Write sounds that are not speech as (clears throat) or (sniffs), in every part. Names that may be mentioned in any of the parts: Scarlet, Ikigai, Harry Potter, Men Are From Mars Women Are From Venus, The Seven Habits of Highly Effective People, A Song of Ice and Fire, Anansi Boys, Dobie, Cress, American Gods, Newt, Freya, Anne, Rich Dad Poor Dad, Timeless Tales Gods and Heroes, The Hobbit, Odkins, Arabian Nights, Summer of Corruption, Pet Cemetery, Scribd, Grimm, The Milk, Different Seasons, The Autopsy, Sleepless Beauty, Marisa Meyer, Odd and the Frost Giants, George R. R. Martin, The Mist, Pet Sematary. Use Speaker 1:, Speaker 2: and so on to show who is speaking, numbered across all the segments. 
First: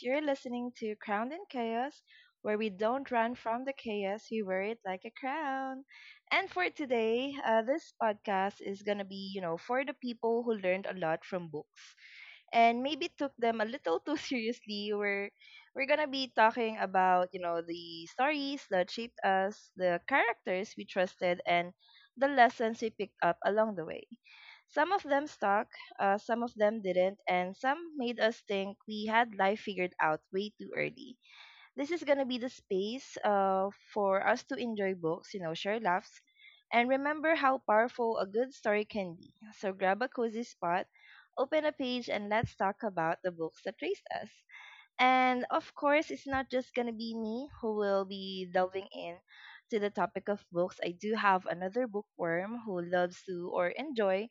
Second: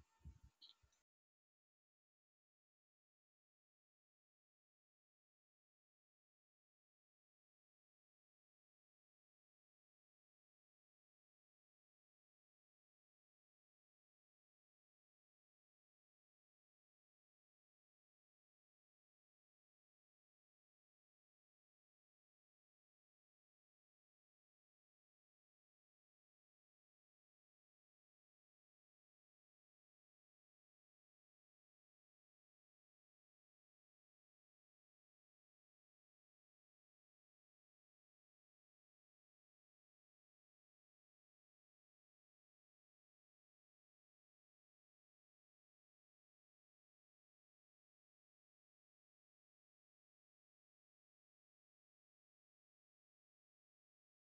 Speaker 1: You're listening to Crowned in Chaos, where we don't run from the chaos, we wear it like a crown. And for today, this podcast is gonna be, you know, for the people who learned a lot from books and maybe took them a little too (laughs) seriously. We're gonna be talking about you know the stories that shaped us, the characters we trusted, and the lessons we picked up along the way. Some of them stuck, some of them didn't, and some made us think we had life figured out way too early. This is going to be the space for us to enjoy books, you know, share laughs, and remember how powerful a good story can be. So grab a cozy spot, open a page, and let's talk about the books that raised us. And of course, it's not just going to be me who will be delving in to the topic of books. I do have another bookworm who loves to or enjoy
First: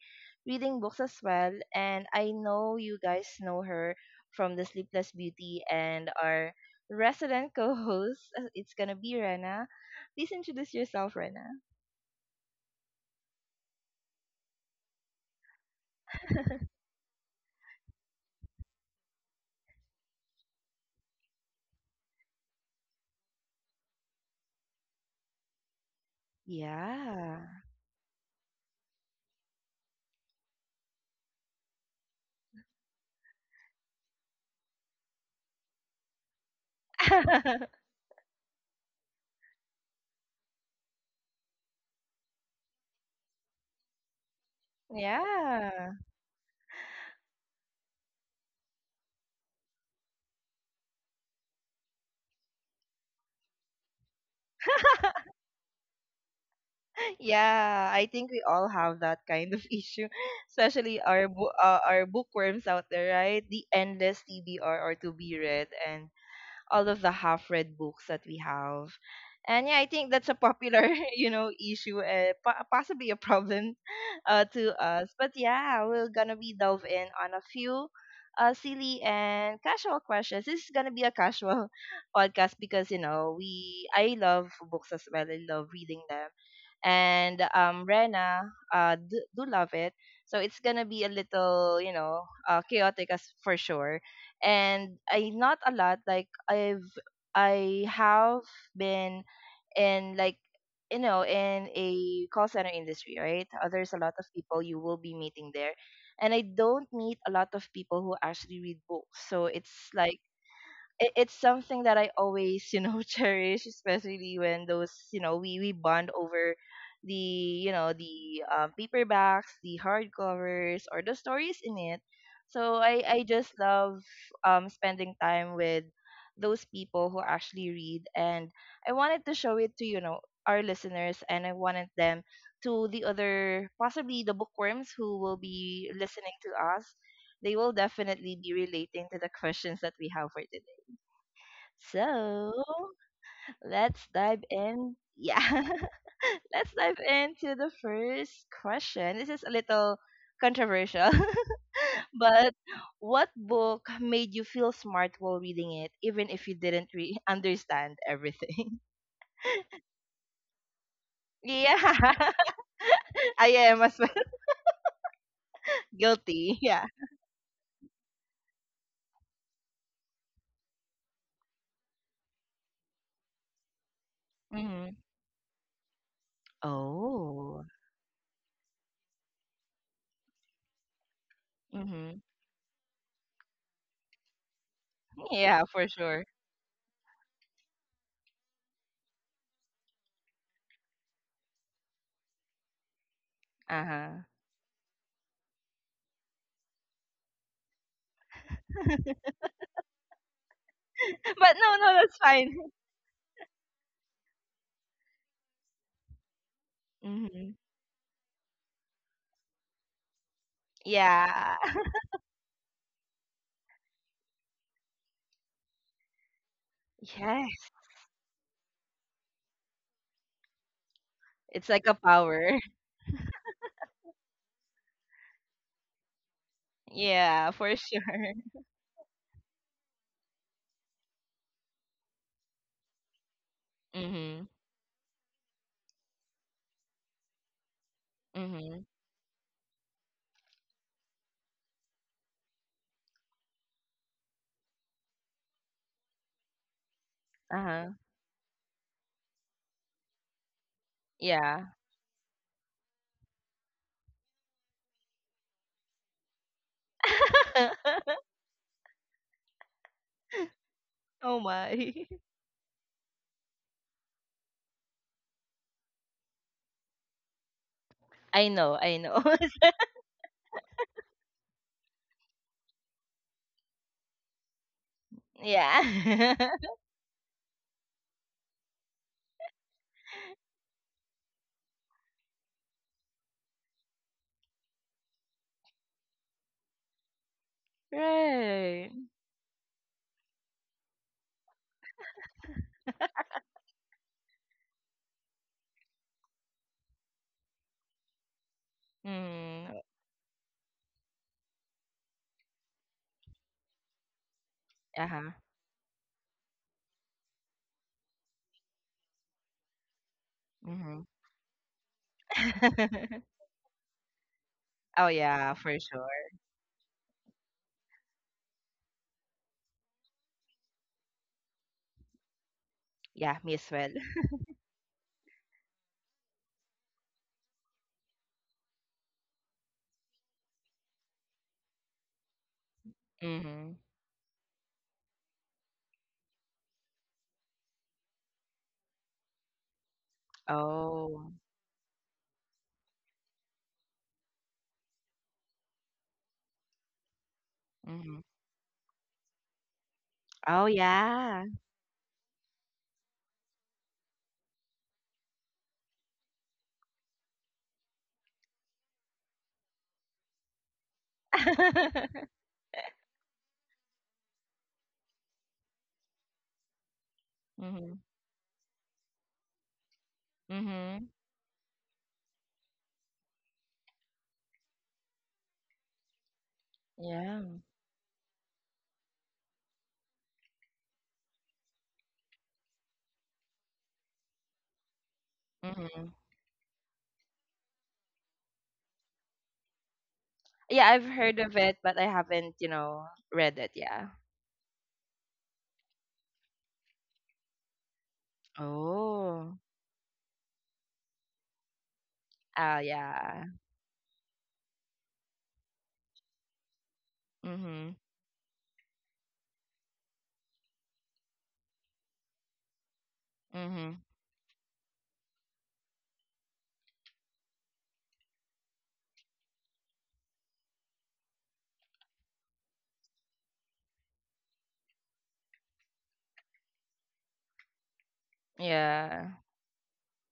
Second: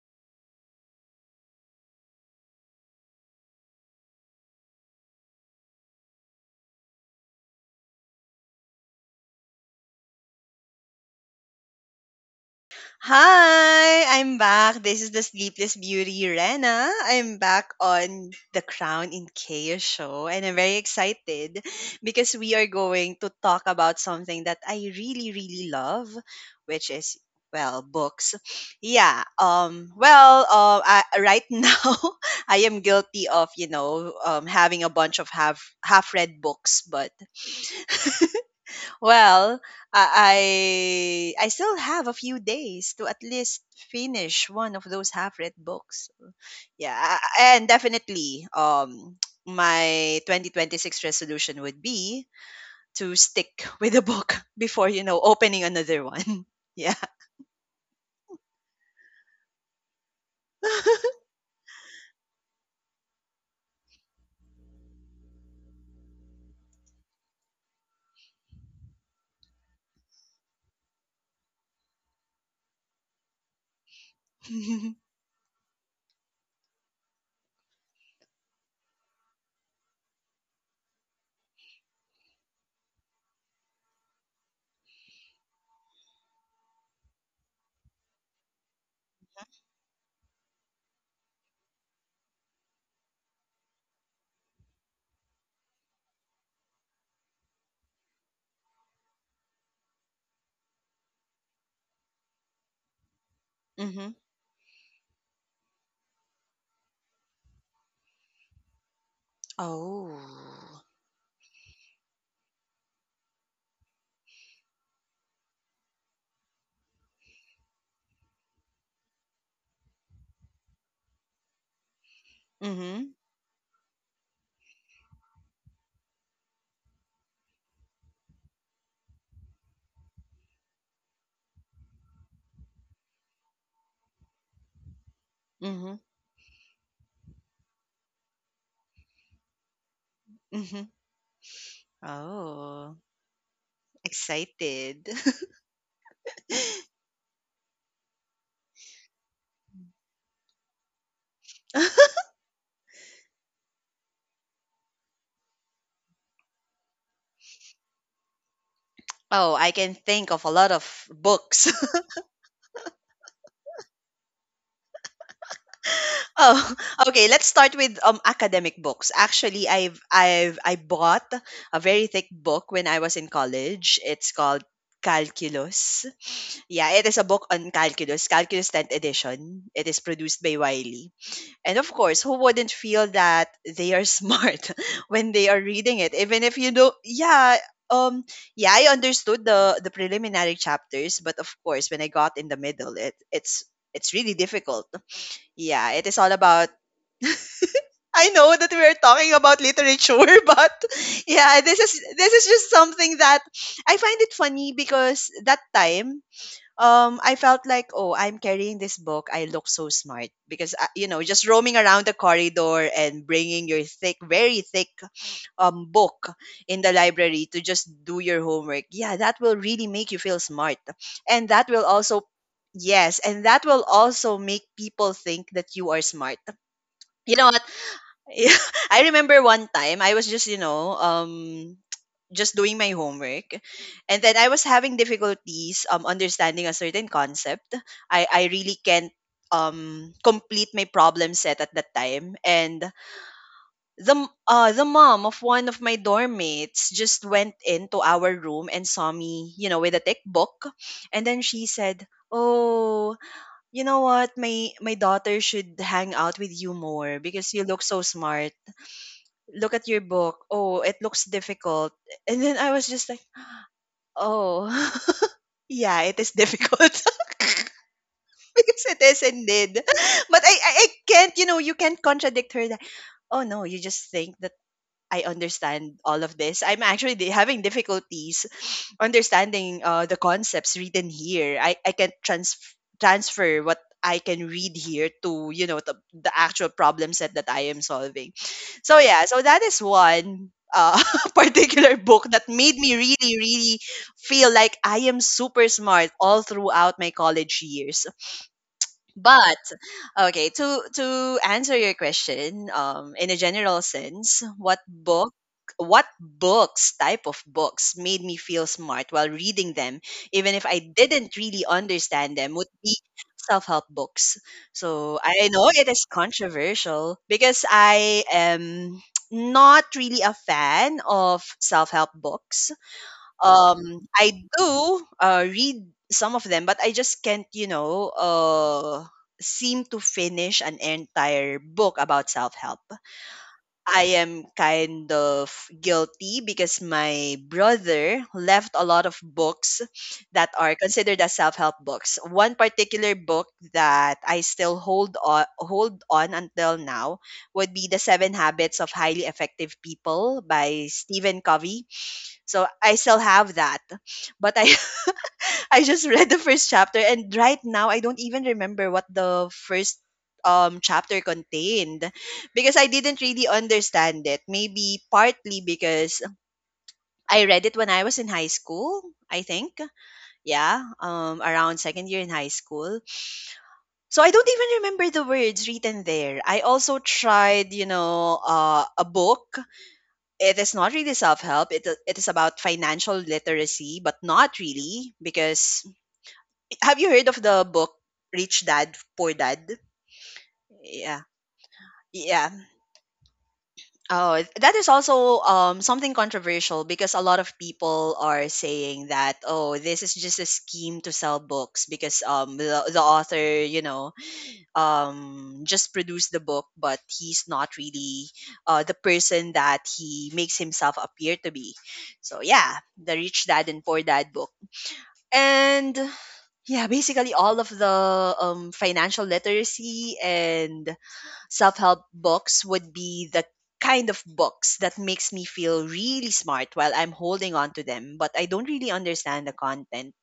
Speaker 1: reading books as well, and I know you guys know her from The Sleepless Beauty and our resident co-host. (laughs) It's going to be Rena. Please introduce yourself, Rena.
Speaker 2: Hi, I'm back. This is the Sleepless Beauty, Rena. I'm back on the Crown in Chaos show, and I'm very excited because we are going to talk about something that I really, really love, which is
Speaker 1: Yeah.
Speaker 2: books. I, right (laughs) now, I am guilty of having a bunch of half read books, but
Speaker 1: (laughs)
Speaker 2: well, I still have a few days to at least finish one of those half-read
Speaker 1: Yeah.
Speaker 2: books. Yeah, and definitely (tsk) my 2026 resolution would be to stick (laughs) with a book (laughs) before,
Speaker 1: (laughs)
Speaker 2: opening another one. (laughs) Yeah.
Speaker 1: Yeah, I think we all have that kind of issue, (laughs) especially
Speaker 2: (laughs)
Speaker 1: our our bookworms out there, right? The endless TBR or to be read, and all of the half read books that we have. And yeah, I think that's a popular, (laughs) you know, issue, possibly a problem (laughs) to us. But yeah, we're gonna be delve in on a few silly and casual questions. This is gonna be a casual (laughs) podcast because you know we I love books as well. I love reading them, and Rena do love it. So it's gonna be a little you know chaotic as for sure and I not a lot like I have been in like you know in a call center industry, right. There's a
Speaker 2: Mm-hmm.
Speaker 1: lot of people you will be meeting there and I don't meet a lot of people who actually read books, so it's
Speaker 2: Oh.
Speaker 1: like it's something that I always, you know, (laughs) cherish, especially when those, you know, we bond over you know, the paperbacks, the hardcovers, or the stories in it. So
Speaker 2: Mm-hmm.
Speaker 1: I just love spending time with those people who actually read. And I wanted to show it to, you know, our listeners and I wanted them to the other, possibly the bookworms who will be
Speaker 2: Mm-hmm.
Speaker 1: listening to us. They will definitely be relating to the questions that we have for today.
Speaker 2: Mm-hmm.
Speaker 1: So
Speaker 2: Oh,
Speaker 1: let's dive in.
Speaker 2: excited.
Speaker 1: Yeah, (laughs) let's dive into the first question. This is a little controversial, (laughs)
Speaker 2: (laughs)
Speaker 1: but what book made you feel smart while reading it, even if you didn't understand everything? (laughs)
Speaker 2: Oh, I can think of a lot of books.
Speaker 1: Yeah, (laughs) I am as well. (laughs) Guilty.
Speaker 2: Oh,
Speaker 1: Yeah.
Speaker 2: (laughs) okay. Let's start with academic books. Actually, I bought a very thick book when I was in college. It's called
Speaker 1: Mm-hmm.
Speaker 2: Calculus. Yeah, it is a book
Speaker 1: Oh.
Speaker 2: on calculus, Calculus 10th edition. It is produced by Wiley. And of
Speaker 1: Mm-hmm.
Speaker 2: course, who wouldn't feel that they are smart (laughs) when they
Speaker 1: Yeah,
Speaker 2: are
Speaker 1: for
Speaker 2: reading it?
Speaker 1: sure.
Speaker 2: Even if you don't, um yeah, I understood the preliminary chapters, but of course, when I got in the middle, it it's
Speaker 1: Uh huh.
Speaker 2: it's really difficult. Yeah, it is all about, I know that we're talking about literature, (laughs) but
Speaker 1: (laughs) But
Speaker 2: yeah,
Speaker 1: no,
Speaker 2: this
Speaker 1: no,
Speaker 2: is
Speaker 1: that's
Speaker 2: this is
Speaker 1: fine.
Speaker 2: just something that I find it funny because that time I
Speaker 1: Mm-hmm.
Speaker 2: felt like, oh, I'm carrying this book. I look so smart because you know, just
Speaker 1: Yeah.
Speaker 2: roaming
Speaker 1: (laughs)
Speaker 2: around the corridor and bringing your thick, very thick book in the library to
Speaker 1: Yes.
Speaker 2: just do your homework. Yeah, that will really make you feel smart. And
Speaker 1: It's
Speaker 2: that
Speaker 1: like
Speaker 2: will
Speaker 1: a
Speaker 2: also,
Speaker 1: power.
Speaker 2: yes, and that will also make people think that you are smart, you
Speaker 1: Yeah,
Speaker 2: know.
Speaker 1: for sure. (laughs)
Speaker 2: Yeah, (laughs) I remember one time I was just, you know, (tsk) just doing my homework, and then
Speaker 1: Mhm.
Speaker 2: I was having difficulties understanding a certain concept. I really
Speaker 1: Mhm.
Speaker 2: can't complete my problem set at that time, and the the mom of one of my dorm mates just went
Speaker 1: Uh-huh.
Speaker 2: into our room and saw me, you know, with a thick book, and then
Speaker 1: Yeah.
Speaker 2: she said, "Oh, you know what? My daughter should hang out with you more because you look so
Speaker 1: (laughs)
Speaker 2: smart. Look at your book. Oh, it looks
Speaker 1: Oh
Speaker 2: difficult."
Speaker 1: my.
Speaker 2: And then I was just like, oh, (laughs) yeah, it is difficult. (laughs)
Speaker 1: I know,
Speaker 2: Because
Speaker 1: I
Speaker 2: it
Speaker 1: know.
Speaker 2: is
Speaker 1: (laughs)
Speaker 2: indeed. (laughs) But I can't, you know, you can't contradict her that, oh no, you just think that I understand all
Speaker 1: Yeah.
Speaker 2: of this.
Speaker 1: (laughs)
Speaker 2: I'm actually having difficulties (sniffs) understanding the concepts written here. I can transfer what I can read here to, you know, the actual problem set that I am solving.
Speaker 1: Right.
Speaker 2: So, yeah, so that is one (laughs) particular book that made me really, really feel like I am super smart all throughout my college years. But
Speaker 1: Mm.
Speaker 2: okay, to answer your question, in a general sense,
Speaker 1: Uh-huh.
Speaker 2: what books, type of books made me feel smart while reading them, even if I
Speaker 1: Mhm.
Speaker 2: didn't really understand them, would be
Speaker 1: (laughs)
Speaker 2: self-help books.
Speaker 1: Oh
Speaker 2: So
Speaker 1: yeah,
Speaker 2: I
Speaker 1: for
Speaker 2: know it
Speaker 1: sure.
Speaker 2: is controversial because I am not really a fan of self-help books.
Speaker 1: Yeah, me as well.
Speaker 2: I do read some of them, but I just can't, you know, seem to finish an entire book about self help.
Speaker 1: Mhm.
Speaker 2: I am kind of guilty because my brother left a lot of books that are considered
Speaker 1: Oh.
Speaker 2: as self-help books. One particular book that I still hold on until now would be The
Speaker 1: Mhm.
Speaker 2: Seven Habits of Highly Effective People
Speaker 1: Oh
Speaker 2: by
Speaker 1: yeah.
Speaker 2: Stephen Covey, so I still have that. But I (laughs) I just read the first chapter, and right now I don't even remember what the first chapter contained
Speaker 1: (laughs)
Speaker 2: because I didn't really understand it. Maybe partly because I read it when
Speaker 1: Mhm.
Speaker 2: I was in high school, I think. Yeah,
Speaker 1: Mhm.
Speaker 2: around second year in high school. So I don't even remember the words written there. I also
Speaker 1: Yeah.
Speaker 2: tried, you know, a book, it is not really self help. It is about financial literacy, but not really because
Speaker 1: Mhm.
Speaker 2: (laughs) have you heard of the book Rich Dad Poor Dad?
Speaker 1: Yeah, I've
Speaker 2: Yeah.
Speaker 1: heard of it, but I haven't,
Speaker 2: Yeah.
Speaker 1: you know, read it. Yeah.
Speaker 2: Oh, that is also something controversial because a lot of people are saying that,
Speaker 1: Oh.
Speaker 2: oh, this is just a scheme to sell books because
Speaker 1: Oh
Speaker 2: the
Speaker 1: yeah.
Speaker 2: author, you know, just produce the book, but he's not
Speaker 1: Mhm.
Speaker 2: really the person that he makes himself appear to be. So yeah, the Rich Dad and
Speaker 1: Mhm.
Speaker 2: Poor Dad book, and yeah, basically all of the financial literacy and self-help books would be the kind of books that makes me feel really smart while I'm holding on to them, but I don't really
Speaker 1: Yeah.
Speaker 2: understand the content.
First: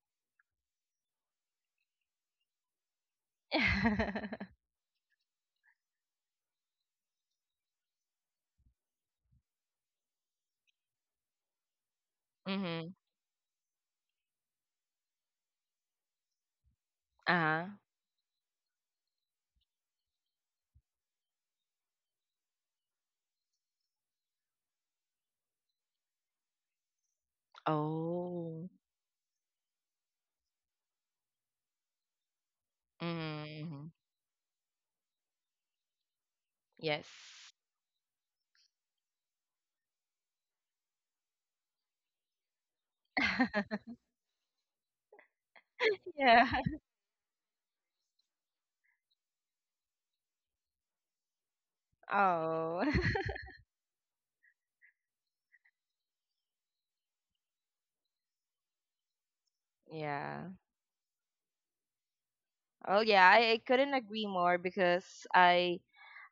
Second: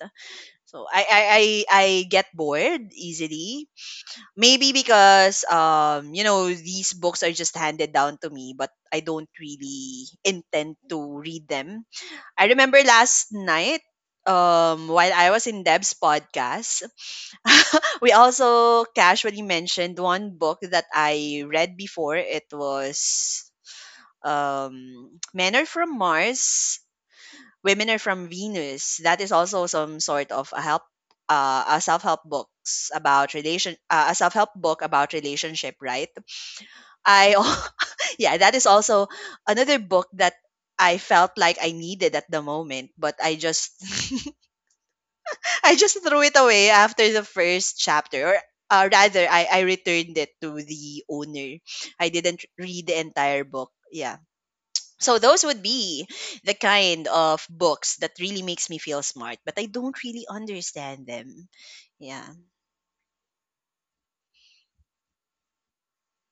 Speaker 2: So I get bored easily.
Speaker 1: (laughs)
Speaker 2: Maybe because you know, these books are just handed down to me, but I don't really intend to read them. I remember
Speaker 1: Mhm.
Speaker 2: last night while I was in Deb's podcast,
Speaker 1: Uh-huh.
Speaker 2: (laughs) we also casually mentioned one book that I read before. It was (tsk) Men Are From Mars, Women Are From
Speaker 1: Oh.
Speaker 2: Venus. That is also some sort of a help,
Speaker 1: Mhm.
Speaker 2: a self help book about relationship, right?
Speaker 1: Yes.
Speaker 2: I, al- (laughs) yeah, that is also another book that I felt like I needed at the moment, but I just,
Speaker 1: (laughs)
Speaker 2: (laughs) I just threw it
Speaker 1: Yeah.
Speaker 2: away after the first chapter, or rather, I returned it to the owner. I didn't
Speaker 1: Oh.
Speaker 2: read
Speaker 1: (laughs)
Speaker 2: the entire book. Yeah, so those would be the kind of books that really makes me feel smart, but I don't really
Speaker 1: Yeah.
Speaker 2: understand them. Yeah.
Speaker 1: Oh yeah, I couldn't agree more because I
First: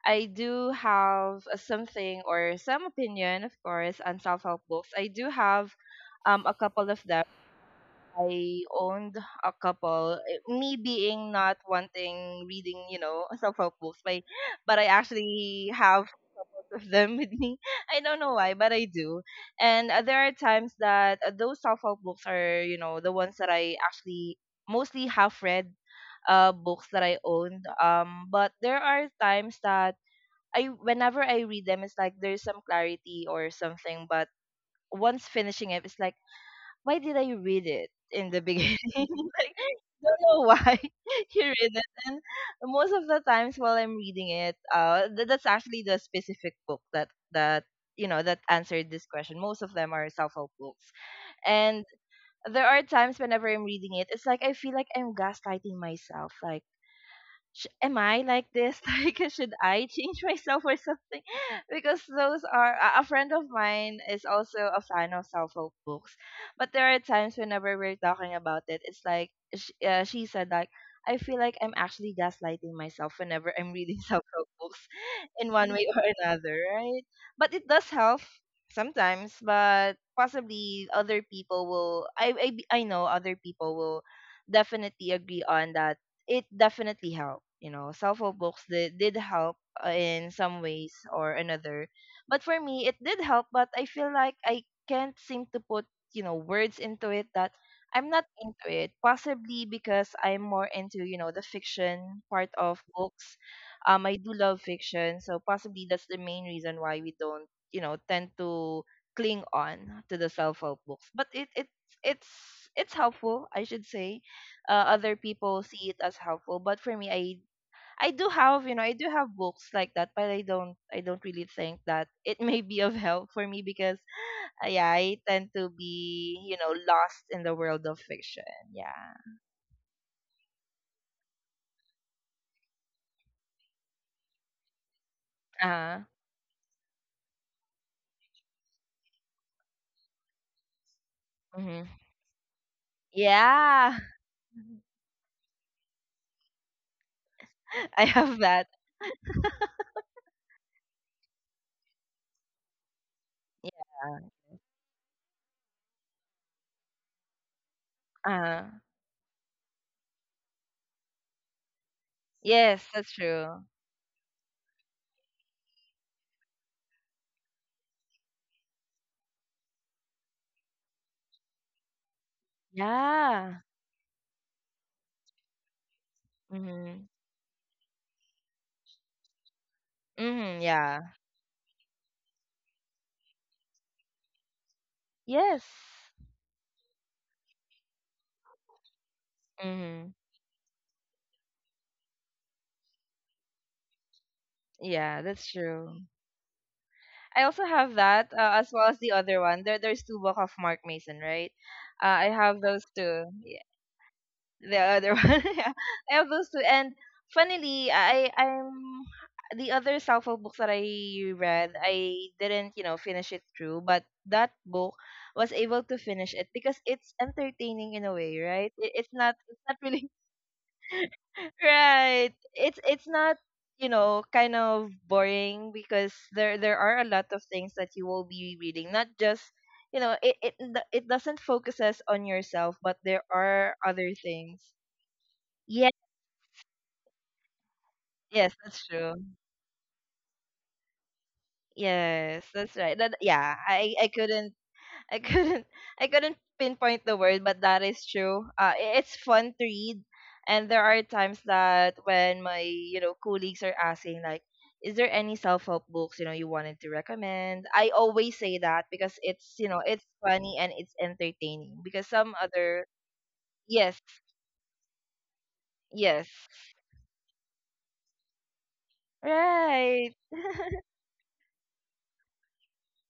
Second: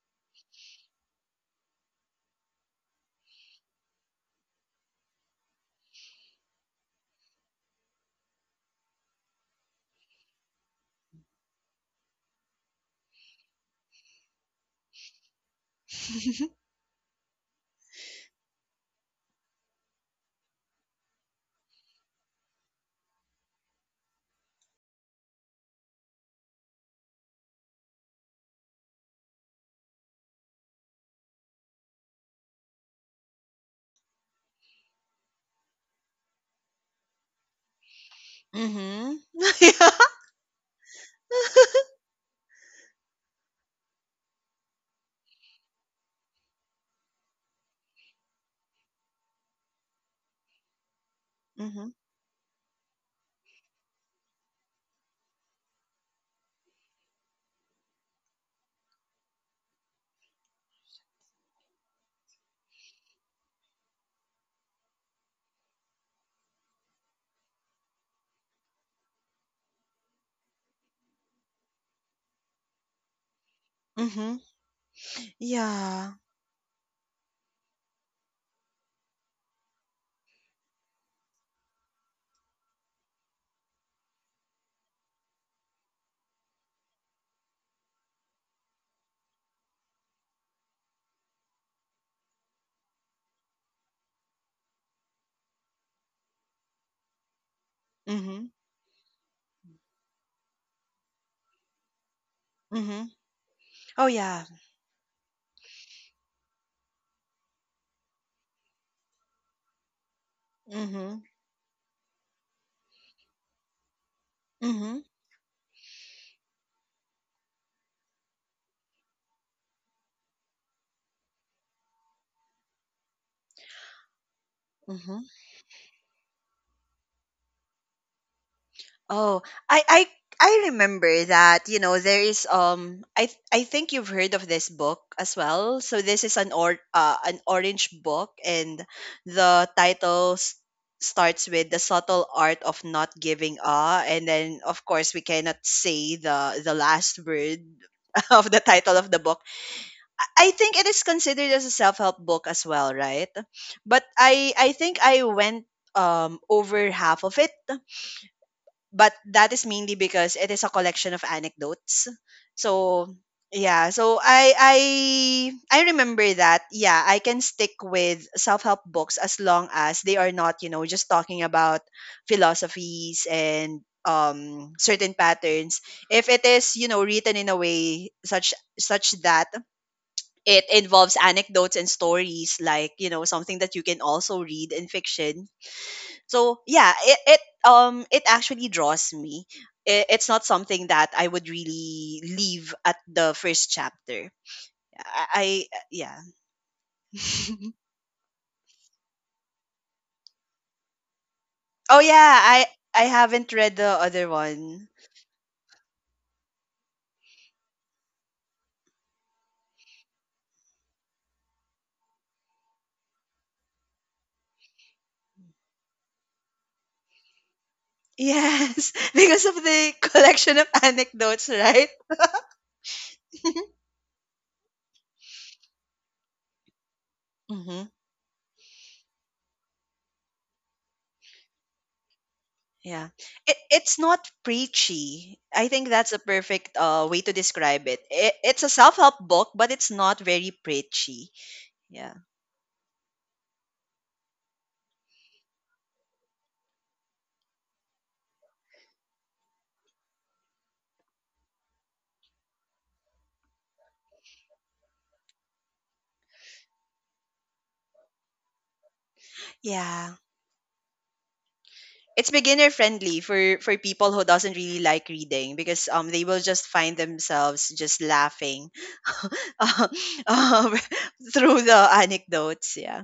Speaker 1: I do have a something or some opinion, of course, on self-help books. I do have a couple of them. I owned a couple. Eh, me being not wanting reading, you know, (laughs) self-help books, but I actually have couples of them with me. (laughs) I don't know why, but I do. And there are times that those self-help books are, you know, the ones that I actually mostly have read books that I owned. But there are times that I whenever I read them, it's like there's some clarity or something, but once finishing it, it's like why did I read it in the beginning? (laughs)
Speaker 2: Mhm.
Speaker 1: Like,
Speaker 2: (laughs) Yeah.
Speaker 1: don't know why (laughs) you read it. And most of the times while I'm reading it, that's actually the specific book that you know that answered this question. Most of them are self-help books, and
Speaker 2: Mhm.
Speaker 1: there are times whenever I'm reading it, it's like I feel like I'm gaslighting myself. Like am I like this? (laughs) Like, should I change myself or something? (laughs) Because those are a friend of mine is also a fan of self-help books, but there are times whenever we're talking about it, it's like sh she said like I feel like I'm actually gaslighting myself whenever I'm reading (laughs)
Speaker 2: Mhm.
Speaker 1: self-help books
Speaker 2: (laughs)
Speaker 1: in one way or
Speaker 2: Yeah.
Speaker 1: another, right? But it does help sometimes, but possibly other people will I know other people will definitely agree on that it definitely helped. You know, self-help books did help in some ways or another. But for me, it did help, but I feel like I can't seem to put, you know, words into it that I'm not
Speaker 2: Mhm.
Speaker 1: into it. Possibly because I'm more into, you know, the fiction part of
Speaker 2: Mhm.
Speaker 1: books.
Speaker 2: Oh
Speaker 1: I do
Speaker 2: yeah.
Speaker 1: love fiction, so possibly that's the main reason why we don't, you know, tend to cling on to the self-help books.
Speaker 2: Mhm.
Speaker 1: But it it's it's helpful, I should say
Speaker 2: Mhm.
Speaker 1: other people see it as helpful, but for me I do have you know I do have books like that, but I don't really think that it (laughs) may be of help for me because yeah, I
Speaker 2: Mhm.
Speaker 1: tend to be you know lost in the world of fiction. Yeah.
Speaker 2: Oh, I I I remember that, you know, there is I think you've heard of this book as well. So
Speaker 1: Uh.
Speaker 2: this is an or an orange book, and the title starts with The
Speaker 1: Hmm.
Speaker 2: Subtle Art of Not Giving
Speaker 1: Yeah. (laughs)
Speaker 2: a, and then of course we cannot say the last word
Speaker 1: I
Speaker 2: (laughs)
Speaker 1: have
Speaker 2: of the
Speaker 1: that.
Speaker 2: title of the book. I think it is considered as a self-help book as well, right? But
Speaker 1: Yeah.
Speaker 2: I think I went over half of it,
Speaker 1: Uh.
Speaker 2: but that is mainly because it is a collection of anecdotes.
Speaker 1: Yes,
Speaker 2: So
Speaker 1: that's true.
Speaker 2: yeah, so I remember that. Yeah, I can stick with self-help books as long as they are not, you know, just talking about philosophies
Speaker 1: Yeah.
Speaker 2: and certain patterns. If it is, you know,
Speaker 1: Mm-hmm.
Speaker 2: written in a way such that
Speaker 1: Mm-hmm.
Speaker 2: it
Speaker 1: Yeah.
Speaker 2: involves anecdotes and stories like, you know, something that you can also read in fiction.
Speaker 1: Yes.
Speaker 2: So yeah, it it actually draws me.
Speaker 1: Mm-hmm.
Speaker 2: It's not something that I would really leave at the first chapter.
Speaker 1: Yeah,
Speaker 2: I
Speaker 1: that's true.
Speaker 2: yeah. (laughs)
Speaker 1: I also have that as well as the other one. There's two book of Mark Mason, right?
Speaker 2: Oh
Speaker 1: I
Speaker 2: yeah,
Speaker 1: have
Speaker 2: i
Speaker 1: those
Speaker 2: i
Speaker 1: two.
Speaker 2: haven't
Speaker 1: Yeah,
Speaker 2: read the other
Speaker 1: the
Speaker 2: one.
Speaker 1: other (laughs) one, yeah, I have those two. And funnily, I I'm the other self-help books that I read, I didn't you know finish it through, but that book was able to finish it because it's entertaining in a way, right?
Speaker 2: Yes,
Speaker 1: It's
Speaker 2: (laughs)
Speaker 1: not
Speaker 2: because of the
Speaker 1: really
Speaker 2: collection of anecdotes, right?
Speaker 1: right. It's not,
Speaker 2: (laughs)
Speaker 1: you know, kind of boring because there are a lot of things
Speaker 2: Hmm.
Speaker 1: that you will be reading. Not just, you know, it it doesn't focuses on yourself, but
Speaker 2: Yeah.
Speaker 1: there are
Speaker 2: It's
Speaker 1: other
Speaker 2: not
Speaker 1: things.
Speaker 2: preachy. I think
Speaker 1: Yes,
Speaker 2: that's a perfect way to describe it.
Speaker 1: yes,
Speaker 2: It's a
Speaker 1: that's
Speaker 2: self
Speaker 1: true.
Speaker 2: help book, but it's not very preachy. Yeah.
Speaker 1: Yes, that's right. That yeah, I couldn't (laughs) I couldn't pinpoint the word, but that is true. It's fun to read, and there are times that when my you know colleagues are asking like, "Is there any self help books you know you wanted to recommend?" I always say that because it's you know it's
Speaker 2: Yeah.
Speaker 1: funny and it's entertaining because
Speaker 2: It's
Speaker 1: some
Speaker 2: beginner
Speaker 1: other
Speaker 2: friendly for
Speaker 1: yes
Speaker 2: people who doesn't really like reading because they
Speaker 1: yes
Speaker 2: will just find themselves just laughing (laughs) uh,
Speaker 1: right
Speaker 2: um, (laughs) through the anecdotes. Yeah.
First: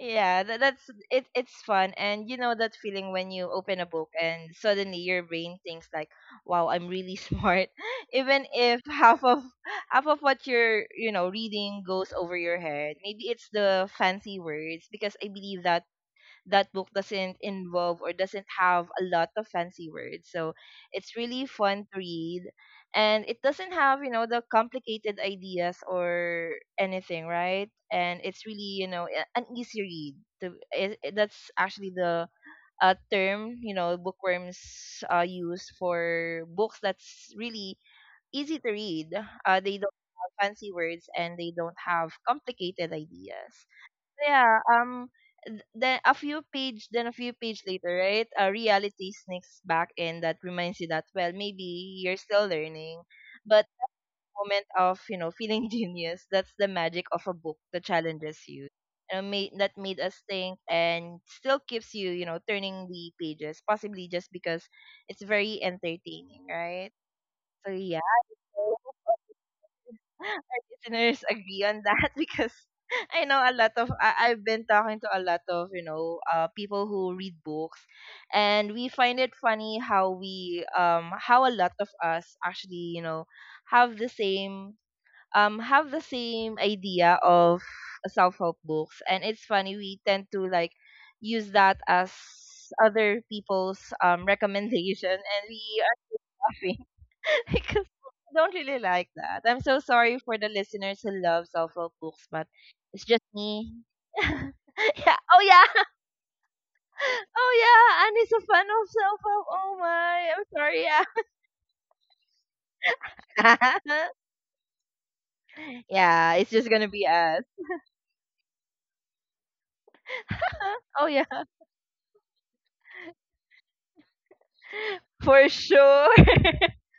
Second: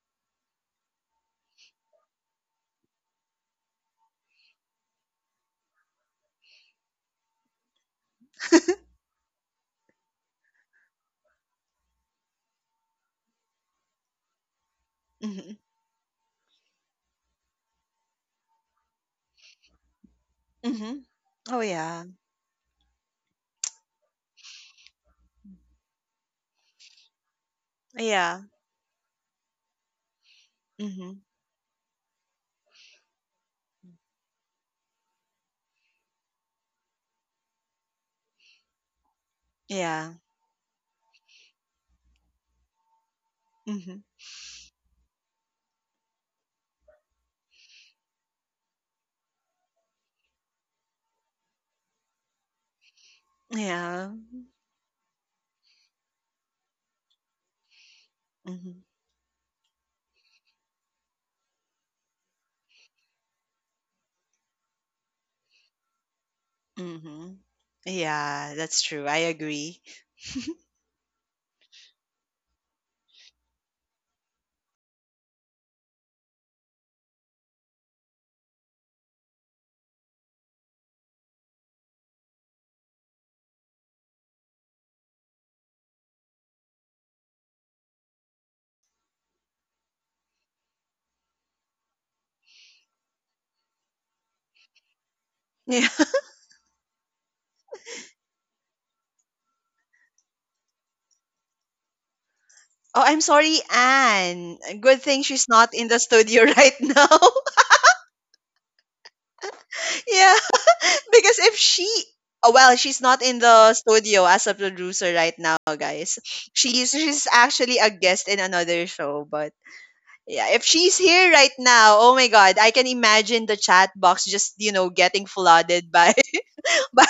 Speaker 1: yeah that's it, it's fun and you know that feeling when you open a book and suddenly your brain thinks like wow I'm really smart (laughs) even if half of what you're you know reading goes over your head. Maybe it's the fancy words because I
Speaker 2: Hmm.
Speaker 1: believe that that book doesn't involve or doesn't have a lot of fancy words. So
Speaker 2: Hmm.
Speaker 1: it's really
Speaker 2: Oh
Speaker 1: fun to
Speaker 2: yeah.
Speaker 1: read. And it doesn't have, you know, the complicated ideas or anything, right? And
Speaker 2: Yeah.
Speaker 1: it's really, you know, an easy read.
Speaker 2: Hmm.
Speaker 1: That's actually the term, you know, bookworms use for books that's really easy to read. They don't
Speaker 2: Yeah.
Speaker 1: have fancy words and they don't have complicated ideas.
Speaker 2: Hmm.
Speaker 1: Yeah, then a few page later, right? Reality sneaks back in that reminds you that well, maybe you're still learning, but the
Speaker 2: Yeah.
Speaker 1: moment of you know feeling (laughs) genius. That's the magic of a book that challenges you.
Speaker 2: Hmm.
Speaker 1: You know, made us think and still keeps you you know turning the pages, possibly just because it's very entertaining, right?
Speaker 2: Hmm.
Speaker 1: So yeah,
Speaker 2: Yeah, that's true, I agree.
Speaker 1: our listeners agree on that (laughs) because I know a lot of I, I've been talking to a lot of you know people who read books, and we find it funny how we how a lot of us actually you know have the same have the same idea of self help books, and it's funny we tend to like use that as other people's (laughs) recommendation, and we
Speaker 2: (laughs) Yeah.
Speaker 1: are laughing (laughs) because I don't really like that. I'm so sorry for the listeners who love self-help books, but
Speaker 2: Oh,
Speaker 1: it's
Speaker 2: I'm
Speaker 1: just
Speaker 2: sorry,
Speaker 1: me. (laughs)
Speaker 2: Anne, good
Speaker 1: Yeah.
Speaker 2: thing
Speaker 1: Oh
Speaker 2: she's not
Speaker 1: yeah.
Speaker 2: in the
Speaker 1: (laughs)
Speaker 2: studio (laughs) right now.
Speaker 1: Oh yeah. And it's a fan of self-help. Oh my.
Speaker 2: Yeah,
Speaker 1: I'm sorry.
Speaker 2: (laughs) because if she, oh, well, she's not in the studio as a producer right now,
Speaker 1: Yeah. (laughs)
Speaker 2: guys.
Speaker 1: yeah. It's just
Speaker 2: She's
Speaker 1: gonna be
Speaker 2: she's
Speaker 1: us.
Speaker 2: actually a guest in another show, but yeah, if she's
Speaker 1: (laughs) oh
Speaker 2: here
Speaker 1: yeah.
Speaker 2: right now, oh my god, I can imagine the chat box just you know getting
Speaker 1: For
Speaker 2: flooded by
Speaker 1: sure.
Speaker 2: (laughs) by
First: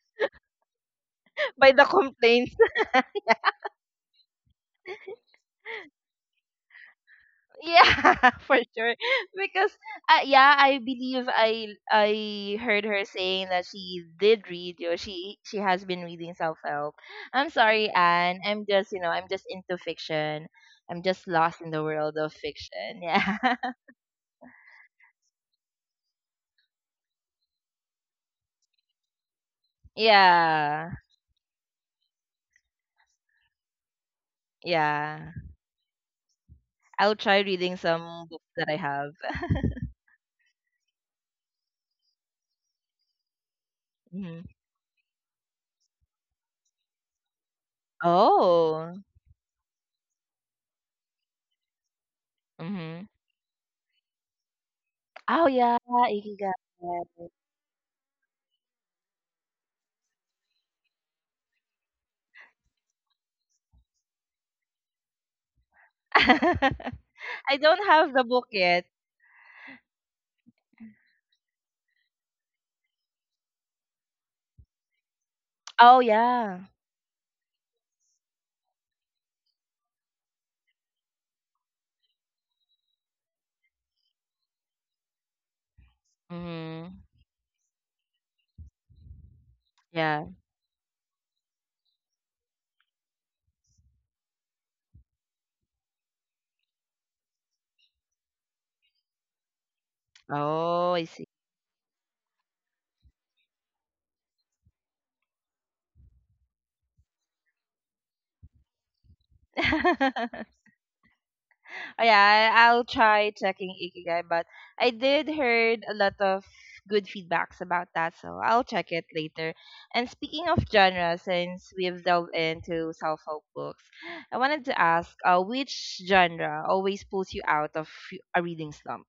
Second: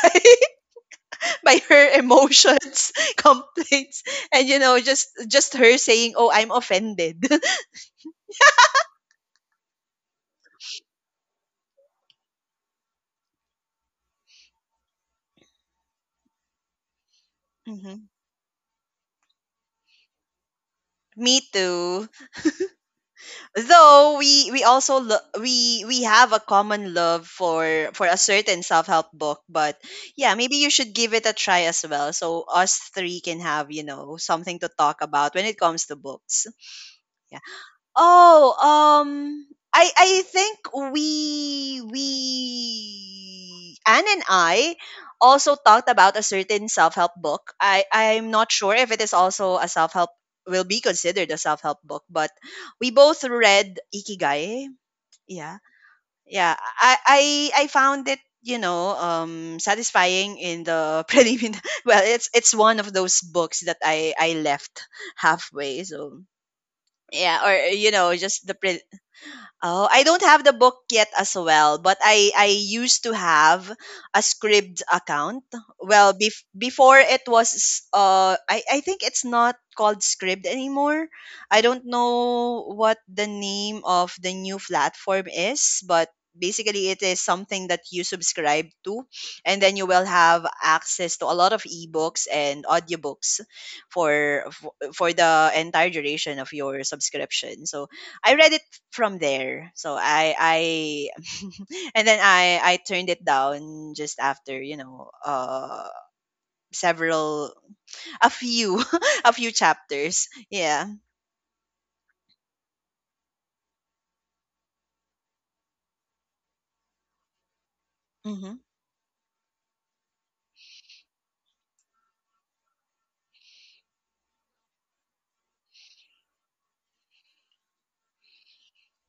Speaker 1: (laughs)
Speaker 2: by
Speaker 1: By the
Speaker 2: her
Speaker 1: complaints.
Speaker 2: emotions, (laughs) complaints, and you know just her saying, "Oh, I'm offended." (laughs)
Speaker 1: Yeah, (laughs) for sure. Because yeah, I believe I heard her saying that she did read she has been reading self help. I'm sorry,
Speaker 2: Mhm.
Speaker 1: Anne. I'm just into fiction. I'm just
Speaker 2: Me
Speaker 1: lost in the
Speaker 2: too.
Speaker 1: world of fiction. Yeah, (laughs)
Speaker 2: Though we also we have a common love for a certain self-help book, but yeah, maybe you
Speaker 1: yeah,
Speaker 2: should give it a try as well, so us three can have you know something to talk
Speaker 1: yeah.
Speaker 2: about when it comes to books.
Speaker 1: I'll try
Speaker 2: Yeah.
Speaker 1: reading some books
Speaker 2: Oh,
Speaker 1: that I have.
Speaker 2: I think we Anne and
Speaker 1: Hmm.
Speaker 2: I also talked about a certain self help book. I I'm not sure if
Speaker 1: Oh.
Speaker 2: it is also a self help will be considered a self help book, but we
Speaker 1: Mm-hmm.
Speaker 2: both read Ikigai.
Speaker 1: Oh
Speaker 2: Yeah,
Speaker 1: yeah,
Speaker 2: yeah.
Speaker 1: Ikigai.
Speaker 2: I found it, you know, satisfying in the (laughs) preliminary, well, it's one of those books that I left halfway. So
Speaker 1: (laughs)
Speaker 2: yeah, or
Speaker 1: I don't
Speaker 2: you
Speaker 1: have
Speaker 2: know
Speaker 1: the book
Speaker 2: just the
Speaker 1: yet.
Speaker 2: Oh, I don't have the book yet as well, but I used to have a Scribd account.
Speaker 1: Oh
Speaker 2: Well,
Speaker 1: yeah.
Speaker 2: before it was I think it's not called Scribd anymore. I don't know what the name of the new platform is, but basically
Speaker 1: Mhm.
Speaker 2: it is something that you subscribe to and then you will
Speaker 1: Yeah.
Speaker 2: have access to a lot of ebooks and audiobooks for the entire duration of your subscription. So I read it from there. So I
Speaker 1: Oh, I see.
Speaker 2: (laughs) and then I turned it down just after, several a few (laughs) a few chapters.
Speaker 1: (laughs)
Speaker 2: Yeah.
Speaker 1: Oh yeah, I'll try checking Ikigai, but I did heard a lot of good feedbacks about that, so
Speaker 2: Hmm.
Speaker 1: I'll check it later. And speaking of genre, since we've delved into self-help books, I wanted to ask, which genre always pulls you out of a reading slump?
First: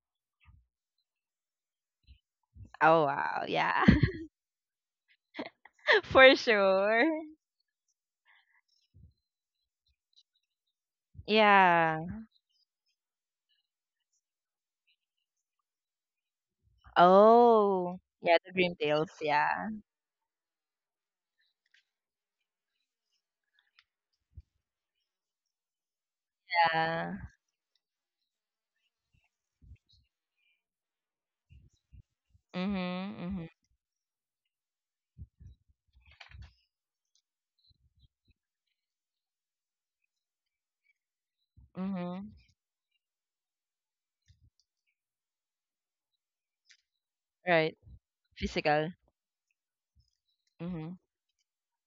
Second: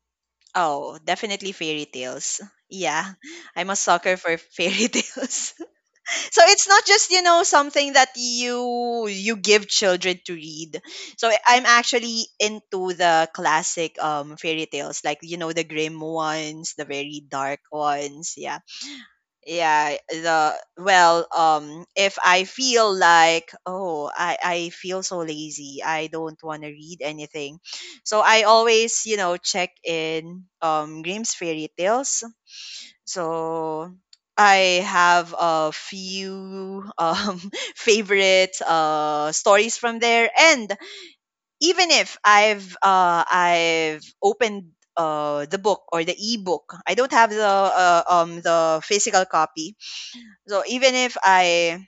Speaker 2: Oh, definitely fairy tales.
Speaker 1: Oh
Speaker 2: Yeah.
Speaker 1: wow,
Speaker 2: I'm a
Speaker 1: yeah,
Speaker 2: sucker for fairy (laughs) tales.
Speaker 1: (laughs) for
Speaker 2: So it's not
Speaker 1: sure.
Speaker 2: just, you know, something that you give children to read. So I'm
Speaker 1: Yeah.
Speaker 2: actually into the classic fairy tales like, you know, the grim ones, the very dark
Speaker 1: Oh,
Speaker 2: ones.
Speaker 1: yeah, the
Speaker 2: Yeah.
Speaker 1: Dream Tales. Yeah.
Speaker 2: Yeah, the well, if I feel like, oh, I feel so lazy, I don't want to read
Speaker 1: Yeah.
Speaker 2: anything. So I always, you know, check in Grimm's fairy tales.
Speaker 1: Mhm. Mhm.
Speaker 2: So I have a few (laughs) favorite stories from there, and even if
Speaker 1: Mhm.
Speaker 2: I've opened the book or the ebook. I don't have
Speaker 1: Right.
Speaker 2: the
Speaker 1: Physical.
Speaker 2: physical copy, so even
Speaker 1: Mhm.
Speaker 2: if I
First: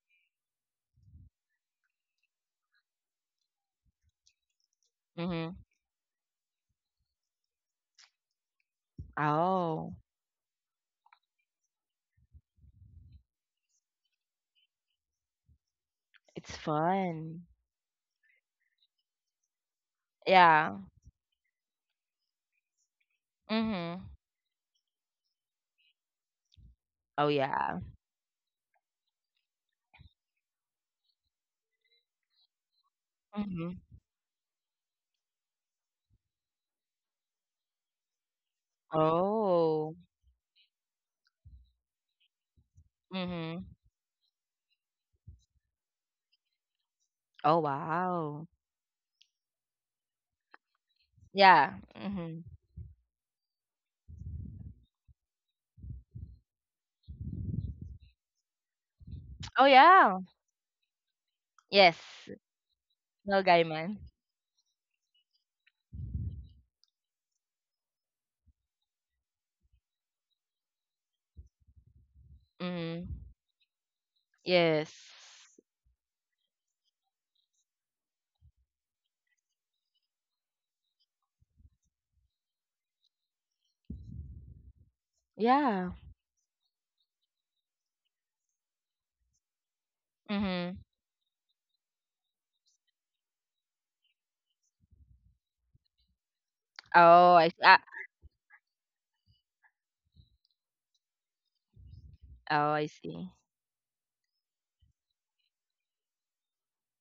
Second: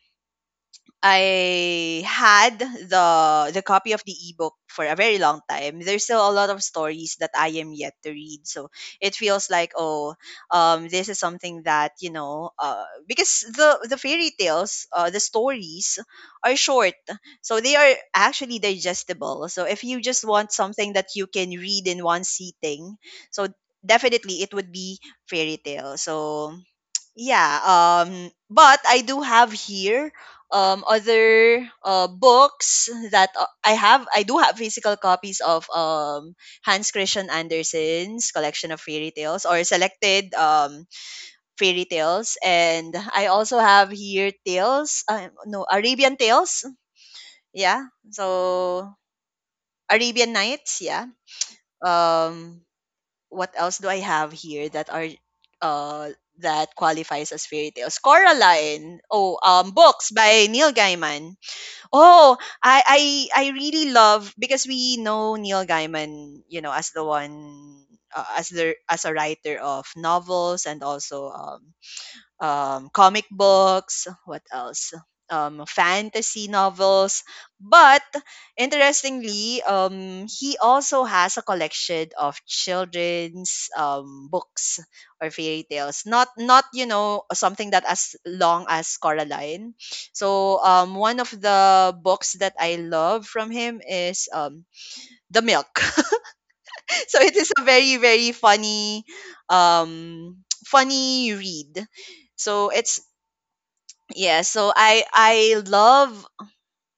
Speaker 2: I had the copy of the ebook for a very long
Speaker 1: Mhm.
Speaker 2: time, there's still a lot of stories that I am yet to read. So it feels like,
Speaker 1: Oh,
Speaker 2: oh, this is something that, you know, because the fairy tales, the stories
Speaker 1: it's
Speaker 2: are short,
Speaker 1: fun.
Speaker 2: so they are actually digestible. So if you just want
Speaker 1: Yeah.
Speaker 2: something that you can read in one sitting, so
Speaker 1: Mhm.
Speaker 2: definitely it would be fairy tale. So
Speaker 1: Oh
Speaker 2: yeah.
Speaker 1: yeah.
Speaker 2: But I do have here other books that
Speaker 1: Mhm.
Speaker 2: I do have physical copies of. Hans Christian Andersen's collection of fairy tales, or
Speaker 1: Oh.
Speaker 2: selected fairy tales. And I also
Speaker 1: Mhm.
Speaker 2: have here tales, no, Arabian tales.
Speaker 1: Oh
Speaker 2: Yeah.
Speaker 1: wow.
Speaker 2: So Arabian Nights. Yeah.
Speaker 1: Yeah. Mhm.
Speaker 2: um what else do I have here that are uh that qualifies as fairy tales? Coraline. Oh,
Speaker 1: Oh
Speaker 2: books
Speaker 1: yeah.
Speaker 2: by Neil Gaiman.
Speaker 1: Yes.
Speaker 2: Oh, I I
Speaker 1: No
Speaker 2: I really
Speaker 1: Gaiman.
Speaker 2: love, because we know Neil Gaiman, you know, as the one, as the, as a writer of novels and also
Speaker 1: Mhm.
Speaker 2: comic books, what
Speaker 1: Yes.
Speaker 2: else? Fantasy novels. But interestingly, he also has a collection of children's, books or fairy
Speaker 1: Yeah.
Speaker 2: tales. Not, you know, something that as long as Coraline. So
Speaker 1: Mhm.
Speaker 2: one of the books that I love from him is, The Milk. (laughs) So
Speaker 1: Oh,
Speaker 2: it
Speaker 1: I see.
Speaker 2: is a
Speaker 1: Ah,
Speaker 2: very, very funny, um, (tsk) funny read.
Speaker 1: oh,
Speaker 2: So
Speaker 1: I
Speaker 2: it's,
Speaker 1: see.
Speaker 2: yeah, so I love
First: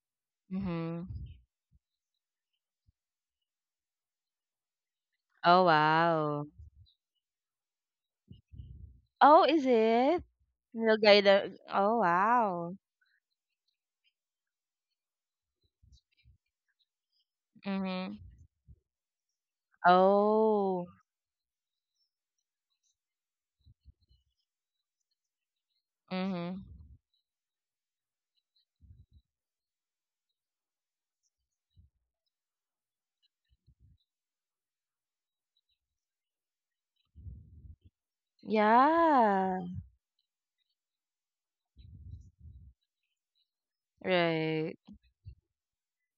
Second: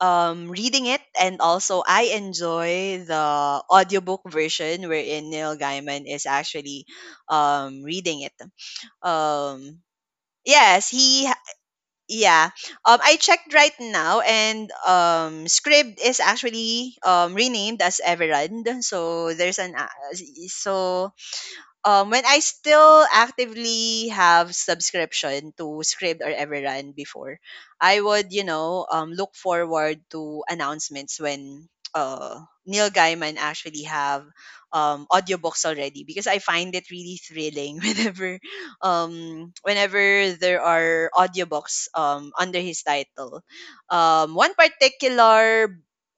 Speaker 2: reading it,
Speaker 1: Mhm.
Speaker 2: and also I enjoy the audiobook version, wherein Neil
Speaker 1: Oh
Speaker 2: Gaiman is
Speaker 1: wow.
Speaker 2: actually reading it.
Speaker 1: Oh, is
Speaker 2: um
Speaker 1: it?
Speaker 2: yes,
Speaker 1: No Gaiman. Oh
Speaker 2: yeah.
Speaker 1: wow.
Speaker 2: I checked right now and Scrib is actually renamed as
Speaker 1: Mhm.
Speaker 2: Everand, so there's an a-.
Speaker 1: Oh.
Speaker 2: So when I still actively have subscription to Scribd or
Speaker 1: Mhm.
Speaker 2: Everrun before, I would, you know, look forward to announcements when Neil Gaiman actually have audiobooks already, because I find it really thrilling (laughs) whenever
Speaker 1: Yeah.
Speaker 2: whenever there are audiobooks under his title. One
Speaker 1: Right.
Speaker 2: particular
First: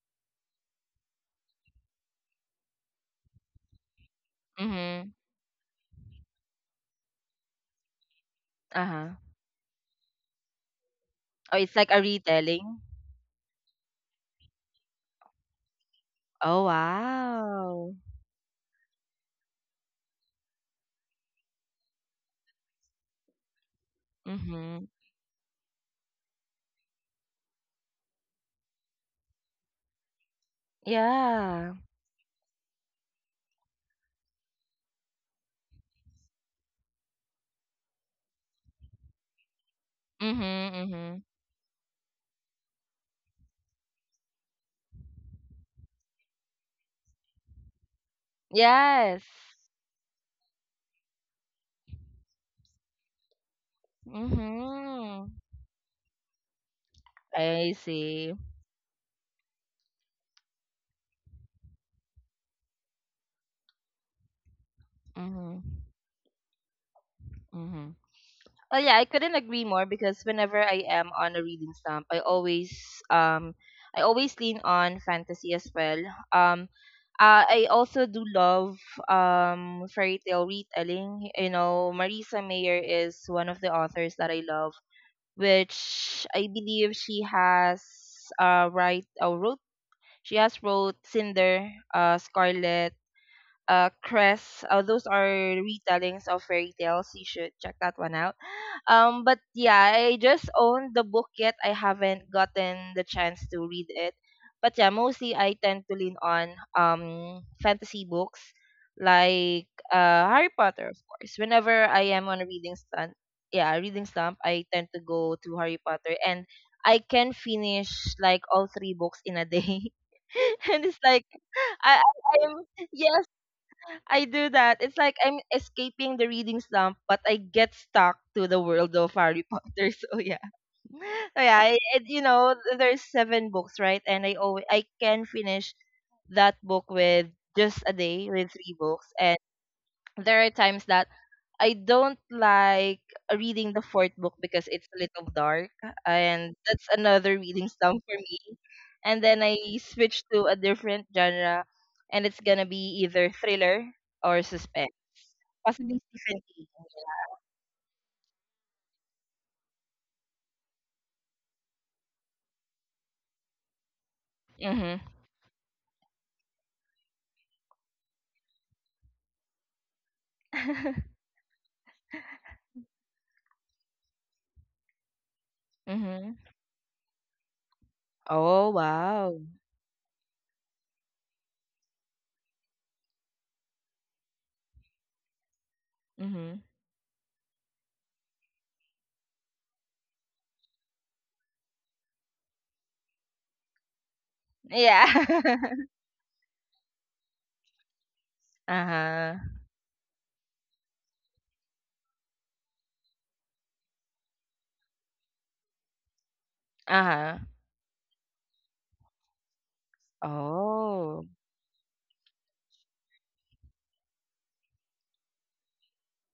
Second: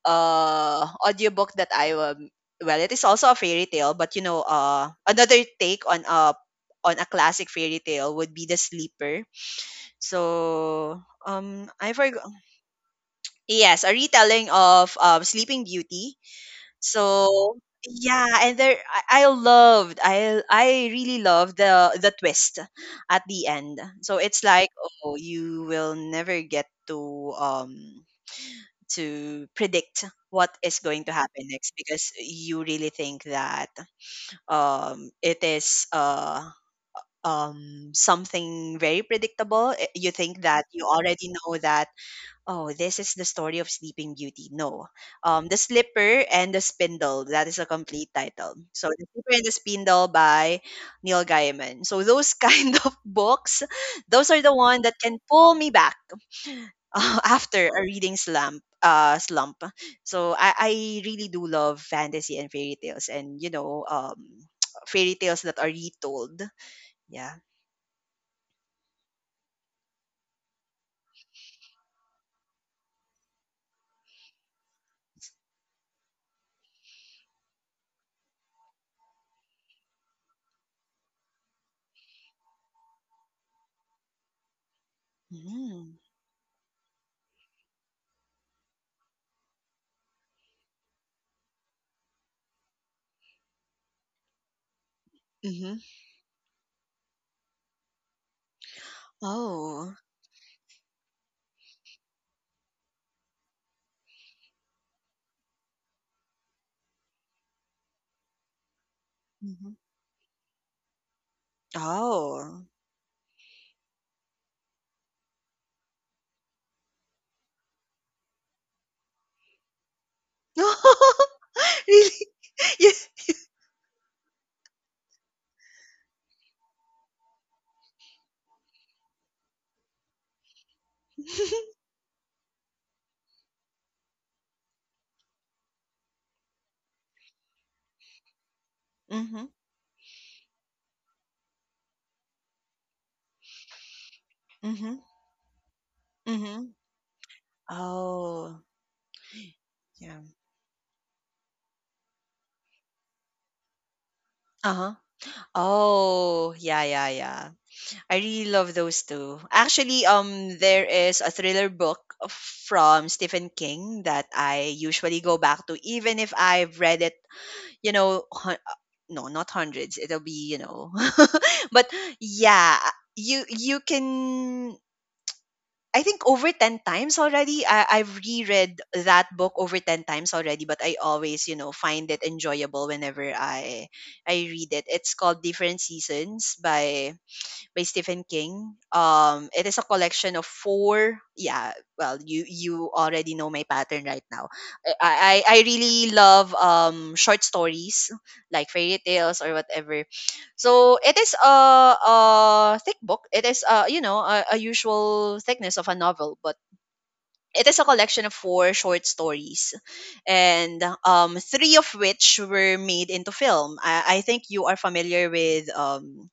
Speaker 2: audiobook that I, well, it is also a fairy tale, but, you know,
Speaker 1: Mm-hmm.
Speaker 2: another take on a, on a classic fairy tale, would be The
Speaker 1: Uh-huh.
Speaker 2: Sleeper. So,
Speaker 1: Oh, it's like
Speaker 2: I
Speaker 1: a
Speaker 2: forgot.
Speaker 1: retelling.
Speaker 2: Yes, a retelling of Sleeping Beauty.
Speaker 1: Oh,
Speaker 2: So,
Speaker 1: wow.
Speaker 2: yeah, and there, I really loved the twist at the end. So it's like,
Speaker 1: Mm-hmm.
Speaker 2: oh, you will never get to predict what is going to happen next,
Speaker 1: Yeah.
Speaker 2: because you really think that, it is, something very predictable. You
Speaker 1: Mm-hmm.
Speaker 2: think that you
Speaker 1: Mm-hmm.
Speaker 2: already know that, oh, this is the story of Sleeping Beauty. No. The Slipper and the Spindle. That is a complete title. So, The
Speaker 1: Yes.
Speaker 2: Slipper and the Spindle by Neil Gaiman. So, those (laughs) kind of books, those are the one that can
Speaker 1: Mm-hmm.
Speaker 2: pull me back (laughs) after
Speaker 1: I
Speaker 2: a reading
Speaker 1: see.
Speaker 2: slump. So I really do love fantasy and fairy tales and, you know, (tsk) fairy tales
Speaker 1: Mm-hmm.
Speaker 2: that are retold. Yeah.
Speaker 1: Mm-hmm. Oh yeah, I couldn't agree more because whenever I am on a reading slump, um I always lean on fantasy as well. Um I also do love fairy tale retelling. You know, Marisa Mayer is one of the authors that I love,
Speaker 2: Mm.
Speaker 1: which I believe she has write or wrote she has wrote Cinder, Scarlet, Cress. Those are
Speaker 2: Mm-hmm.
Speaker 1: retellings of fairy tales. You should check that one out. But yeah,
Speaker 2: Oh.
Speaker 1: I just own the book yet. I haven't gotten the chance to read it. But yeah, mostly I tend to lean on fantasy books like
Speaker 2: Mm-hmm.
Speaker 1: Harry Potter, of course. Whenever I am on a
Speaker 2: Oh.
Speaker 1: reading stunt, yeah, reading slump, I tend to go to Harry Potter and I can finish like all three books in a day. (laughs) And it's like
Speaker 2: (laughs) Really.
Speaker 1: I I'm
Speaker 2: (laughs) Yeah.
Speaker 1: yes, I do that. It's like I'm escaping the reading slump, but I get stuck to the world of Harry Potter. (laughs) So yeah, so yeah. I,
Speaker 2: (laughs)
Speaker 1: it, you know, There's seven books, right? And I can finish that book with just a day with three books. And
Speaker 2: Mm-hmm.
Speaker 1: there are times that I don't like reading the fourth book because it's a
Speaker 2: Mm-hmm.
Speaker 1: little dark, and
Speaker 2: Mm-hmm.
Speaker 1: that's another reading slump for me.
Speaker 2: Oh
Speaker 1: And then I
Speaker 2: yeah.
Speaker 1: switch to a different genre, and it's gonna be either thriller or
Speaker 2: Uh-huh.
Speaker 1: suspense. Possibly Stephen
Speaker 2: Oh
Speaker 1: King.
Speaker 2: yeah, yeah, yeah. I really love those two. Actually, there is a thriller book from Stephen King that I
Speaker 1: Mhm.
Speaker 2: usually go back to, even if I've read it, you know, no, not hundreds. It'll be, you know, (laughs) but yeah, you can. I think
Speaker 1: Mhm.
Speaker 2: over
Speaker 1: (laughs)
Speaker 2: 10 times already. I've
Speaker 1: Oh,
Speaker 2: reread that
Speaker 1: wow.
Speaker 2: book over 10 times already, but I always, you know, find it enjoyable whenever I read it. It's called Different Seasons
Speaker 1: Mhm.
Speaker 2: by Stephen King. It is a collection of four. Yeah, well, you already know my pattern right now.
Speaker 1: Yeah.
Speaker 2: I
Speaker 1: (laughs)
Speaker 2: really love short stories like fairy
Speaker 1: Uh-huh.
Speaker 2: tales or whatever. So it is a, thick book. It is a, you know, a usual thickness of a novel, but
Speaker 1: Uh-huh.
Speaker 2: it is a collection of four short stories, and,
Speaker 1: Oh.
Speaker 2: three of which were made into film. I think you are familiar with,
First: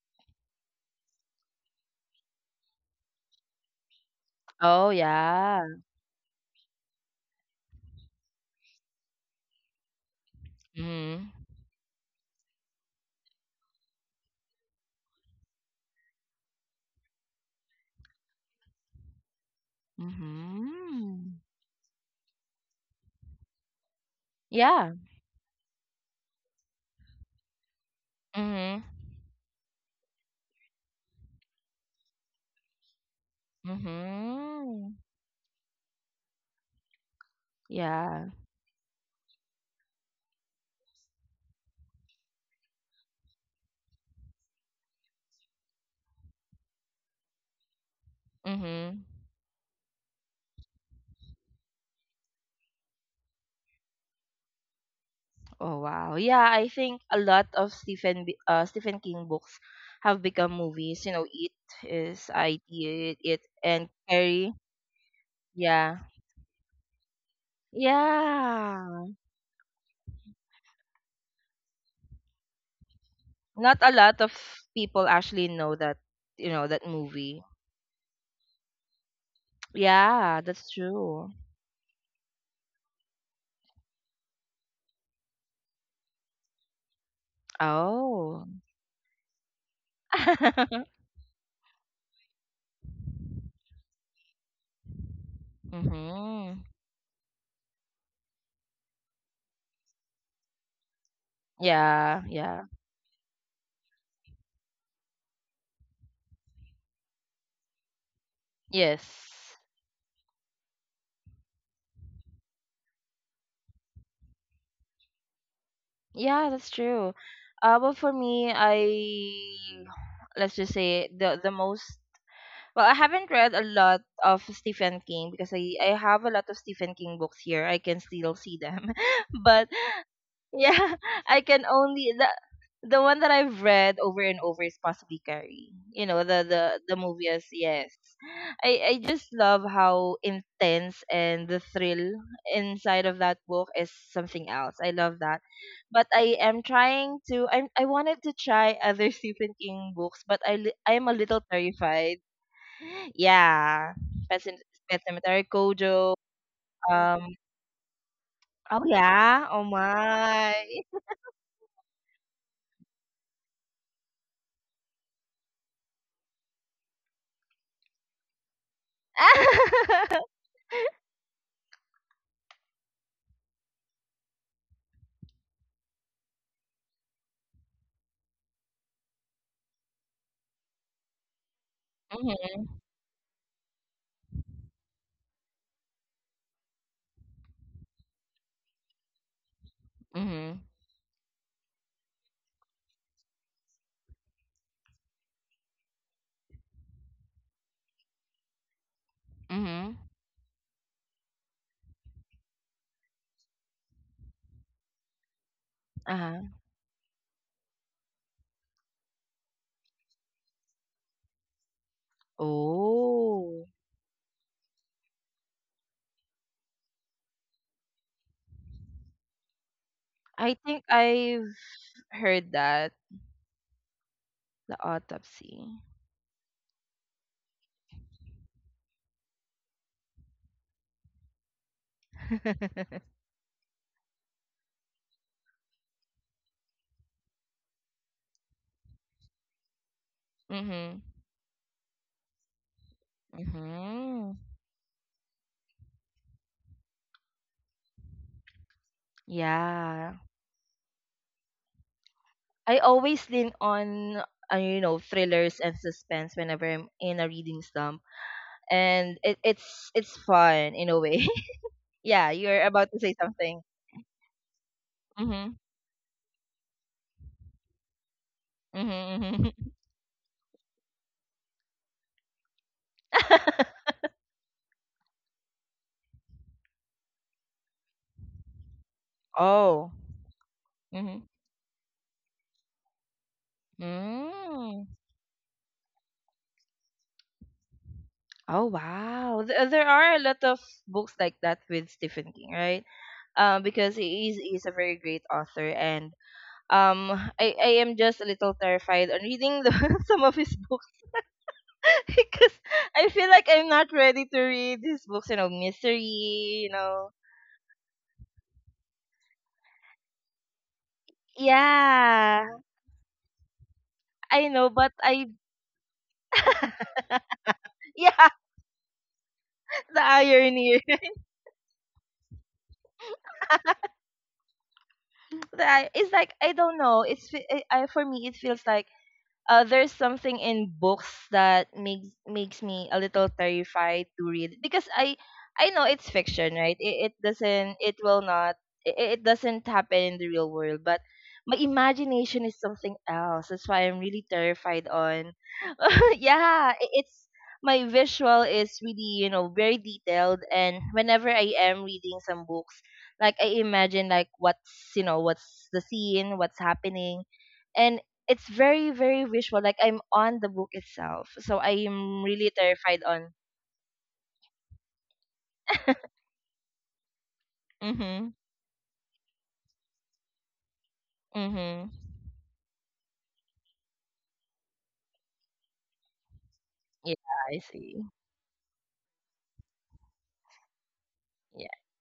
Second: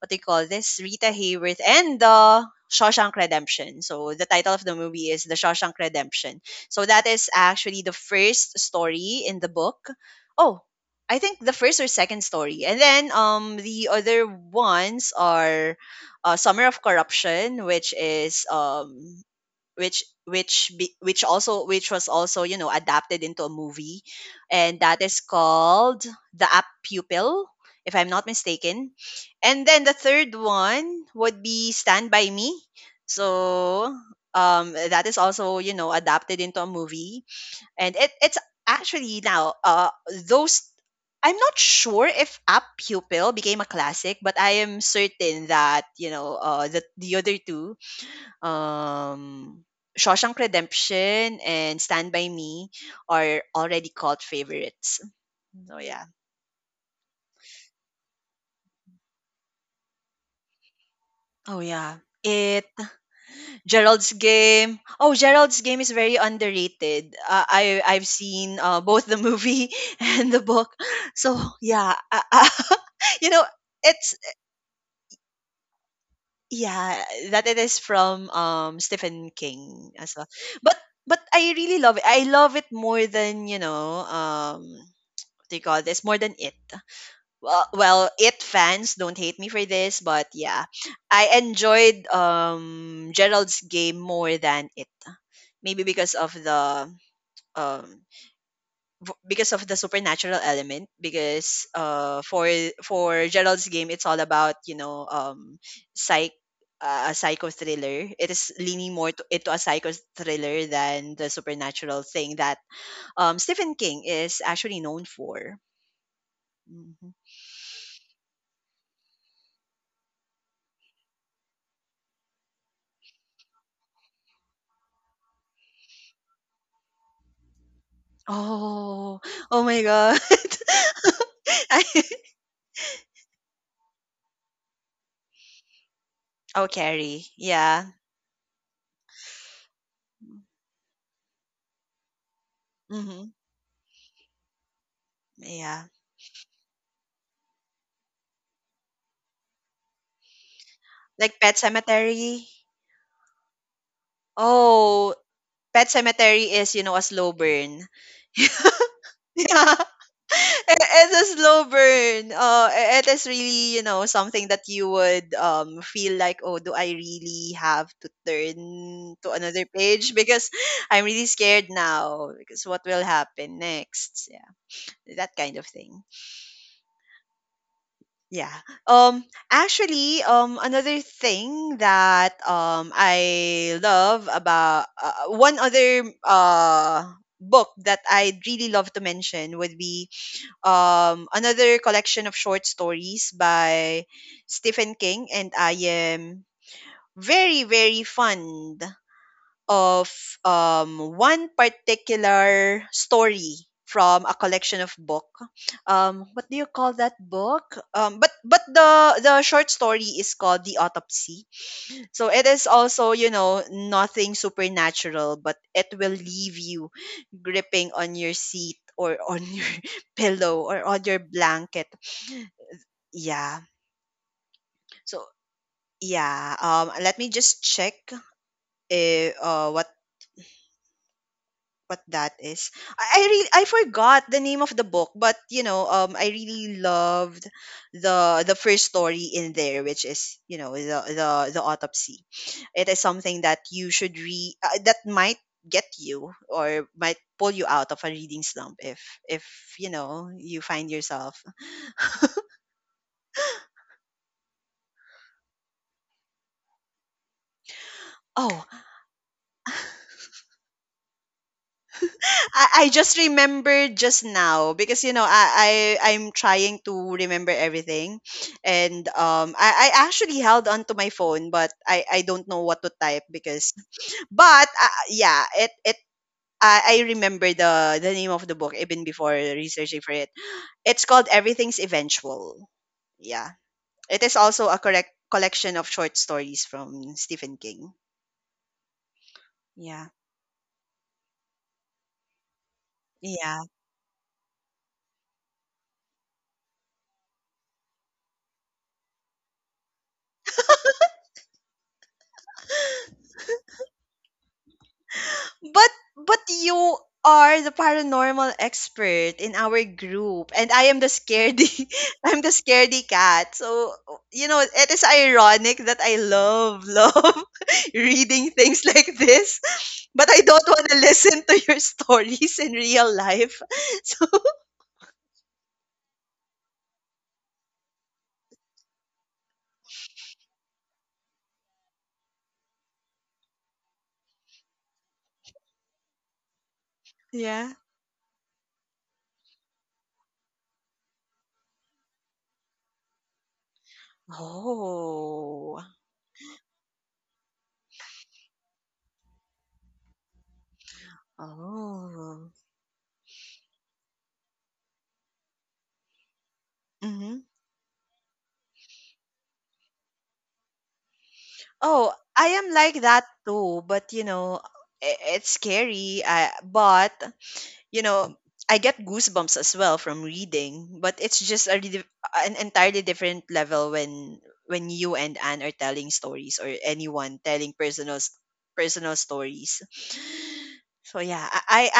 Speaker 2: what they call this? Rita Hayworth and the Shawshank Redemption. So the title of the
Speaker 1: Oh,
Speaker 2: movie is The
Speaker 1: yeah.
Speaker 2: Shawshank Redemption. So that is actually the first story in the book. Oh, I
Speaker 1: Mhm.
Speaker 2: think the first or second story. And then the other ones are, Summer of Corruption, which which be, which
Speaker 1: Mhm.
Speaker 2: also which was also, you know, adapted into a movie, and
Speaker 1: Yeah.
Speaker 2: that is called The App Pupil, if I'm not
Speaker 1: Mhm.
Speaker 2: mistaken. And then the third one would be Stand By Me. So
Speaker 1: Mhm.
Speaker 2: that is also, you know, adapted into a movie. And it
Speaker 1: Yeah.
Speaker 2: it's actually now, those, I'm not sure if Up Pupil became a classic, but I am certain that, you know, the other two,
Speaker 1: Mhm.
Speaker 2: um, Shawshank Redemption and Stand By Me, are already called favorites.
Speaker 1: Oh,
Speaker 2: So yeah.
Speaker 1: wow. Yeah, I think a lot of Stephen King books have become movies. You know, it
Speaker 2: Oh yeah.
Speaker 1: is I
Speaker 2: It.
Speaker 1: T, It and
Speaker 2: Gerald's
Speaker 1: Carrie.
Speaker 2: Game. Oh, Gerald's Game is
Speaker 1: Yeah.
Speaker 2: very underrated. I've seen,
Speaker 1: Yeah.
Speaker 2: both the movie (laughs) and the book. So yeah, (laughs) you know
Speaker 1: Not a
Speaker 2: it's
Speaker 1: lot of people actually know that, that
Speaker 2: yeah
Speaker 1: movie.
Speaker 2: that it is from Stephen King as well.
Speaker 1: Yeah, that's
Speaker 2: But but
Speaker 1: true.
Speaker 2: I really love it. I love it more than, you know, what do you call this, more than It. Well, It
Speaker 1: Oh.
Speaker 2: fans, don't hate me for this, but yeah,
Speaker 1: (laughs)
Speaker 2: I enjoyed Gerald's Game more than It. Maybe because of
Speaker 1: mhm.
Speaker 2: the, um supernatural element, because
Speaker 1: Yeah,
Speaker 2: for
Speaker 1: yeah.
Speaker 2: Gerald's Game, it's all about, you know, psych a psycho thriller. It is leaning more to,
Speaker 1: Yes.
Speaker 2: into a psycho thriller than the supernatural thing that Stephen King is actually known for.
Speaker 1: Yeah, that's
Speaker 2: Mm-hmm.
Speaker 1: true. For me, I let's just say the most. Well, I haven't read a lot of Stephen King because I have a lot of Stephen King books here. I can still see them,
Speaker 2: Oh,
Speaker 1: (laughs)
Speaker 2: oh
Speaker 1: but
Speaker 2: my God. (laughs)
Speaker 1: yeah, I can
Speaker 2: I
Speaker 1: only the one that I've read over and over is possibly Carrie. You know, the
Speaker 2: oh,
Speaker 1: the the movie
Speaker 2: Carrie.
Speaker 1: is
Speaker 2: Yeah.
Speaker 1: yes. I just love how intense and the thrill inside of
Speaker 2: Mm-hmm.
Speaker 1: that book is something else. I love that.
Speaker 2: Yeah.
Speaker 1: But I am trying to I wanted to try other (laughs) Stephen King books, but I am a
Speaker 2: Like
Speaker 1: little
Speaker 2: Pet
Speaker 1: terrified.
Speaker 2: Cemetery.
Speaker 1: Yeah. Pet Cem- Pet
Speaker 2: Oh,
Speaker 1: Cemetery
Speaker 2: Pet
Speaker 1: Kojo.
Speaker 2: Cemetery is, you know, a slow
Speaker 1: Um
Speaker 2: burn.
Speaker 1: oh
Speaker 2: (laughs)
Speaker 1: yeah. Oh
Speaker 2: Yeah.
Speaker 1: my.
Speaker 2: It's a slow burn. It is really, you know, something that you would feel like, oh, do I really have to turn to another page?
Speaker 1: (laughs)
Speaker 2: Because I'm really scared now. Because what will happen next? Yeah, that kind of thing. Yeah. Um actually, another thing that,
Speaker 1: mhm.
Speaker 2: I love about, one other book that I'd really love to mention, would be
Speaker 1: Mhm.
Speaker 2: another collection of short stories by Stephen King, and I am very, very fond
Speaker 1: Mhm.
Speaker 2: of, one particular story from a collection of book. What
Speaker 1: Uh-huh.
Speaker 2: do you call that book? But the short story is called The Autopsy. So it is also, you know,
Speaker 1: Oh,
Speaker 2: nothing supernatural, but it will leave you gripping on your seat, or on (laughs) your
Speaker 1: I
Speaker 2: pillow, or
Speaker 1: think
Speaker 2: on your
Speaker 1: I've
Speaker 2: blanket.
Speaker 1: heard that,
Speaker 2: Yeah.
Speaker 1: the
Speaker 2: So
Speaker 1: autopsy.
Speaker 2: yeah. Let me just check, eh, uh, what what that is.
Speaker 1: (laughs)
Speaker 2: I forgot the name of the book, but, you know, I really loved the first story in there, which is, you know,
Speaker 1: Mm-hmm.
Speaker 2: the autopsy. It is something that you should
Speaker 1: Mm-hmm.
Speaker 2: read, that might get you or might pull you out of a reading slump if, if you
Speaker 1: Yeah.
Speaker 2: know, you find yourself.
Speaker 1: I always lean on, thrillers and suspense whenever I'm in a reading slump,
Speaker 2: Oh,
Speaker 1: and it's fun in a way. (laughs) yeah, you're
Speaker 2: I
Speaker 1: about to
Speaker 2: just
Speaker 1: say something.
Speaker 2: remembered just now, because, you know,
Speaker 1: Mm-hmm.
Speaker 2: I'm trying to remember everything, and
Speaker 1: Mm-hmm.
Speaker 2: I actually held on to my phone, but I don't know what to type,
Speaker 1: mm-hmm.
Speaker 2: because, but yeah it I remember the name of the book even before
Speaker 1: (laughs) oh.
Speaker 2: researching for it. It's
Speaker 1: Mm-hmm.
Speaker 2: called Everything's Eventual. Yeah, it is also a
Speaker 1: Mm.
Speaker 2: correct collection of short stories from Stephen King.
Speaker 1: Oh wow. Th- there
Speaker 2: Yeah,
Speaker 1: are a lot of books like that with Stephen King, right?
Speaker 2: yeah.
Speaker 1: Because he is a very great author and um, I am just a little terrified on reading the, (laughs) some of his books (laughs) because I feel like I'm not ready to read his books,
Speaker 2: But
Speaker 1: mystery,
Speaker 2: but
Speaker 1: you
Speaker 2: you
Speaker 1: know.
Speaker 2: are the paranormal expert in our group, and I am the scaredy (laughs) I'm
Speaker 1: Yeah,
Speaker 2: the scaredy cat. So, you
Speaker 1: I
Speaker 2: know,
Speaker 1: know,
Speaker 2: it
Speaker 1: but
Speaker 2: is
Speaker 1: I,
Speaker 2: ironic that I love (laughs)
Speaker 1: (laughs) yeah,
Speaker 2: reading things like this,
Speaker 1: the
Speaker 2: but I don't
Speaker 1: irony.
Speaker 2: want to
Speaker 1: (laughs)
Speaker 2: listen to your (laughs) stories in real life. (laughs) So.
Speaker 1: It's like, I don't know. For me, it feels like there's something in books that makes me a little terrified to read because I know it's fiction, right? It
Speaker 2: Yeah.
Speaker 1: doesn't it will not it, it doesn't happen in the real world, but my imagination is something else. That's why I'm really terrified on.
Speaker 2: Oh.
Speaker 1: (laughs) yeah, it's my visual is really, you know, very detailed and whenever I am reading some
Speaker 2: Oh.
Speaker 1: books, like I imagine like what's, you know, what's the scene, what's happening
Speaker 2: hmm
Speaker 1: and it's very very visual like I'm on the book itself so I
Speaker 2: Oh,
Speaker 1: am really
Speaker 2: I am like
Speaker 1: terrified
Speaker 2: that
Speaker 1: on.
Speaker 2: too, but it's scary. But you
Speaker 1: Mhm.
Speaker 2: know, I get goosebumps as well from reading, but it's just a,
Speaker 1: Mhm.
Speaker 2: an entirely different level when you and Anne are telling stories or
Speaker 1: Yeah.
Speaker 2: anyone
Speaker 1: I
Speaker 2: telling
Speaker 1: see.
Speaker 2: personal personal stories. So yeah, I I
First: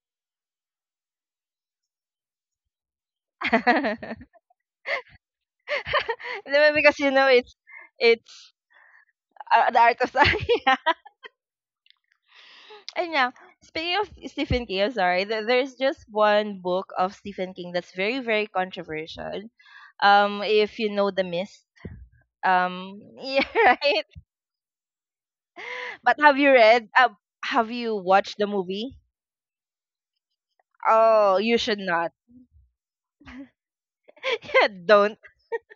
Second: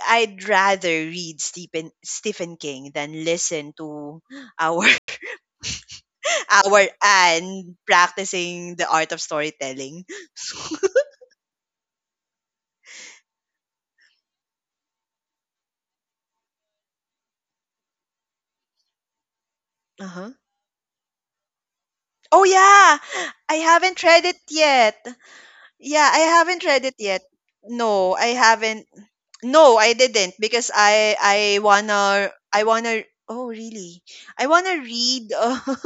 Speaker 2: I- I'd rather read Stephen King than listen
Speaker 1: Yeah.
Speaker 2: to our (laughs)
Speaker 1: (laughs) No,
Speaker 2: our
Speaker 1: because you know it's
Speaker 2: Anne
Speaker 1: it's
Speaker 2: practicing the art of
Speaker 1: the
Speaker 2: storytelling.
Speaker 1: art of (laughs) yeah
Speaker 2: (laughs)
Speaker 1: and yeah speaking of Stephen King, I'm sorry, there's just one book of Stephen King that's very very controversial.
Speaker 2: Uh-huh.
Speaker 1: If you know The Mist.
Speaker 2: Oh yeah,
Speaker 1: (laughs) Yeah,
Speaker 2: I haven't
Speaker 1: right.
Speaker 2: read it yet. Yeah, I
Speaker 1: But
Speaker 2: haven't read it yet.
Speaker 1: have you
Speaker 2: No, I
Speaker 1: watched the
Speaker 2: haven't.
Speaker 1: movie?
Speaker 2: No, I didn't because I
Speaker 1: Oh,
Speaker 2: I
Speaker 1: you should not.
Speaker 2: wanna I wanna oh really? I
Speaker 1: (laughs)
Speaker 2: wanna
Speaker 1: yeah, don't.
Speaker 2: read (laughs)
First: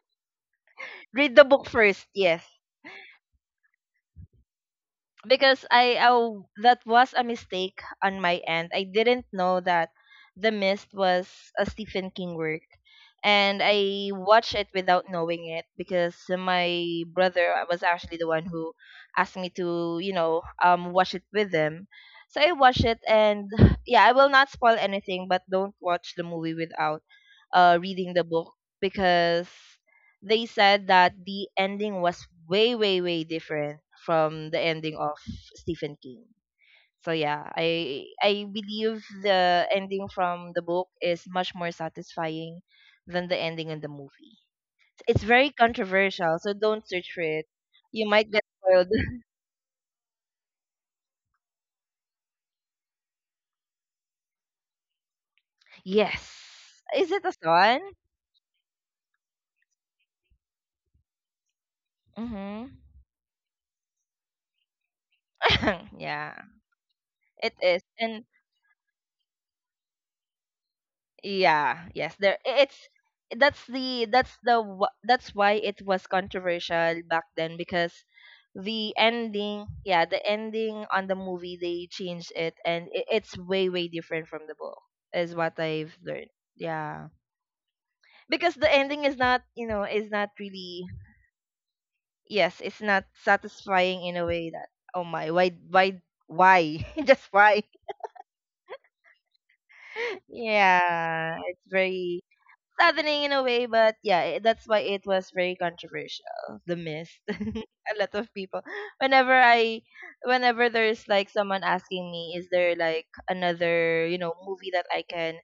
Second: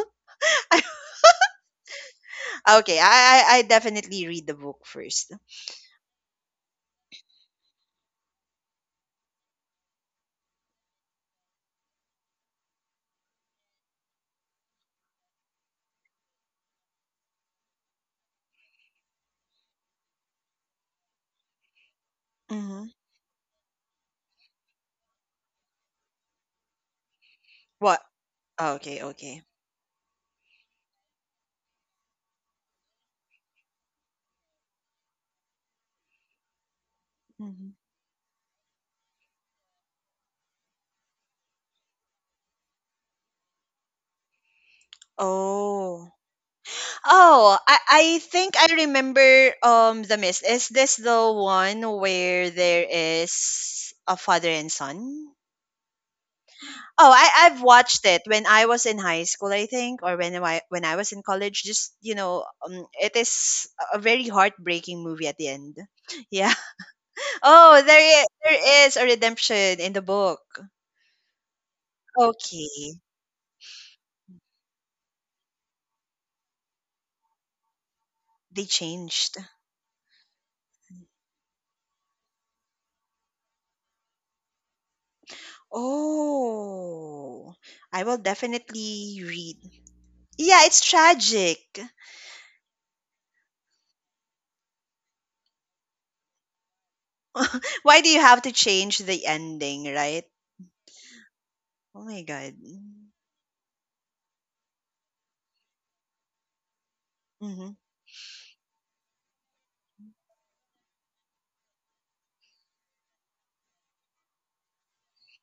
Speaker 2: I-
Speaker 1: Read the book first. Yes.
Speaker 2: Okay, I definitely read the book 1st.
Speaker 1: Because I oh, that was a mistake on my end. I didn't know that The Mist was a Stephen King work, and I watched it without knowing it because my brother was actually the one who asked me to watch it with him. So I watched
Speaker 2: Mm-hmm.
Speaker 1: it, and (sighs) yeah, I will not spoil anything, but don't watch the movie without
Speaker 2: What?
Speaker 1: reading the book
Speaker 2: Okay, okay.
Speaker 1: because they said that the ending was way way way different from the ending of Stephen King. So yeah,
Speaker 2: hmm
Speaker 1: I believe the ending from the book is much more satisfying than the ending in the movie. It's very
Speaker 2: Oh.
Speaker 1: controversial, so don't search for it.
Speaker 2: Oh, I
Speaker 1: You
Speaker 2: I
Speaker 1: might get
Speaker 2: think I
Speaker 1: spoiled. (laughs)
Speaker 2: remember The Mist. Is this the one where there is a father and son?
Speaker 1: yes. Is
Speaker 2: Oh,
Speaker 1: it a
Speaker 2: I've
Speaker 1: son?
Speaker 2: watched it when I was in high school, I think, or when I was in college. Just
Speaker 1: Mm-hmm.
Speaker 2: it is a very heartbreaking movie at the end. (laughs)
Speaker 1: (laughs) (clears throat) yeah,
Speaker 2: Yeah.
Speaker 1: it
Speaker 2: Oh,
Speaker 1: is. And
Speaker 2: there is a redemption in the book.
Speaker 1: yeah, yes, there I- it's
Speaker 2: Okay,
Speaker 1: that's why it was controversial back then because
Speaker 2: they
Speaker 1: the
Speaker 2: changed.
Speaker 1: ending, yeah, the ending on the movie they changed it and I it's way way different from the book is what I've learned. Yeah.
Speaker 2: Oh, I will
Speaker 1: Because the ending is
Speaker 2: definitely
Speaker 1: not,
Speaker 2: read.
Speaker 1: you know, is not
Speaker 2: Yeah, it's
Speaker 1: really
Speaker 2: tragic. (laughs)
Speaker 1: yes, it's not satisfying in a way that oh my, why why? (laughs) Just why?
Speaker 2: Why do you have to change the ending,
Speaker 1: (laughs)
Speaker 2: right?
Speaker 1: Yeah, it's
Speaker 2: Oh
Speaker 1: very
Speaker 2: my god.
Speaker 1: saddening in a way, but yeah, that's why it was very controversial. The Mist. (laughs)
Speaker 2: Mm-hmm.
Speaker 1: A lot of people. Whenever I, whenever there's like someone asking me, is there like another movie that I can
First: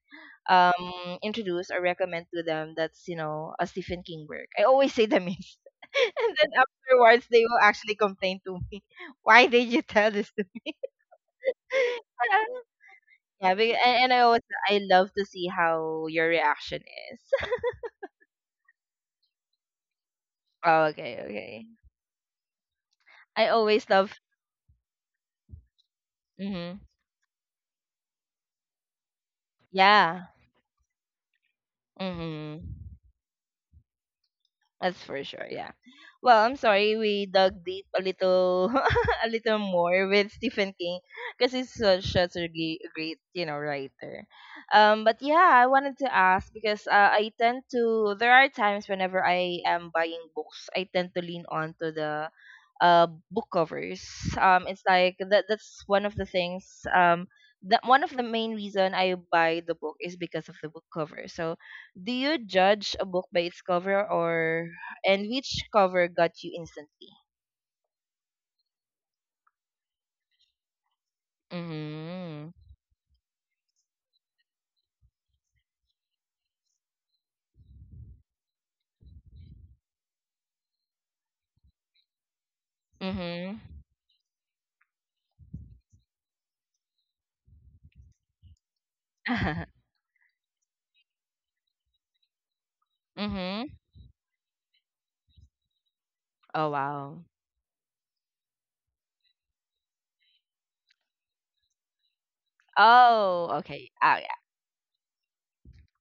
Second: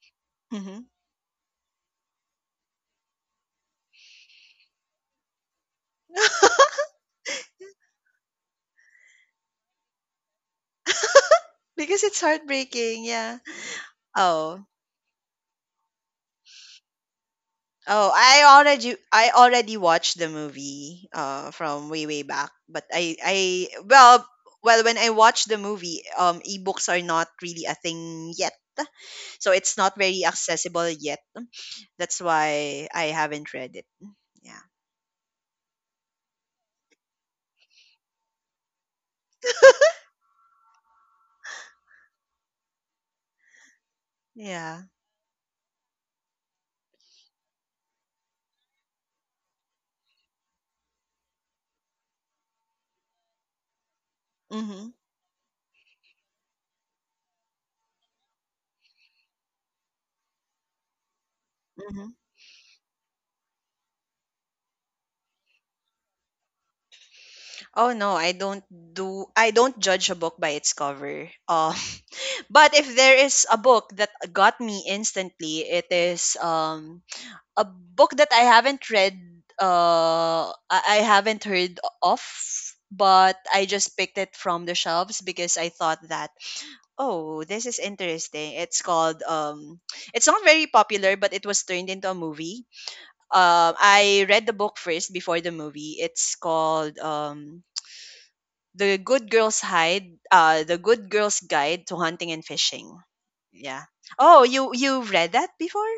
Speaker 2: Mm-hmm.
Speaker 1: introduce or recommend to them that's a Stephen King work, I always say The Mist, (laughs) and
Speaker 2: (laughs)
Speaker 1: then afterwards they will actually complain to me, (laughs) why did you tell this to me?
Speaker 2: because it's
Speaker 1: (laughs)
Speaker 2: heartbreaking. Yeah.
Speaker 1: yeah, and I always
Speaker 2: Oh.
Speaker 1: I love to see how your reaction is. (laughs)
Speaker 2: Oh, I already watched the
Speaker 1: Oh,
Speaker 2: movie
Speaker 1: okay, okay.
Speaker 2: from way way back, but I
Speaker 1: I always love.
Speaker 2: well when I watched the movie,
Speaker 1: Mhm.
Speaker 2: ebooks are not really a thing yet. So it's not
Speaker 1: Yeah.
Speaker 2: very accessible yet. That's why
Speaker 1: Mhm.
Speaker 2: I haven't read it. Yeah.
Speaker 1: That's for sure, yeah. Well, I'm sorry we dug deep a little (laughs) a little more with Stephen King because he's such a great, writer.
Speaker 2: Yeah.
Speaker 1: But yeah, I wanted to ask because I tend to there are times whenever I am buying books, I tend to lean on to the book covers. It's
Speaker 2: Mhm.
Speaker 1: like that, that's one of the things, that one of the main reason I buy the book is because of the book cover. So do
Speaker 2: Mhm.
Speaker 1: you judge a book by its cover or and which cover got you instantly?
Speaker 2: Oh no, I don't judge a book by its cover. (laughs)
Speaker 1: Mhm.
Speaker 2: But if there is a book that got me instantly, it is a book that I haven't read, I haven't heard of, but
Speaker 1: Mhm.
Speaker 2: I just picked it from the shelves because I thought that, oh, this is interesting. It's called,
Speaker 1: (laughs)
Speaker 2: it's not very popular, but it was turned into a movie.
Speaker 1: mhm.
Speaker 2: I read the book first before the movie. It's
Speaker 1: Oh
Speaker 2: called,
Speaker 1: wow.
Speaker 2: The Good Girl's Hide, The Good Girl's Guide to Hunting and Fishing.
Speaker 1: Oh,
Speaker 2: Yeah.
Speaker 1: okay. Ah, yeah.
Speaker 2: Oh, you read that before?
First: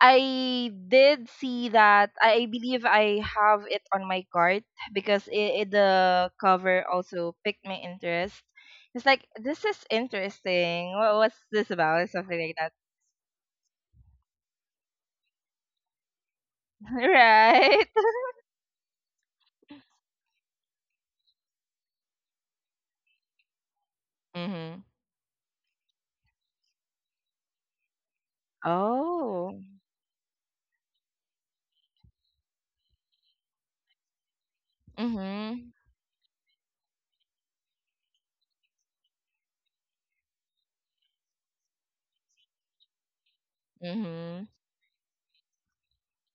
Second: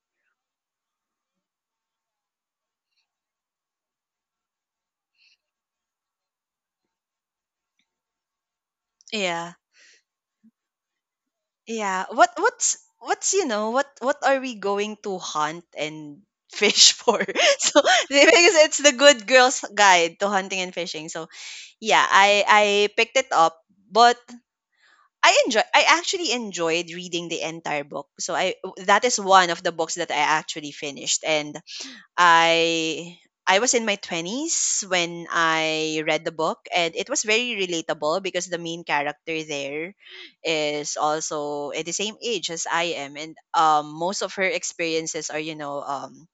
Speaker 1: I did see that. I believe I have it on my cart because the cover also picked my interest. It's like
Speaker 2: Yeah.
Speaker 1: this is interesting. What, what's this about?
Speaker 2: Yeah.
Speaker 1: Or
Speaker 2: What
Speaker 1: something like that,
Speaker 2: what's what's what are we going to hunt and
Speaker 1: (laughs)
Speaker 2: fish (laughs) for? So
Speaker 1: right?
Speaker 2: because it's the good girl's guide to hunting and fishing. So yeah, I picked it up, but
Speaker 1: Mhm.
Speaker 2: I actually enjoyed reading the entire book. So I that is one
Speaker 1: Oh.
Speaker 2: of the books that I actually finished and I I was in my 20s when
Speaker 1: Mhm.
Speaker 2: I read the book, and it was very relatable because the main character there is also at the same age as I am, and most of her
Speaker 1: Mhm.
Speaker 2: experiences are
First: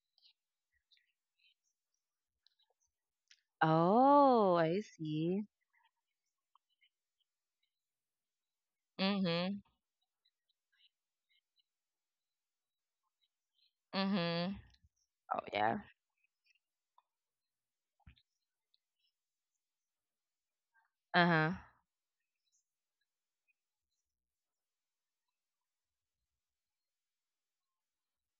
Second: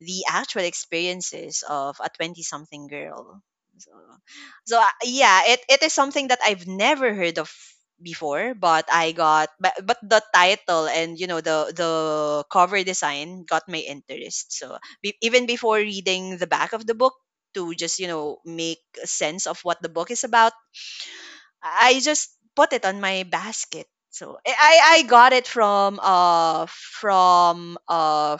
Speaker 2: the actual experiences of a 20 something girl. So,
Speaker 1: Oh, I
Speaker 2: yeah,
Speaker 1: see.
Speaker 2: it is something that I've never heard of before, but
Speaker 1: Mhm.
Speaker 2: but the title and the cover design got my interest.
Speaker 1: Mhm.
Speaker 2: So be,
Speaker 1: Oh,
Speaker 2: even before
Speaker 1: yeah.
Speaker 2: reading the back of the book to just make sense of what the book is about,
Speaker 1: Uh-huh.
Speaker 2: I just put it on my basket. So I got it from from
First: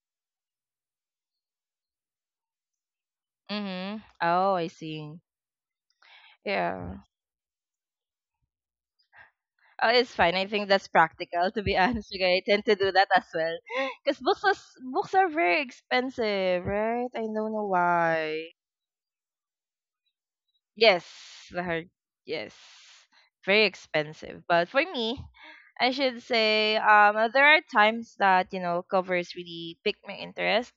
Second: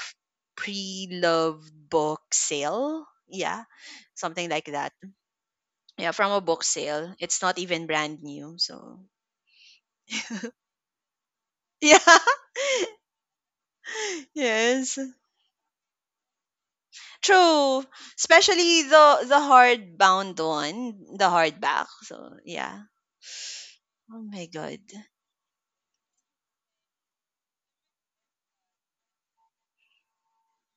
Speaker 2: pre-loved book sale. Yeah,
Speaker 1: Mm-hmm.
Speaker 2: something
Speaker 1: Oh,
Speaker 2: like
Speaker 1: I
Speaker 2: that.
Speaker 1: see.
Speaker 2: Yeah, from a book
Speaker 1: Yeah.
Speaker 2: sale. It's not even brand new. So
Speaker 1: Oh, it's fine. I think that's practical, to be (laughs)
Speaker 2: (laughs)
Speaker 1: honest
Speaker 2: yeah.
Speaker 1: you guys, I tend to do that as well. (laughs) Because
Speaker 2: Yes.
Speaker 1: books are very expensive, right? I don't know
Speaker 2: True.
Speaker 1: why.
Speaker 2: Especially the hardbound
Speaker 1: Yes.
Speaker 2: one, the
Speaker 1: The
Speaker 2: hardback.
Speaker 1: hard,
Speaker 2: So
Speaker 1: yes.
Speaker 2: yeah.
Speaker 1: Very
Speaker 2: Oh
Speaker 1: expensive.
Speaker 2: my
Speaker 1: But
Speaker 2: god.
Speaker 1: for me, I should say there are times that, you know, covers really pique my interest.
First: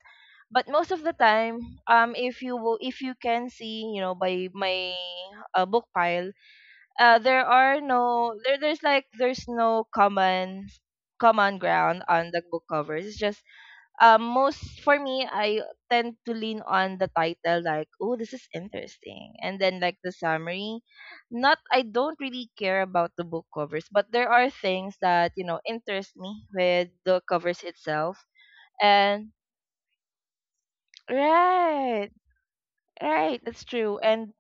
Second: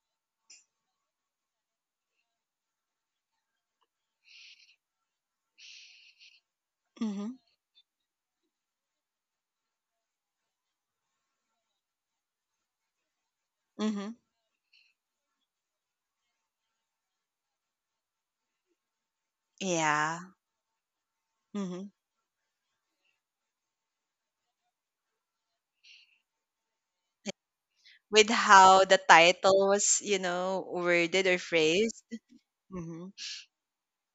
Speaker 1: But most of the time, if you will, if you can see, you know, by my book pile,
Speaker 2: Mhm.
Speaker 1: there's no common ground on the book covers. It's just
Speaker 2: Mhm.
Speaker 1: most for me, I tend to lean on the title, like, oh, this is interesting, and then like the
Speaker 2: Yeah.
Speaker 1: summary. Not I
Speaker 2: Mhm.
Speaker 1: don't really care about the book covers, but there are things that, you know, interest me with the covers itself.
Speaker 2: With how the
Speaker 1: And
Speaker 2: title was, you know, worded or
Speaker 1: right,
Speaker 2: phrased. hmm
Speaker 1: right, that's true. And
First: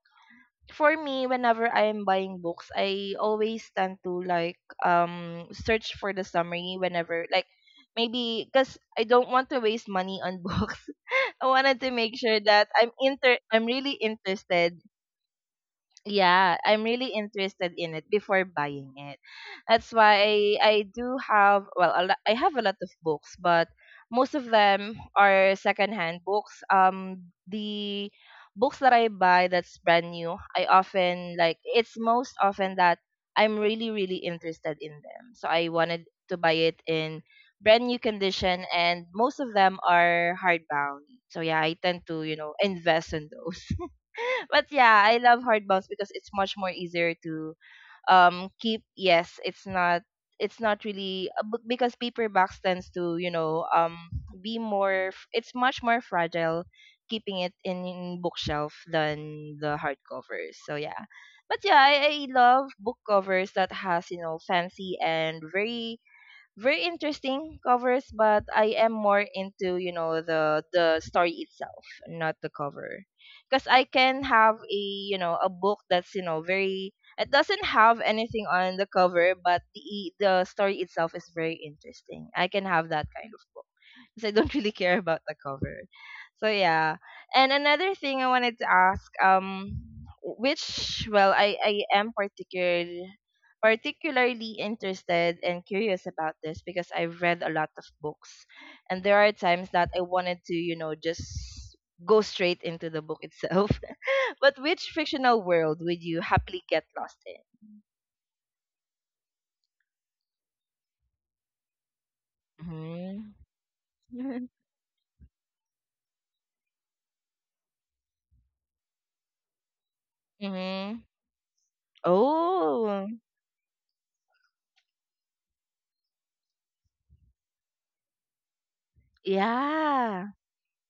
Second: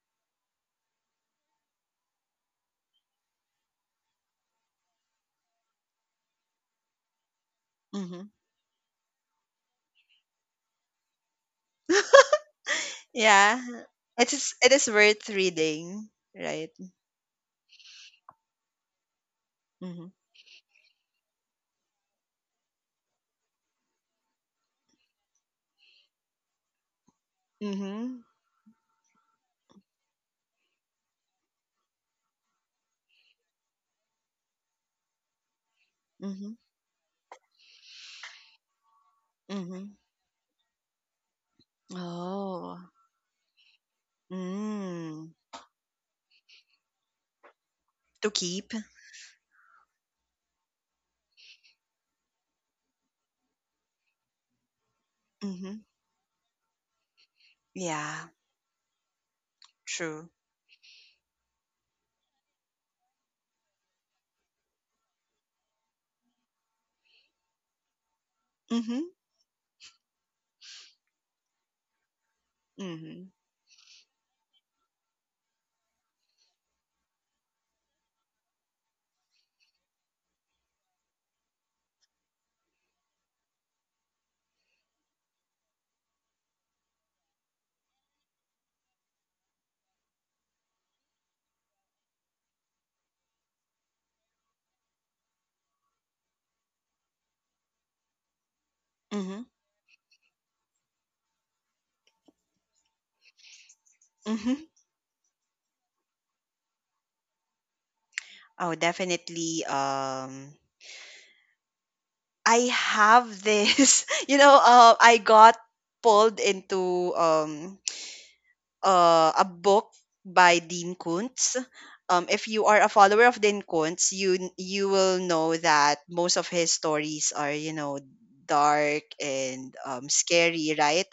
Speaker 1: for me, whenever I am buying books, I always tend to, like, search for the summary whenever, like,
Speaker 2: hmm
Speaker 1: maybe because I don't want to waste money on books. (laughs) I wanted to
Speaker 2: (laughs)
Speaker 1: make sure that
Speaker 2: Yeah,
Speaker 1: I'm really
Speaker 2: it is. It is
Speaker 1: interested,
Speaker 2: worth reading, right?
Speaker 1: yeah, I'm really interested in it before buying it.
Speaker 2: Mm-hmm.
Speaker 1: That's why I do have, well, I have a lot of books, but most of them are secondhand books.
Speaker 2: Mm-hmm.
Speaker 1: The books that I buy that's brand new, I often like it's most often that I'm really, really interested in them. So I wanted
Speaker 2: Mm-hmm.
Speaker 1: to buy it in brand new condition, and most of
Speaker 2: Mm-hmm.
Speaker 1: them are hardbound. So yeah, I tend to, you know,
Speaker 2: Oh.
Speaker 1: invest in those. (laughs) But yeah,
Speaker 2: Mm.
Speaker 1: I love hard bounce because it's much more easier to
Speaker 2: To keep.
Speaker 1: keep. Yes, it's not really because paperbacks tends to, you know, it's
Speaker 2: Mm-hmm.
Speaker 1: much more fragile keeping it
Speaker 2: Yeah.
Speaker 1: in bookshelf than the
Speaker 2: True.
Speaker 1: hardcovers. So yeah, but yeah, I love book covers that has, you know, fancy and very, very interesting covers, but I am
Speaker 2: Mm-hmm.
Speaker 1: more into, you know, the story itself, not the
Speaker 2: Mm-hmm.
Speaker 1: cover, because I can have a, you know, a book that's, you know, very, it doesn't have anything on the cover, but the story itself is very interesting. I can have that kind of book because I don't (laughs) really care about the cover. So yeah, and another thing I wanted to ask, which, well, I am particularly interested and curious about this because I've read a lot of books. And there
Speaker 2: Mm-hmm.
Speaker 1: are times that I wanted to, you know, just go straight into the book itself.
Speaker 2: Mm-hmm.
Speaker 1: (laughs) But which fictional world would you happily get lost in?
Speaker 2: Oh, definitely. I have
Speaker 1: Mm-hmm.
Speaker 2: this. (laughs) You know,
Speaker 1: (laughs)
Speaker 2: I got pulled into a book by Dean
Speaker 1: Mm-hmm.
Speaker 2: Kuntz. If you are a follower
Speaker 1: Oh,
Speaker 2: of Dean Kuntz, you will know that most of his stories are dark and
Speaker 1: yeah.
Speaker 2: scary, right?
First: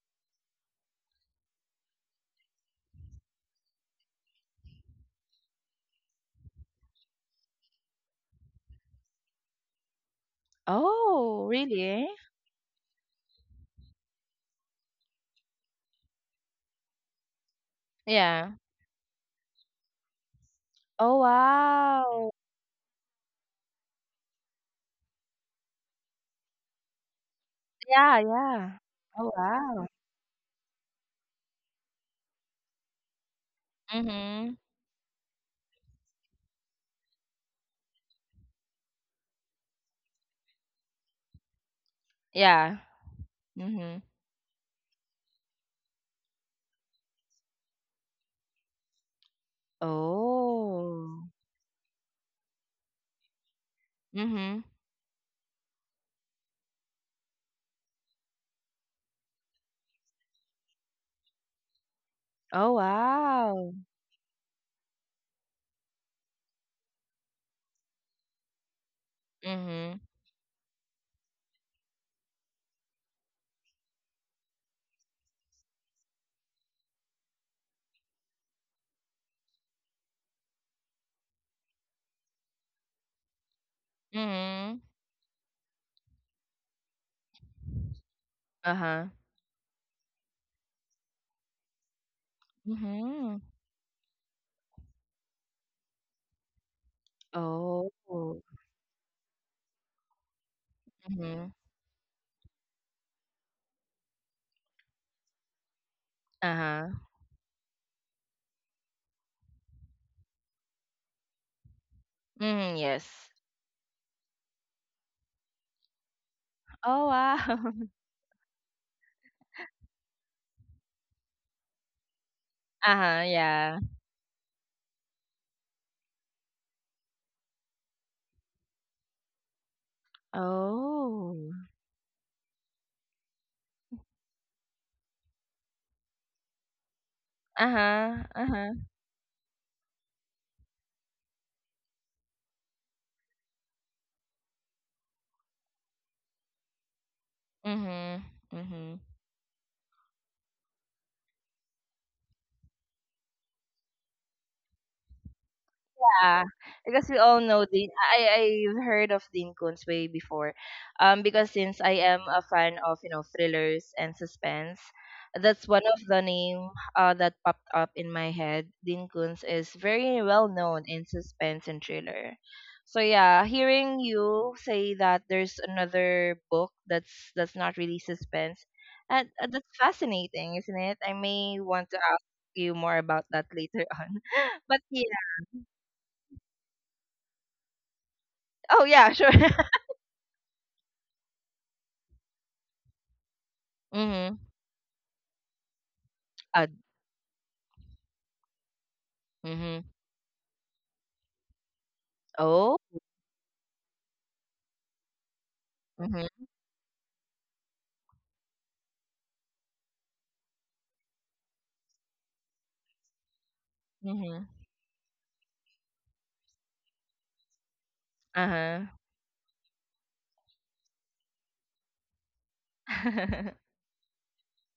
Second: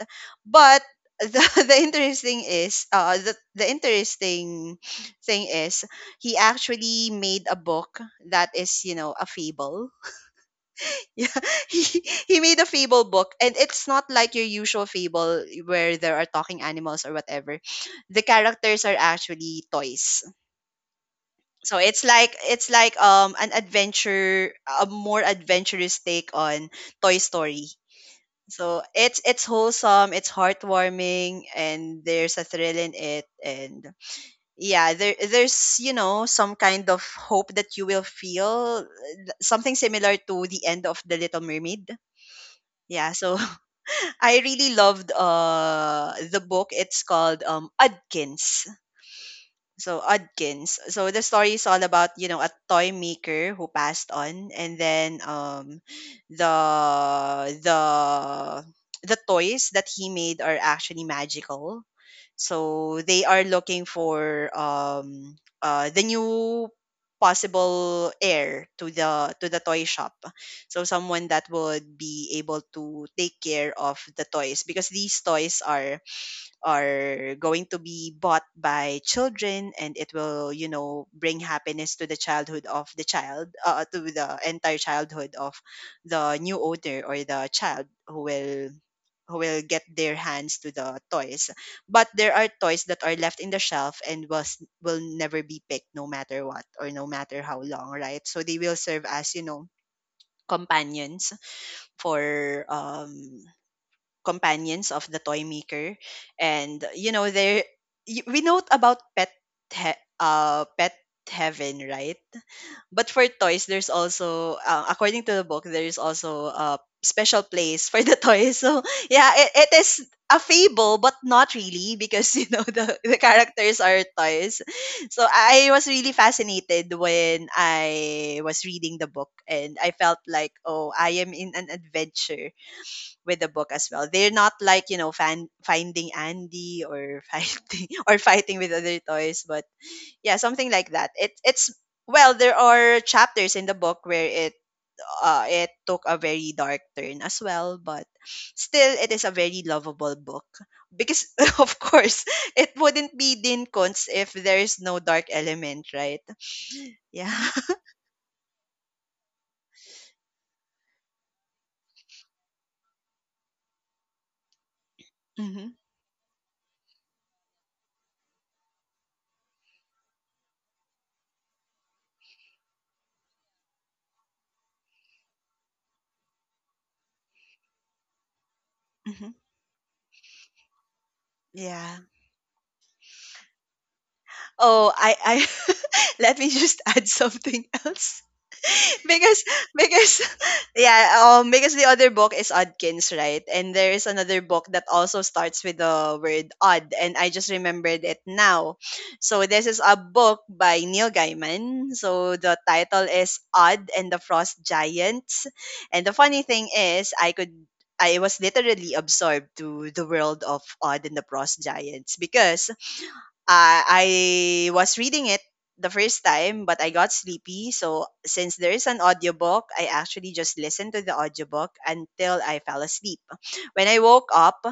Speaker 2: But the, (laughs) the interesting thing is he actually made a book that is a fable. Yeah,
Speaker 1: Oh,
Speaker 2: (laughs)
Speaker 1: really?
Speaker 2: he made a fable book, and it's not like your usual fable where there are talking animals or whatever. The
Speaker 1: Yeah.
Speaker 2: characters are actually toys,
Speaker 1: Oh,
Speaker 2: so
Speaker 1: wow.
Speaker 2: it's like an adventure, a more adventurous take on Toy Story.
Speaker 1: Yeah, yeah.
Speaker 2: So
Speaker 1: Oh,
Speaker 2: it's
Speaker 1: wow.
Speaker 2: wholesome, it's heartwarming, and there's a thrill in it, and
Speaker 1: Mm-hmm.
Speaker 2: yeah, there's some kind of hope that you will feel, something similar to the end of the Little Mermaid.
Speaker 1: Yeah.
Speaker 2: Yeah, so
Speaker 1: Mm-hmm.
Speaker 2: (laughs) I really loved the book. It's called Udkins. So Udkins. So the
Speaker 1: Oh.
Speaker 2: story is all about a toy maker who passed on,
Speaker 1: Mm-hmm.
Speaker 2: and then the the the toys that he made are actually magical,
Speaker 1: Oh,
Speaker 2: so they are
Speaker 1: wow.
Speaker 2: looking for the new possible heir to the toy
Speaker 1: Mhm.
Speaker 2: shop. So someone that would be able to take care of the toys because these toys are going to be bought by children, and it will bring happiness to the childhood of the child to the entire
Speaker 1: Mhm.
Speaker 2: childhood of the new owner or the child who will
Speaker 1: Uh-huh.
Speaker 2: get their hands to the toys. But there are toys that are
Speaker 1: Mhm.
Speaker 2: left in the shelf and was will never be picked no matter what or no matter how
Speaker 1: Oh.
Speaker 2: long, right? So they will serve as companions
Speaker 1: Mhm.
Speaker 2: for companions of the toy maker. And
Speaker 1: Uh-huh.
Speaker 2: there we know about pet pet heaven, right?
Speaker 1: Mhm,
Speaker 2: But for
Speaker 1: yes.
Speaker 2: toys there's also according to the book, there's also a
Speaker 1: Oh,
Speaker 2: special
Speaker 1: wow. (laughs)
Speaker 2: place for the (laughs) toys. So yeah, it is a fable but not really, because (laughs) you know the
Speaker 1: Uh-huh,
Speaker 2: characters
Speaker 1: yeah.
Speaker 2: are toys. So I was really fascinated when I was reading the book and I felt like oh I am
Speaker 1: Oh.
Speaker 2: in an adventure with the book as well. They're not like, you know, finding Andy or (laughs)
Speaker 1: Uh-huh.
Speaker 2: fighting with
Speaker 1: Uh-huh.
Speaker 2: other toys, but yeah, something like that. It it's well, there are chapters in the book where it took a very dark turn as well, but
Speaker 1: Mhm.
Speaker 2: still
Speaker 1: Mhm.
Speaker 2: it is a very lovable book because (laughs) of course it wouldn't be Dean Kuntz if there's no dark element, right?
Speaker 1: Yeah, because we
Speaker 2: Yeah.
Speaker 1: all know
Speaker 2: (laughs)
Speaker 1: Dean. I've heard of Dean Koontz way before, because since I am a fan of, you know, thrillers and suspense, that's
Speaker 2: hmm
Speaker 1: one of the name that popped up in my head. Dean Koontz is very well known in suspense and thriller. So yeah, hearing you say that there's another book that's not really suspense, and
Speaker 2: hmm
Speaker 1: that's fascinating, isn't it? I may want to
Speaker 2: Yeah.
Speaker 1: ask you more about that later (laughs) on. But
Speaker 2: Oh,
Speaker 1: yeah.
Speaker 2: I (laughs) let me just (laughs) add something else.
Speaker 1: Oh,
Speaker 2: (laughs)
Speaker 1: yeah, sure.
Speaker 2: because
Speaker 1: (laughs)
Speaker 2: because (laughs) yeah, because the other book is Odkins, right? And there is
Speaker 1: Mhm.
Speaker 2: another book that also starts with the word
Speaker 1: Uh,
Speaker 2: odd and I just remembered it now. So this is
Speaker 1: Mhm.
Speaker 2: a book by Neil Gaiman, so the
Speaker 1: Oh.
Speaker 2: title is Odd and the Frost Giants. And the funny
Speaker 1: Mhm.
Speaker 2: thing is I was literally absorbed to the world of Odd and the Frost Giants because
Speaker 1: Mhm.
Speaker 2: I was reading it the first time, but I got sleepy. So since there
Speaker 1: Uh-huh.
Speaker 2: is an audiobook, I actually just listened to the audiobook until I fell asleep.
Speaker 1: (laughs)
Speaker 2: When I woke up,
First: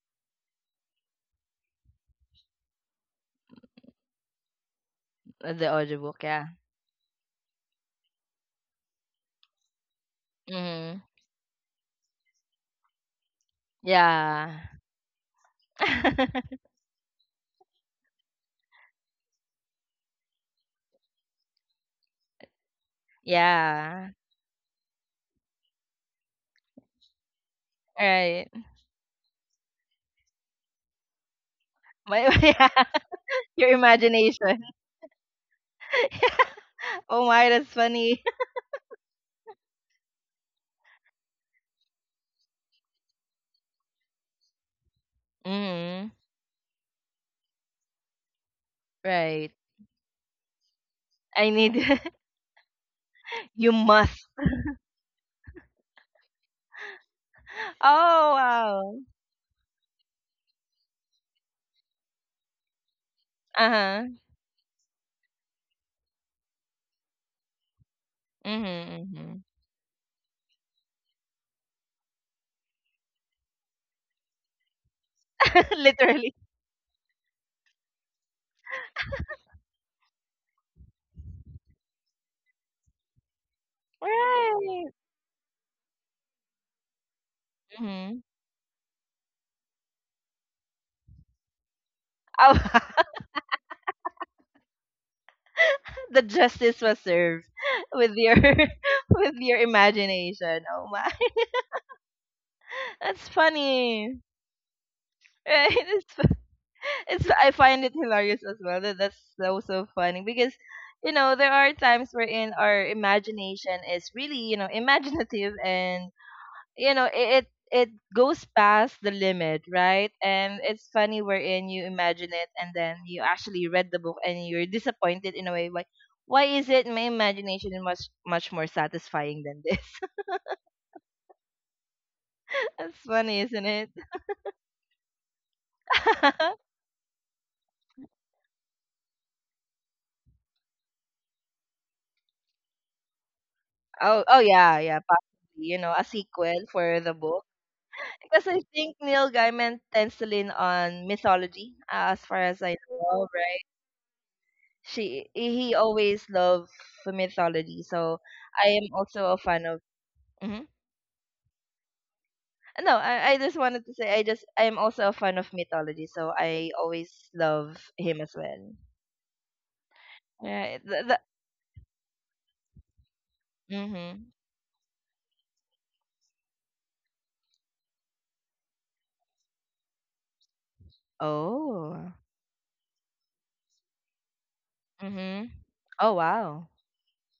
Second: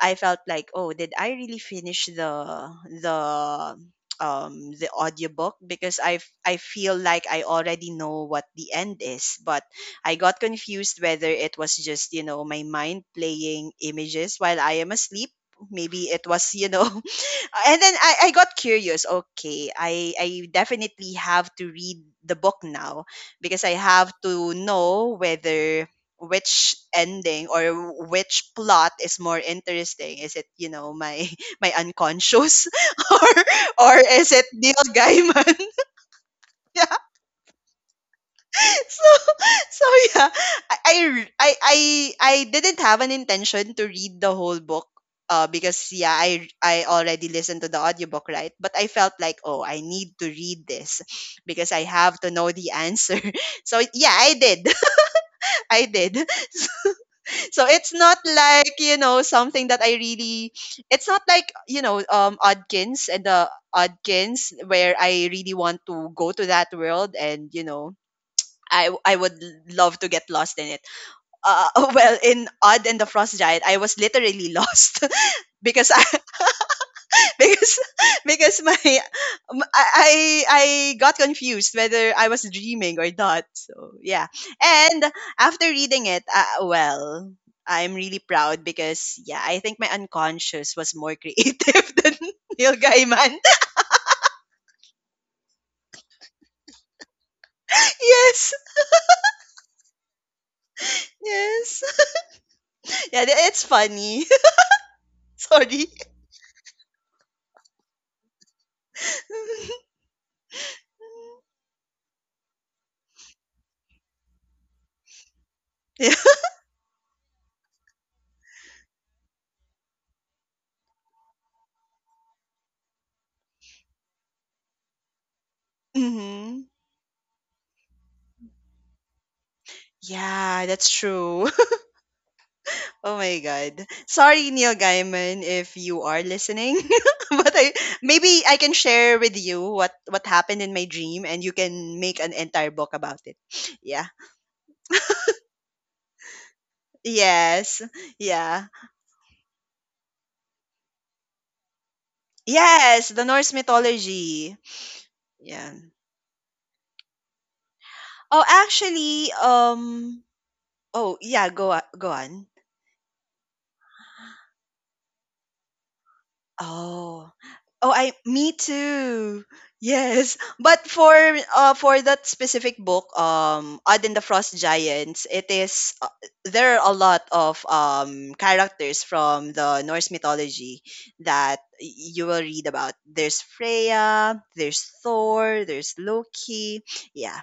Speaker 2: I felt like, oh, did I really finish the the the audiobook
Speaker 1: The
Speaker 2: because
Speaker 1: audiobook, yeah.
Speaker 2: I feel like I already know what the end is, but I got confused
Speaker 1: Mhm.
Speaker 2: whether it was just, you know, my mind playing images
Speaker 1: Yeah.
Speaker 2: while I am asleep. Maybe it was, you
Speaker 1: (laughs)
Speaker 2: know, (laughs) and then I got curious. Okay, I definitely have to read the book now because I have
Speaker 1: Yeah.
Speaker 2: to know whether which ending or which
Speaker 1: Right.
Speaker 2: plot is more interesting. Is it you know my (laughs) my
Speaker 1: My (laughs)
Speaker 2: unconscious
Speaker 1: yeah.
Speaker 2: (laughs) or
Speaker 1: Your
Speaker 2: or is it
Speaker 1: imagination.
Speaker 2: Neil Gaiman?
Speaker 1: (laughs)
Speaker 2: (laughs)
Speaker 1: Oh my, that's funny. (laughs)
Speaker 2: (laughs) so so yeah, I r- I didn't have an intention to read the whole book because yeah,
Speaker 1: Mhm.
Speaker 2: I already listened to the audiobook, right? But I felt like,
Speaker 1: Right.
Speaker 2: "Oh, I need to read this (sniffs)
Speaker 1: I
Speaker 2: because
Speaker 1: need
Speaker 2: I have
Speaker 1: (laughs)
Speaker 2: to know the answer." (laughs)
Speaker 1: you
Speaker 2: So yeah,
Speaker 1: must.
Speaker 2: I did. (laughs) I did. (laughs) So it's not
Speaker 1: Oh
Speaker 2: like, you
Speaker 1: wow.
Speaker 2: know, something that I really (sniffs) it's not like, you know, Odkins and the
Speaker 1: Uh-huh.
Speaker 2: Odkins where I really want to go to that world, and, you know,
Speaker 1: Mhm.
Speaker 2: I would
Speaker 1: Mhm.
Speaker 2: love to get lost in it. Uh, (laughs) well, in Odd and the Frost Giant, I was literally lost (laughs)
Speaker 1: (laughs)
Speaker 2: because I
Speaker 1: Literally.
Speaker 2: (laughs) because because my m- I I got confused whether I was dreaming or not. So yeah,
Speaker 1: Right.
Speaker 2: and after reading it, well. I'm really
Speaker 1: Mhm.
Speaker 2: proud because yeah, I think my unconscious was more creative (laughs) than
Speaker 1: Oh
Speaker 2: Neil
Speaker 1: (laughs)
Speaker 2: Gaiman.
Speaker 1: the justice was served with your
Speaker 2: (laughs) Yes,
Speaker 1: (laughs) with your imagination. Oh my,
Speaker 2: yes,
Speaker 1: (laughs)
Speaker 2: yeah,
Speaker 1: that's
Speaker 2: it's
Speaker 1: funny,
Speaker 2: funny. (laughs)
Speaker 1: right? (laughs)
Speaker 2: Sorry.
Speaker 1: It's fu- it's I find it hilarious as well. That's so, so
Speaker 2: (laughs)
Speaker 1: funny because, you know, there are times wherein our imagination is really, you know, imaginative, and,
Speaker 2: Yeah.
Speaker 1: you know, it goes past the limit, right, and it's funny wherein you imagine it and then you actually read the book and you're disappointed in a way, like, why is
Speaker 2: Mhm.
Speaker 1: it my imagination is much, much more satisfying than this?
Speaker 2: Yeah, that's true. (laughs)
Speaker 1: (laughs) That's
Speaker 2: Oh my
Speaker 1: funny, isn't
Speaker 2: God.
Speaker 1: it?
Speaker 2: Sorry, Neil Gaiman, if you are
Speaker 1: (laughs)
Speaker 2: listening. (laughs) But I maybe I can share with you what happened in my dream and you can make an entire book about it. (sniffs) Yeah.
Speaker 1: Oh, oh, yeah, yeah, possibly, you know, a sequel for the book
Speaker 2: Yes.
Speaker 1: because I
Speaker 2: Yeah.
Speaker 1: think Neil Gaiman tends to lean on mythology, as far as I
Speaker 2: Yes, the
Speaker 1: know,
Speaker 2: Norse
Speaker 1: right?
Speaker 2: mythology.
Speaker 1: She
Speaker 2: Yeah.
Speaker 1: he always loved mythology, so
Speaker 2: Oh,
Speaker 1: I am also
Speaker 2: actually,
Speaker 1: a fan of. Hmm.
Speaker 2: oh, yeah, go on, go on.
Speaker 1: No, I just wanted to say, I'm also a fan of mythology, so I
Speaker 2: Oh.
Speaker 1: always love
Speaker 2: Oh, I
Speaker 1: him as
Speaker 2: me
Speaker 1: well.
Speaker 2: too. Yes,
Speaker 1: Yeah,
Speaker 2: but for uh for that specific book, Odd and the
Speaker 1: mm-hmm.
Speaker 2: Frost Giants, it is there are a lot of characters from the Norse mythology that
Speaker 1: Oh,
Speaker 2: you will read about. There's Freya, there's
Speaker 1: mm-hmm.
Speaker 2: Thor, there's
Speaker 1: Oh wow.
Speaker 2: Loki. Yeah.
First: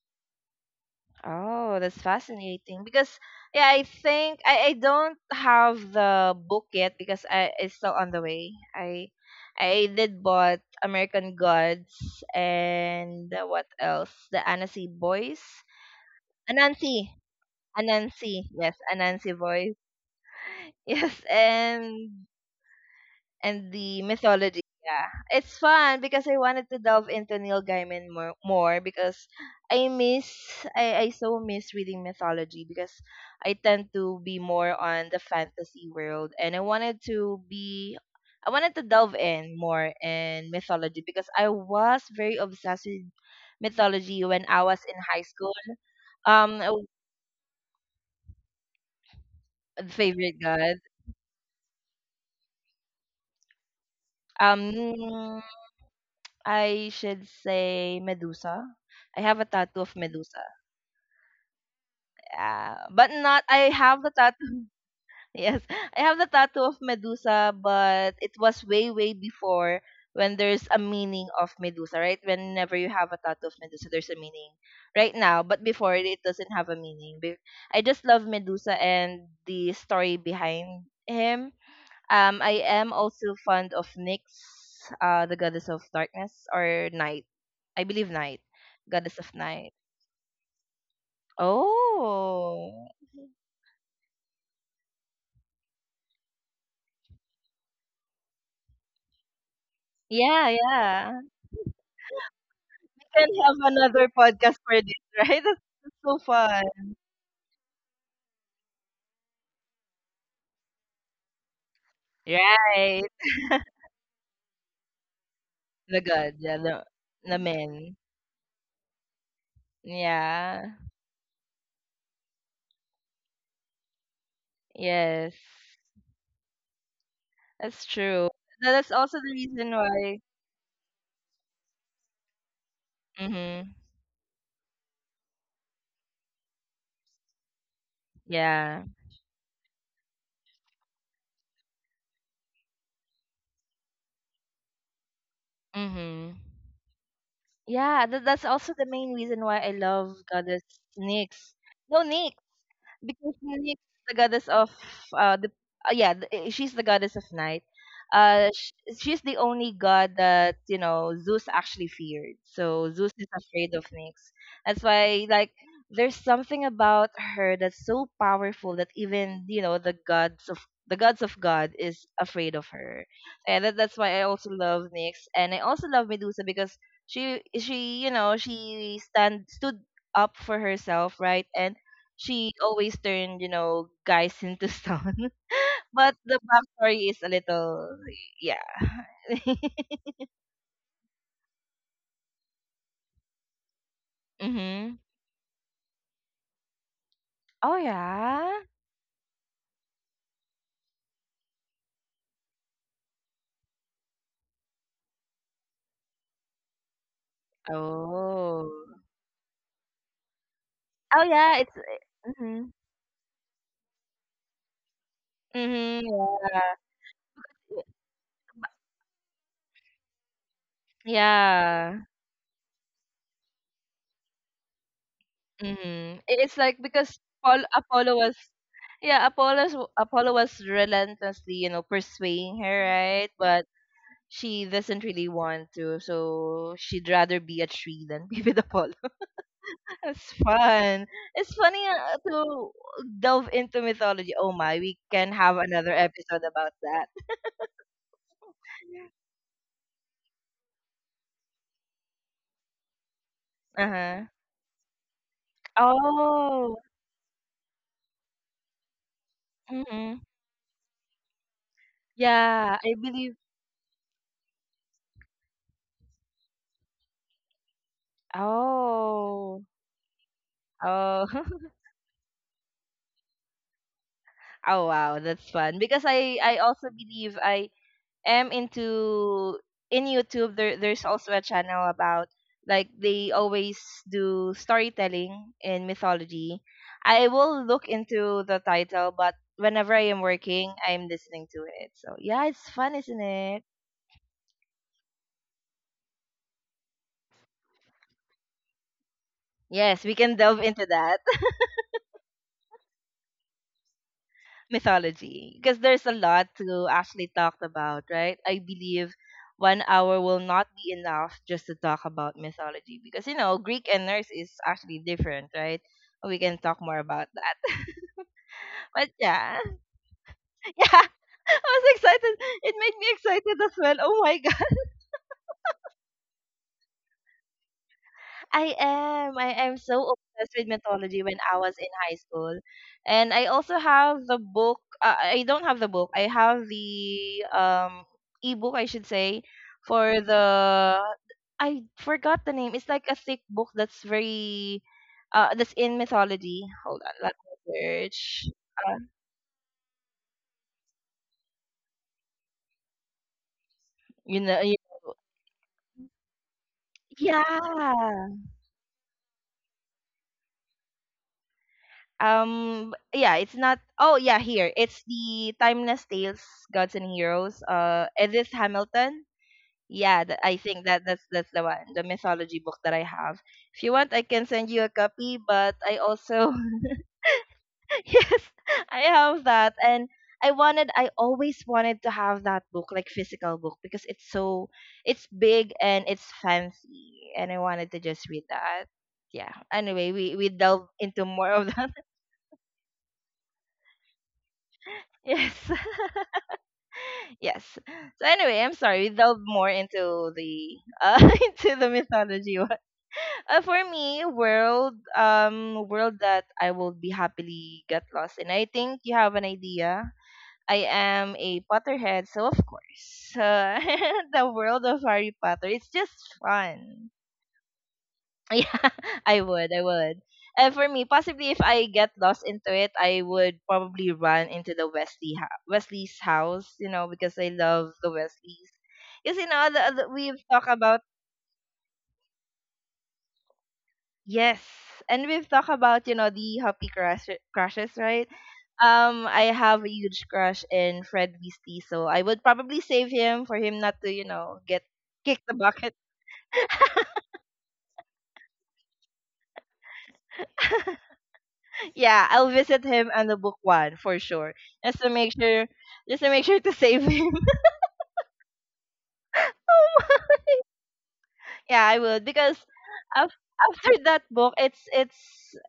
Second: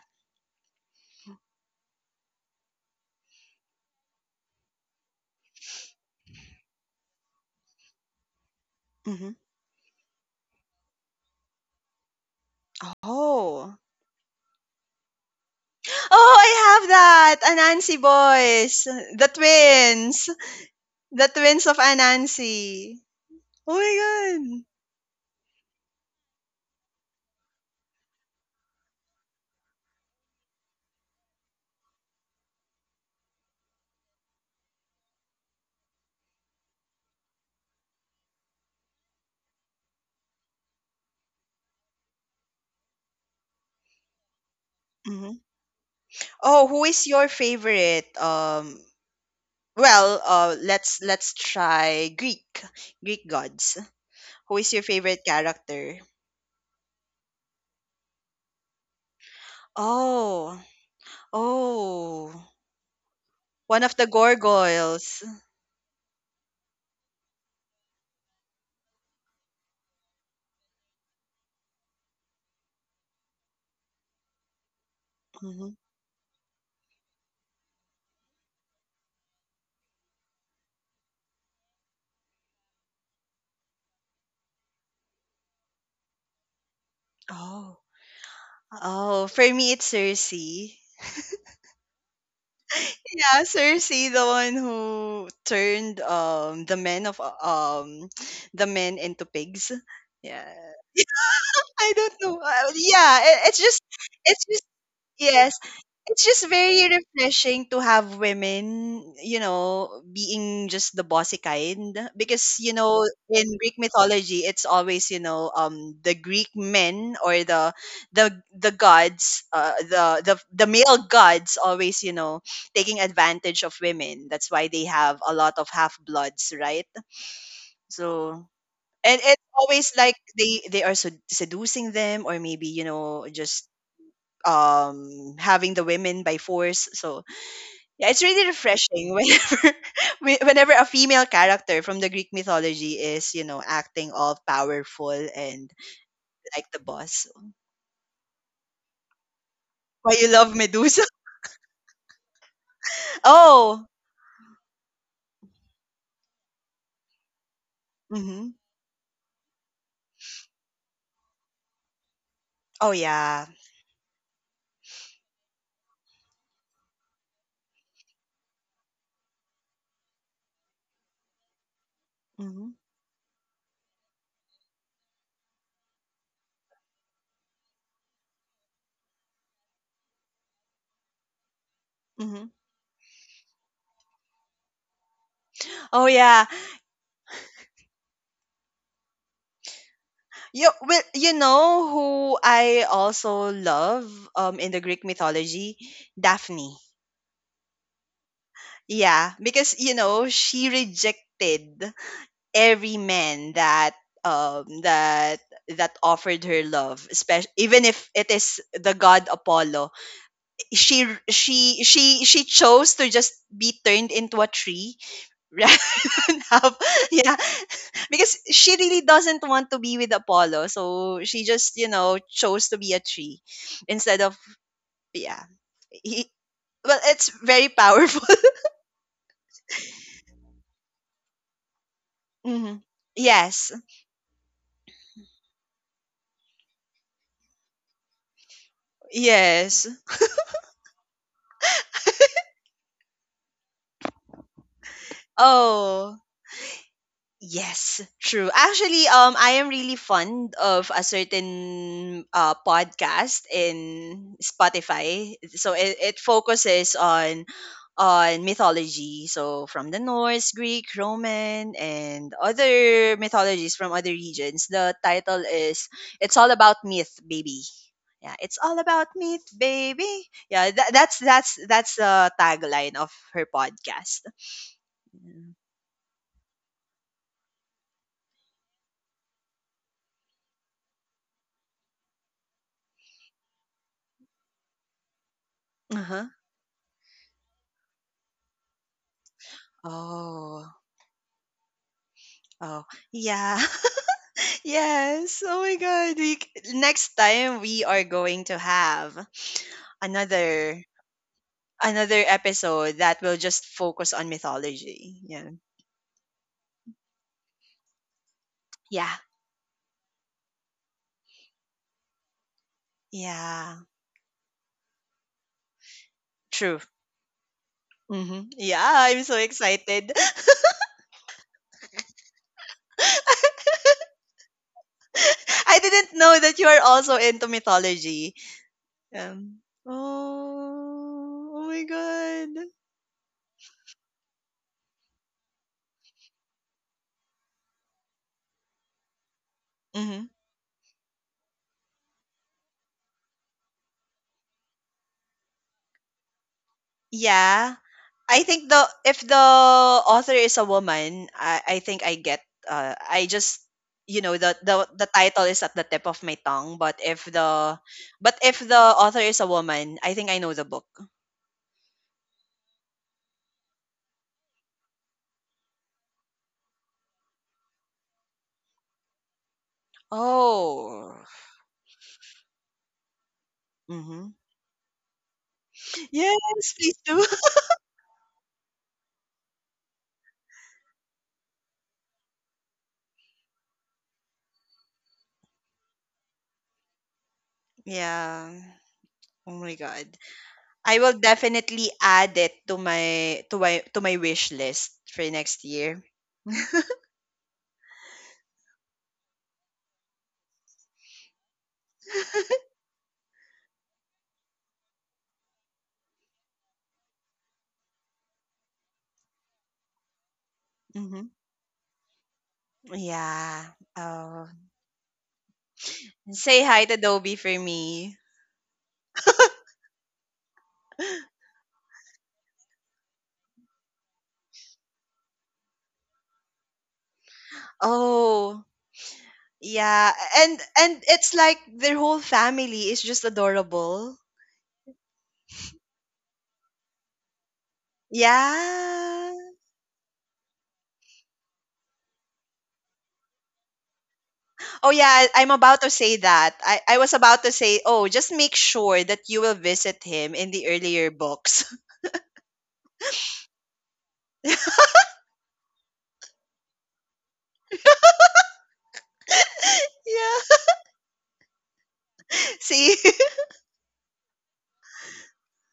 Speaker 1: Oh, that's fascinating because, yeah, I think I don't have the book yet because I it's still on the way. I
Speaker 2: Hmm.
Speaker 1: I did bought American Gods and, what
Speaker 2: Oh,
Speaker 1: else? The Anansi Boys.
Speaker 2: oh, I have
Speaker 1: Anansi.
Speaker 2: that Anansi
Speaker 1: Anansi. Yes,
Speaker 2: boys,
Speaker 1: Anansi Boys. (laughs)
Speaker 2: the
Speaker 1: Yes,
Speaker 2: twins of
Speaker 1: and
Speaker 2: Anansi. Oh
Speaker 1: and the
Speaker 2: my god.
Speaker 1: mythology. Yeah, it's fun because I wanted to delve into Neil Gaiman more, more because I miss I so miss reading mythology because I tend to be more on the fantasy world, and I wanted to delve in more in mythology because I was very obsessed with mythology when I was in high
Speaker 2: Mm-hmm.
Speaker 1: school.
Speaker 2: Oh,
Speaker 1: Um,
Speaker 2: who is your favorite? Well,
Speaker 1: favorite god.
Speaker 2: let's try Greek gods. Who is your favorite
Speaker 1: Um,
Speaker 2: character?
Speaker 1: I should say Medusa. I have a tattoo of Medusa.
Speaker 2: Oh, oh,
Speaker 1: But not I
Speaker 2: one of the
Speaker 1: have the tattoo. (laughs)
Speaker 2: gargoyles.
Speaker 1: Yes, I have the tattoo of Medusa, but it was way, way before when there's a meaning of Medusa, right? Whenever you have a tattoo of Medusa, there's a meaning right now, but
Speaker 2: Mhm.
Speaker 1: before it doesn't have a meaning. I just love Medusa and the story behind him. I am also fond of Nyx, the goddess of darkness or night.
Speaker 2: Oh,
Speaker 1: I believe night, goddess
Speaker 2: oh,
Speaker 1: of
Speaker 2: for me
Speaker 1: night.
Speaker 2: it's Cersei.
Speaker 1: Oh,
Speaker 2: Yeah, Cersei, the one who turned the men of the men into pigs. Yeah.
Speaker 1: yeah, yeah.
Speaker 2: (laughs) I don't know. Yeah,
Speaker 1: Can have another
Speaker 2: it's just
Speaker 1: podcast for this, (laughs) right?
Speaker 2: yes,
Speaker 1: That's
Speaker 2: it's
Speaker 1: so
Speaker 2: just
Speaker 1: fun,
Speaker 2: very refreshing to have women, you know, being just the bossy kind. Because, you know,
Speaker 1: right?
Speaker 2: in Greek
Speaker 1: (laughs)
Speaker 2: mythology it's always, you know,
Speaker 1: The
Speaker 2: the
Speaker 1: god,
Speaker 2: Greek
Speaker 1: yeah, the
Speaker 2: men or
Speaker 1: the
Speaker 2: the
Speaker 1: men,
Speaker 2: the the gods, the
Speaker 1: yeah,
Speaker 2: male gods always, you know, taking advantage of women. That's why they have a
Speaker 1: yes,
Speaker 2: lot of half bloods, right?
Speaker 1: that's
Speaker 2: So
Speaker 1: true. That's
Speaker 2: and
Speaker 1: also the
Speaker 2: it's
Speaker 1: reason
Speaker 2: always like
Speaker 1: why.
Speaker 2: they are seducing them or maybe, you know, just
Speaker 1: Mhm.
Speaker 2: having the women by force so yeah, it's really
Speaker 1: Yeah.
Speaker 2: refreshing whenever (laughs) whenever a female character from the Greek mythology is, you know, acting all powerful and
Speaker 1: Mhm.
Speaker 2: like the boss.
Speaker 1: Yeah, that's also the main reason why I
Speaker 2: Why
Speaker 1: love
Speaker 2: you love
Speaker 1: Goddess
Speaker 2: Medusa? (laughs)
Speaker 1: Nyx. No, Nyx, because Nyx,
Speaker 2: Oh.
Speaker 1: the goddess of, the yeah, she's the goddess of night.
Speaker 2: Hmm.
Speaker 1: She's the only god that, you know, Zeus actually feared,
Speaker 2: Oh
Speaker 1: so Zeus is
Speaker 2: yeah.
Speaker 1: afraid of Nyx. That's why, like, there's something about her that's so powerful that even, you know, the gods of god is afraid of
Speaker 2: Hmm.
Speaker 1: her. And that's why I also love Nyx, and I also love Medusa because she, you know, she stand stood up for herself, right, and
Speaker 2: Hmm.
Speaker 1: she always turned, you know, guys into stone. (laughs)
Speaker 2: Oh
Speaker 1: But the
Speaker 2: yeah.
Speaker 1: backstory is a little, yeah. (laughs)
Speaker 2: You well, you know who I also love in the Greek
Speaker 1: Mhm.
Speaker 2: mythology, Daphne.
Speaker 1: Oh yeah.
Speaker 2: Yeah, because you know she rejected every man that um that that offered her love, especially even if it is the
Speaker 1: Oh.
Speaker 2: god Apollo. she
Speaker 1: Oh yeah. It's.
Speaker 2: she she she
Speaker 1: Mhm.
Speaker 2: chose to just be turned into a tree (laughs) rather
Speaker 1: Mhm.
Speaker 2: than have
Speaker 1: Yeah.
Speaker 2: yeah because she really doesn't want to be with Apollo, so she just, you
Speaker 1: Yeah.
Speaker 2: know, chose to be a tree instead of yeah
Speaker 1: Mhm.
Speaker 2: he,
Speaker 1: It's like
Speaker 2: well
Speaker 1: because
Speaker 2: it's very
Speaker 1: Apollo
Speaker 2: powerful.
Speaker 1: was. Yeah, Apollo was relentlessly, you know,
Speaker 2: (laughs)
Speaker 1: pursuing
Speaker 2: Hmm.
Speaker 1: her, right?
Speaker 2: Yes,
Speaker 1: But she doesn't really want to, so she'd rather be a tree than (laughs) be with Apollo.
Speaker 2: yes,
Speaker 1: It's fun. It's funny, to delve into mythology. Oh my, we can have another
Speaker 2: oh
Speaker 1: episode about that.
Speaker 2: yes, true. Actually,
Speaker 1: (laughs)
Speaker 2: I am really fond of a certain podcast
Speaker 1: Uh-huh.
Speaker 2: in Spotify. It
Speaker 1: Oh.
Speaker 2: focuses on mythology. So from the
Speaker 1: Mm-hmm.
Speaker 2: Norse, Greek, Roman, and
Speaker 1: Yeah, I
Speaker 2: other
Speaker 1: believe.
Speaker 2: mythologies from other regions. The title is "It's All About Myth, Baby." Yeah, it's all about myth,
Speaker 1: Oh.
Speaker 2: baby. Yeah, that's
Speaker 1: Oh.
Speaker 2: that's
Speaker 1: (laughs)
Speaker 2: that's the tagline of her podcast.
Speaker 1: Oh wow, that's fun. Because I also believe I am into in YouTube there's also a channel about, like, they always do storytelling in
Speaker 2: Uh huh.
Speaker 1: mythology. I will look into the title, but whenever I am
Speaker 2: Oh.
Speaker 1: working, I'm listening to it. So yeah, it's
Speaker 2: Oh,
Speaker 1: fun, isn't
Speaker 2: yeah.
Speaker 1: it?
Speaker 2: (laughs) Yes. Oh my God. Next time we are going to have
Speaker 1: Yes, we can delve
Speaker 2: another
Speaker 1: into that
Speaker 2: another episode that will just focus on mythology. Yeah.
Speaker 1: mythology because there's a lot to actually talk about, right? I
Speaker 2: Yeah.
Speaker 1: believe 1 hour will not be enough just to talk about mythology because, you know,
Speaker 2: Yeah.
Speaker 1: Greek and nurse is actually different, right? We can
Speaker 2: True.
Speaker 1: talk more about that.
Speaker 2: Hmm. Yeah,
Speaker 1: But
Speaker 2: I'm so
Speaker 1: yeah,
Speaker 2: excited.
Speaker 1: (laughs) yeah, I was excited. It made me excited as well. Oh my,
Speaker 2: (laughs) I didn't know that you are also into mythology.
Speaker 1: I am. I am so obsessed with mythology when
Speaker 2: Oh,
Speaker 1: I
Speaker 2: oh
Speaker 1: was
Speaker 2: my
Speaker 1: in high school.
Speaker 2: God.
Speaker 1: And I also have the book. I don't have the book. I have the ebook, I should say,
Speaker 2: Hmm.
Speaker 1: for the I forgot the name. It's like a thick book that's very that's in mythology. Hold on, let
Speaker 2: Yeah.
Speaker 1: me
Speaker 2: I
Speaker 1: search.
Speaker 2: think the
Speaker 1: Uh,
Speaker 2: if the author is a woman, I think I get I just you know
Speaker 1: you know, you,
Speaker 2: the title is at the tip of my tongue,
Speaker 1: yeah.
Speaker 2: but if the author is a woman, I think I know the book.
Speaker 1: Yeah, it's not. Oh, yeah, here it's the Timeless Tales, Gods and Heroes. Edith Hamilton. Yeah, I think that
Speaker 2: Oh.
Speaker 1: that's the one, the mythology book that I have. If you want, I
Speaker 2: Mm-hmm.
Speaker 1: can send you a copy, but I also
Speaker 2: Yes, please do. (laughs)
Speaker 1: (laughs) yes, I have that, and I always wanted to have that book, like, physical book because it's so, it's big, and it's fancy, and I wanted to just read
Speaker 2: Yeah.
Speaker 1: that. Yeah.
Speaker 2: Oh my god.
Speaker 1: Anyway, we delve
Speaker 2: I will
Speaker 1: into more of
Speaker 2: definitely
Speaker 1: that. (laughs)
Speaker 2: add it to my wish list for
Speaker 1: Yes.
Speaker 2: next
Speaker 1: (laughs)
Speaker 2: year.
Speaker 1: Yes. So anyway, I'm sorry. We delve more into the uh (laughs) into the mythology one. For me, world that I will be happily get lost in. I think you have an idea. I
Speaker 2: Mm-hmm.
Speaker 1: am a Potterhead, so of course,
Speaker 2: Yeah.
Speaker 1: (laughs)
Speaker 2: Oh.
Speaker 1: the world of Harry Potter. It's just
Speaker 2: Say hi to
Speaker 1: fun. (laughs)
Speaker 2: Dobie for me.
Speaker 1: Yeah, I would. And for me, possibly if I get lost into it, I would probably run into the Wesley's house, you know, because I love the
Speaker 2: Oh.
Speaker 1: Wesleys. Because, you know,
Speaker 2: Yeah,
Speaker 1: we've talked
Speaker 2: and
Speaker 1: about.
Speaker 2: it's like their whole family is just adorable.
Speaker 1: Yes. And we've talked about, you know, the crushes, right?
Speaker 2: Yeah.
Speaker 1: I have a huge crush in Fred Beastie, so I would probably save him for him not to, you know, get
Speaker 2: Oh yeah,
Speaker 1: kick
Speaker 2: I'm
Speaker 1: the
Speaker 2: about to
Speaker 1: bucket.
Speaker 2: say that. I was about to say, "Oh, just make sure that you will visit him in the earlier
Speaker 1: (laughs)
Speaker 2: books."
Speaker 1: Yeah, I'll visit him on the book one for sure.
Speaker 2: (laughs)
Speaker 1: Just to make sure just to make sure to save him. (laughs) Oh,
Speaker 2: yeah.
Speaker 1: yeah, I would
Speaker 2: (laughs)
Speaker 1: because
Speaker 2: See?
Speaker 1: af- after (laughs) that book, it's it's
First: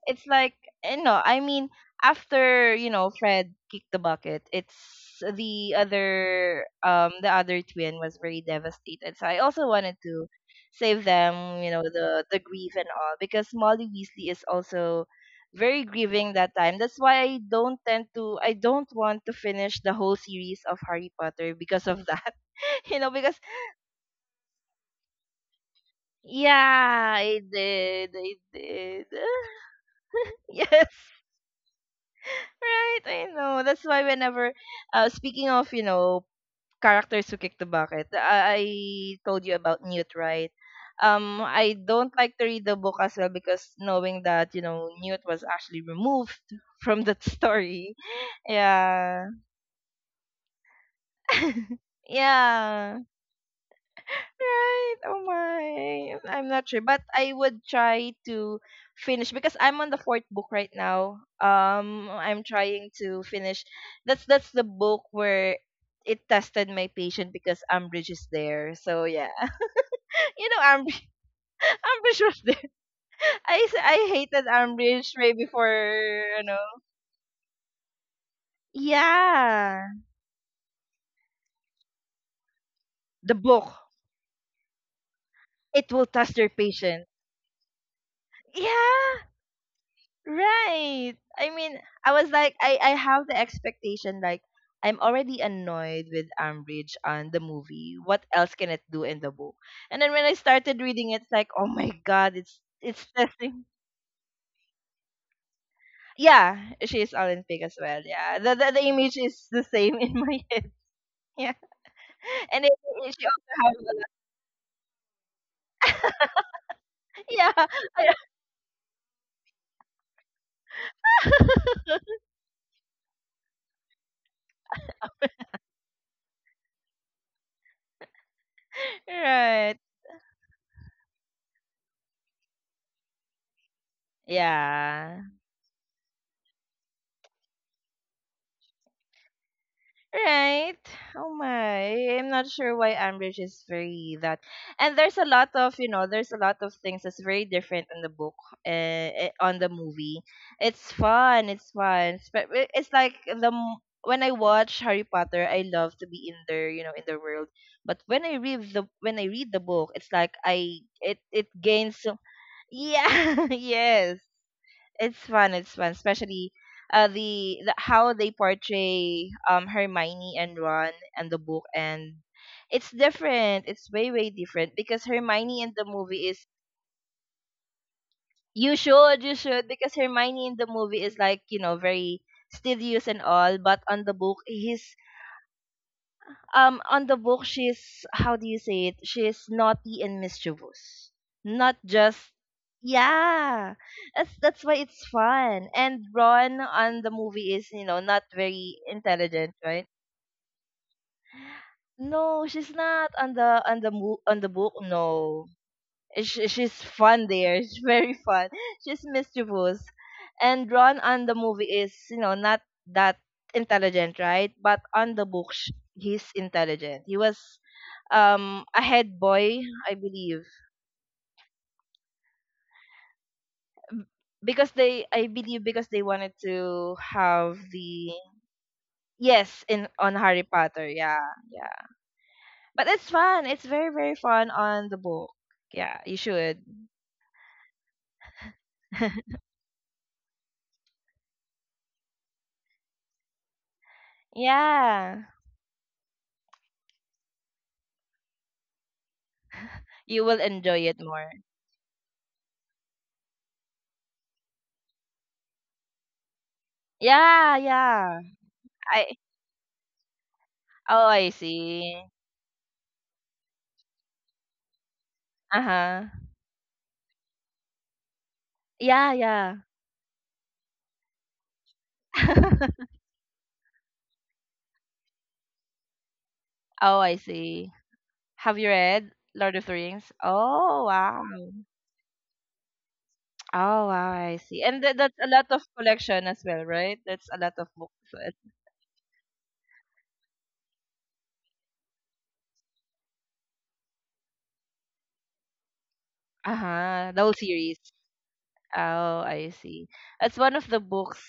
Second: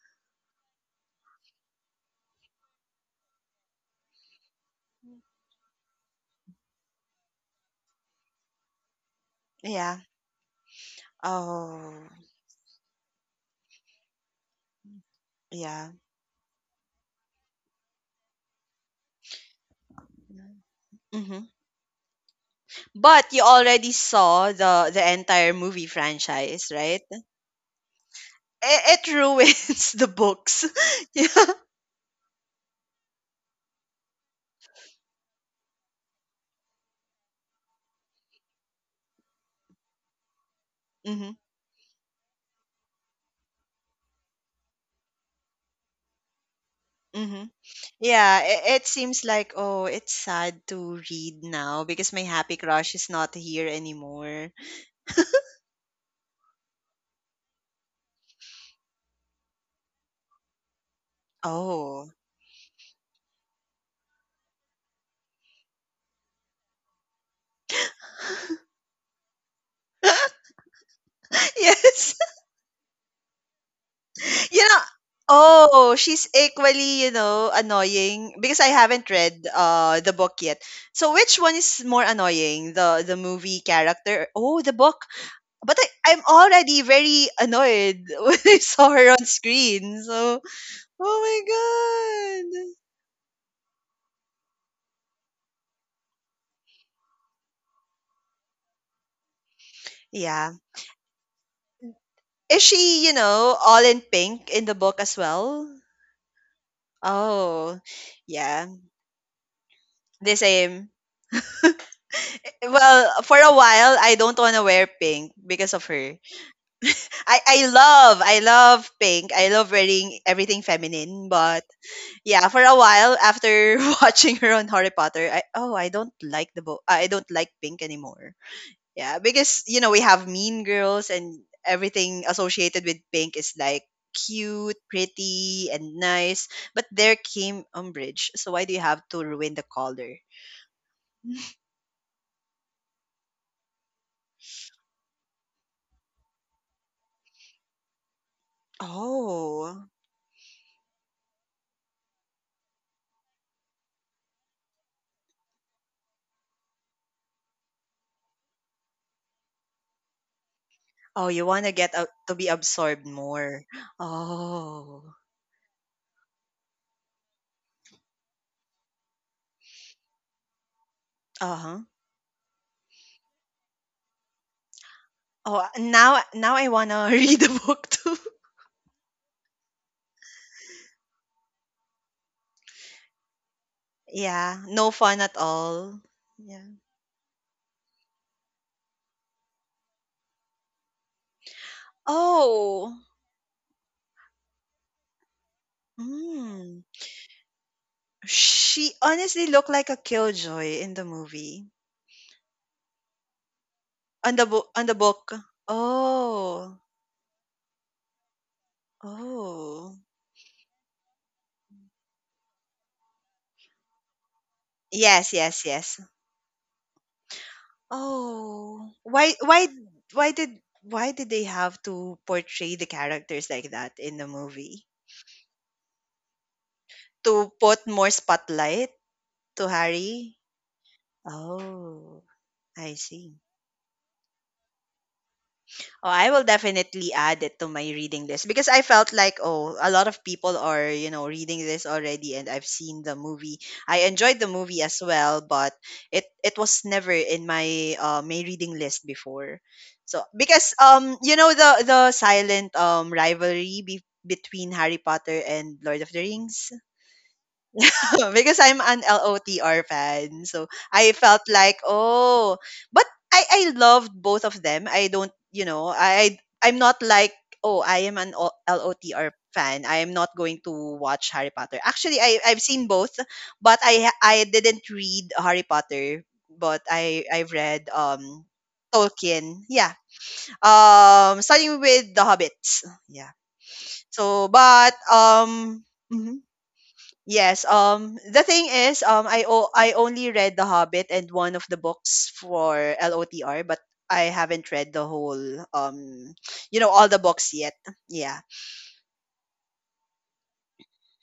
Speaker 1: it's like, you know, I mean, after, you know, Fred kicked the bucket, it's the other twin was very devastated. So I also
Speaker 2: (laughs)
Speaker 1: wanted
Speaker 2: yeah.
Speaker 1: to save them, you know,
Speaker 2: Oh,
Speaker 1: the grief and all because Molly Weasley is also very
Speaker 2: yeah.
Speaker 1: grieving that time. That's why I don't want to finish the whole series of Harry
Speaker 2: Mm-hmm.
Speaker 1: Potter because of that. (laughs) You know,
Speaker 2: But
Speaker 1: because
Speaker 2: you already saw the entire movie franchise, right?
Speaker 1: yeah, I did. I did.
Speaker 2: It
Speaker 1: (laughs)
Speaker 2: ruins (laughs) the books.
Speaker 1: Yes.
Speaker 2: (laughs) yeah.
Speaker 1: Right, I know. That's why whenever speaking of, you know, characters who kick the bucket, I told you about Newt, right?
Speaker 2: Mm-hmm.
Speaker 1: I don't like to read the book as well because knowing that, you know, Newt was actually removed (laughs) from that
Speaker 2: Mm-hmm.
Speaker 1: story.
Speaker 2: Yeah,
Speaker 1: (laughs)
Speaker 2: it seems
Speaker 1: Yeah.
Speaker 2: like, oh, it's sad to read
Speaker 1: (laughs)
Speaker 2: now because my happy crush
Speaker 1: Yeah.
Speaker 2: is not here anymore.
Speaker 1: Right. Oh my. I'm not sure, but I would try to finish because I'm on the fourth book right now.
Speaker 2: Oh,
Speaker 1: I'm trying to finish. That's the book where it tested my patience because Ambridge is there. So yeah, (laughs) you know, Ambridge,
Speaker 2: (laughs)
Speaker 1: (laughs)
Speaker 2: yes.
Speaker 1: Ambridge was
Speaker 2: (laughs)
Speaker 1: there. (laughs) I hated
Speaker 2: You know,
Speaker 1: Ambridge way before,
Speaker 2: oh, she's
Speaker 1: you know.
Speaker 2: equally, you know, annoying because I haven't read
Speaker 1: Yeah,
Speaker 2: the book yet. So which one is more annoying? The
Speaker 1: the
Speaker 2: movie
Speaker 1: book.
Speaker 2: character? Oh, the book. But
Speaker 1: It will
Speaker 2: I'm
Speaker 1: test your
Speaker 2: already
Speaker 1: patience.
Speaker 2: very annoyed (laughs) when I saw her on
Speaker 1: Yeah.
Speaker 2: screen. So,
Speaker 1: Right.
Speaker 2: oh my
Speaker 1: I mean, I was like,
Speaker 2: God.
Speaker 1: I have the expectation, like, I'm already annoyed with Ambridge on the movie. What else can it do in the book? And then when I
Speaker 2: Yeah.
Speaker 1: started reading it, it's like, oh my god, it's
Speaker 2: Is she,
Speaker 1: it's
Speaker 2: you know,
Speaker 1: testing. (laughs)
Speaker 2: all in pink in the book as well?
Speaker 1: Yeah, she's Olympic as
Speaker 2: Oh,
Speaker 1: well. Yeah,
Speaker 2: yeah,
Speaker 1: the image is the same in
Speaker 2: the
Speaker 1: my (laughs) head.
Speaker 2: same.
Speaker 1: Yeah, and
Speaker 2: Well,
Speaker 1: she
Speaker 2: for
Speaker 1: also
Speaker 2: a
Speaker 1: has a
Speaker 2: while,
Speaker 1: lot.
Speaker 2: I don't want to wear pink because of her.
Speaker 1: Yeah,
Speaker 2: I love pink. I love wearing everything feminine. But yeah, for a while after (laughs) watching her on Harry Potter, I, oh, I don't like the book. I don't like pink anymore.
Speaker 1: (laughs)
Speaker 2: Yeah, because
Speaker 1: right.
Speaker 2: you know we have mean girls and everything associated with pink is like cute,
Speaker 1: Yeah.
Speaker 2: pretty, and nice. But there came umbrage. So why do you have to ruin the color?
Speaker 1: Right. Oh my. I'm not sure why Ambridge is very that. And there's a lot of, you know, there's a lot of things that's very different in the book, on the
Speaker 2: Oh.
Speaker 1: movie. It's fun. It's fun. But it's like when I watch Harry Potter, I love to be in there, you know, in the world. But when I read the book, it's like I it
Speaker 2: Oh, you
Speaker 1: it
Speaker 2: want to
Speaker 1: gains
Speaker 2: get out to be absorbed
Speaker 1: yeah, (laughs)
Speaker 2: more.
Speaker 1: yes, it's
Speaker 2: Oh.
Speaker 1: fun. It's fun, especially the how they portray Hermione and Ron and the book,
Speaker 2: Uh-huh.
Speaker 1: and it's different. It's way different because Hermione
Speaker 2: Oh,
Speaker 1: in the movie is
Speaker 2: now I want to (laughs) read the book too.
Speaker 1: you should because Hermione in the movie is like, you know, very studious and all, but on the book
Speaker 2: Yeah, no
Speaker 1: he's
Speaker 2: fun at all. Yeah.
Speaker 1: on the book she's, how do you say it, she's naughty and mischievous, not just
Speaker 2: Oh.
Speaker 1: yeah, that's why it's fun. And Ron
Speaker 2: Mm.
Speaker 1: on the movie is, you know, not very
Speaker 2: She honestly
Speaker 1: intelligent,
Speaker 2: looked
Speaker 1: right?
Speaker 2: like a killjoy in the movie.
Speaker 1: No, she's not on the on the book.
Speaker 2: On the book.
Speaker 1: No, Sh- she's
Speaker 2: Oh.
Speaker 1: fun there. She's very fun. She's mischievous.
Speaker 2: Oh.
Speaker 1: And Ron on the movie is, you know, not that intelligent, right? But on the
Speaker 2: Yes,
Speaker 1: book,
Speaker 2: yes, yes.
Speaker 1: he's intelligent. He was a
Speaker 2: Oh.
Speaker 1: head boy, I believe.
Speaker 2: Why did they have to portray the characters like that
Speaker 1: B-
Speaker 2: in the
Speaker 1: Because
Speaker 2: movie?
Speaker 1: they, I believe, because they wanted to
Speaker 2: To
Speaker 1: have
Speaker 2: put
Speaker 1: the
Speaker 2: more spotlight
Speaker 1: yes
Speaker 2: to
Speaker 1: in on
Speaker 2: Harry?
Speaker 1: Harry Potter. Yeah, yeah.
Speaker 2: Oh,
Speaker 1: But
Speaker 2: I
Speaker 1: it's
Speaker 2: see.
Speaker 1: fun. It's very fun on the book. Yeah,
Speaker 2: Oh,
Speaker 1: you
Speaker 2: I will
Speaker 1: should.
Speaker 2: definitely add it to my reading list because I felt
Speaker 1: (laughs)
Speaker 2: like, oh, a lot of people are, you know, reading this already and I've seen the movie. I enjoyed the movie as
Speaker 1: Yeah,
Speaker 2: well, but it was never in my my reading list before.
Speaker 1: you
Speaker 2: So
Speaker 1: will
Speaker 2: because
Speaker 1: enjoy it more.
Speaker 2: you know the silent rivalry between Harry Potter and Lord of the Rings.
Speaker 1: Yeah, yeah.
Speaker 2: (laughs) because I'm an
Speaker 1: I
Speaker 2: LOTR fan. So
Speaker 1: oh,
Speaker 2: I
Speaker 1: I
Speaker 2: felt like,
Speaker 1: see.
Speaker 2: oh, but I loved both of them. I don't, you know,
Speaker 1: Uh-huh.
Speaker 2: I'm not like, oh, I am an O-
Speaker 1: Yeah,
Speaker 2: LOTR
Speaker 1: yeah.
Speaker 2: fan. I am not going to watch Harry Potter. Actually, I I've
Speaker 1: (laughs)
Speaker 2: seen both, but I didn't read Harry Potter, but
Speaker 1: Oh, I
Speaker 2: I I've
Speaker 1: see.
Speaker 2: read
Speaker 1: Have you read Lord of
Speaker 2: Tolkien.
Speaker 1: the
Speaker 2: Yeah.
Speaker 1: Rings? Oh, wow.
Speaker 2: Starting with The Hobbits. Yeah.
Speaker 1: Oh, wow, I
Speaker 2: So,
Speaker 1: see. And that
Speaker 2: but
Speaker 1: that's a lot of collection as
Speaker 2: mhm.
Speaker 1: well, right? That's a lot of
Speaker 2: Yes.
Speaker 1: books. It-
Speaker 2: The thing is, I only read The Hobbit and one of the books for LOTR, but I haven't read the whole, you know,
Speaker 1: uh-huh.
Speaker 2: all
Speaker 1: The
Speaker 2: the
Speaker 1: whole
Speaker 2: books yet.
Speaker 1: series.
Speaker 2: Yeah.
Speaker 1: Oh, I see. That's one of the books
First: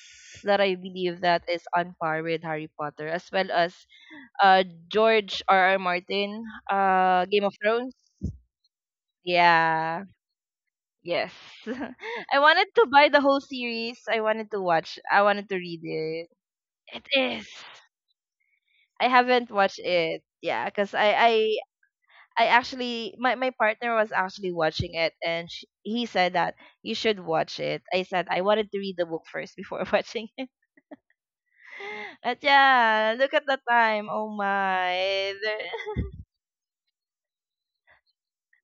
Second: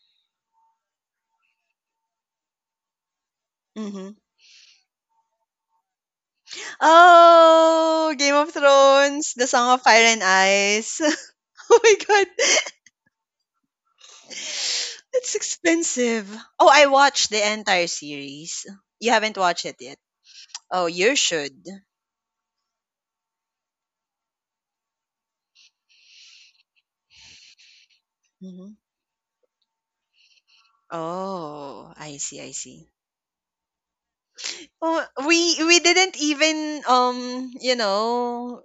Speaker 1: that I believe that is on par with Harry Potter, as well as
Speaker 2: Mm-hmm.
Speaker 1: uh George R. R. Martin, Game of Thrones.
Speaker 2: Oh, Game of Thrones, The Song of Fire
Speaker 1: Yeah.
Speaker 2: and Ice.
Speaker 1: Yes.
Speaker 2: (laughs) oh my
Speaker 1: (laughs)
Speaker 2: God, (laughs)
Speaker 1: I wanted to buy the whole series. I wanted to watch. I
Speaker 2: it's
Speaker 1: wanted to read
Speaker 2: expensive.
Speaker 1: it.
Speaker 2: Oh, I
Speaker 1: It
Speaker 2: watched the
Speaker 1: is.
Speaker 2: entire series.
Speaker 1: I
Speaker 2: You haven't
Speaker 1: haven't
Speaker 2: watched it
Speaker 1: watched
Speaker 2: yet.
Speaker 1: it. Yeah,
Speaker 2: Oh,
Speaker 1: because
Speaker 2: you should.
Speaker 1: I actually my partner was actually watching it and sh he said that you should watch it. I said I
Speaker 2: Hmm.
Speaker 1: wanted to read the book first before (laughs) watching it.
Speaker 2: Oh, I see.
Speaker 1: But
Speaker 2: I see.
Speaker 1: yeah, look at the time. Oh
Speaker 2: Oh,
Speaker 1: my. There-
Speaker 2: we didn't even you know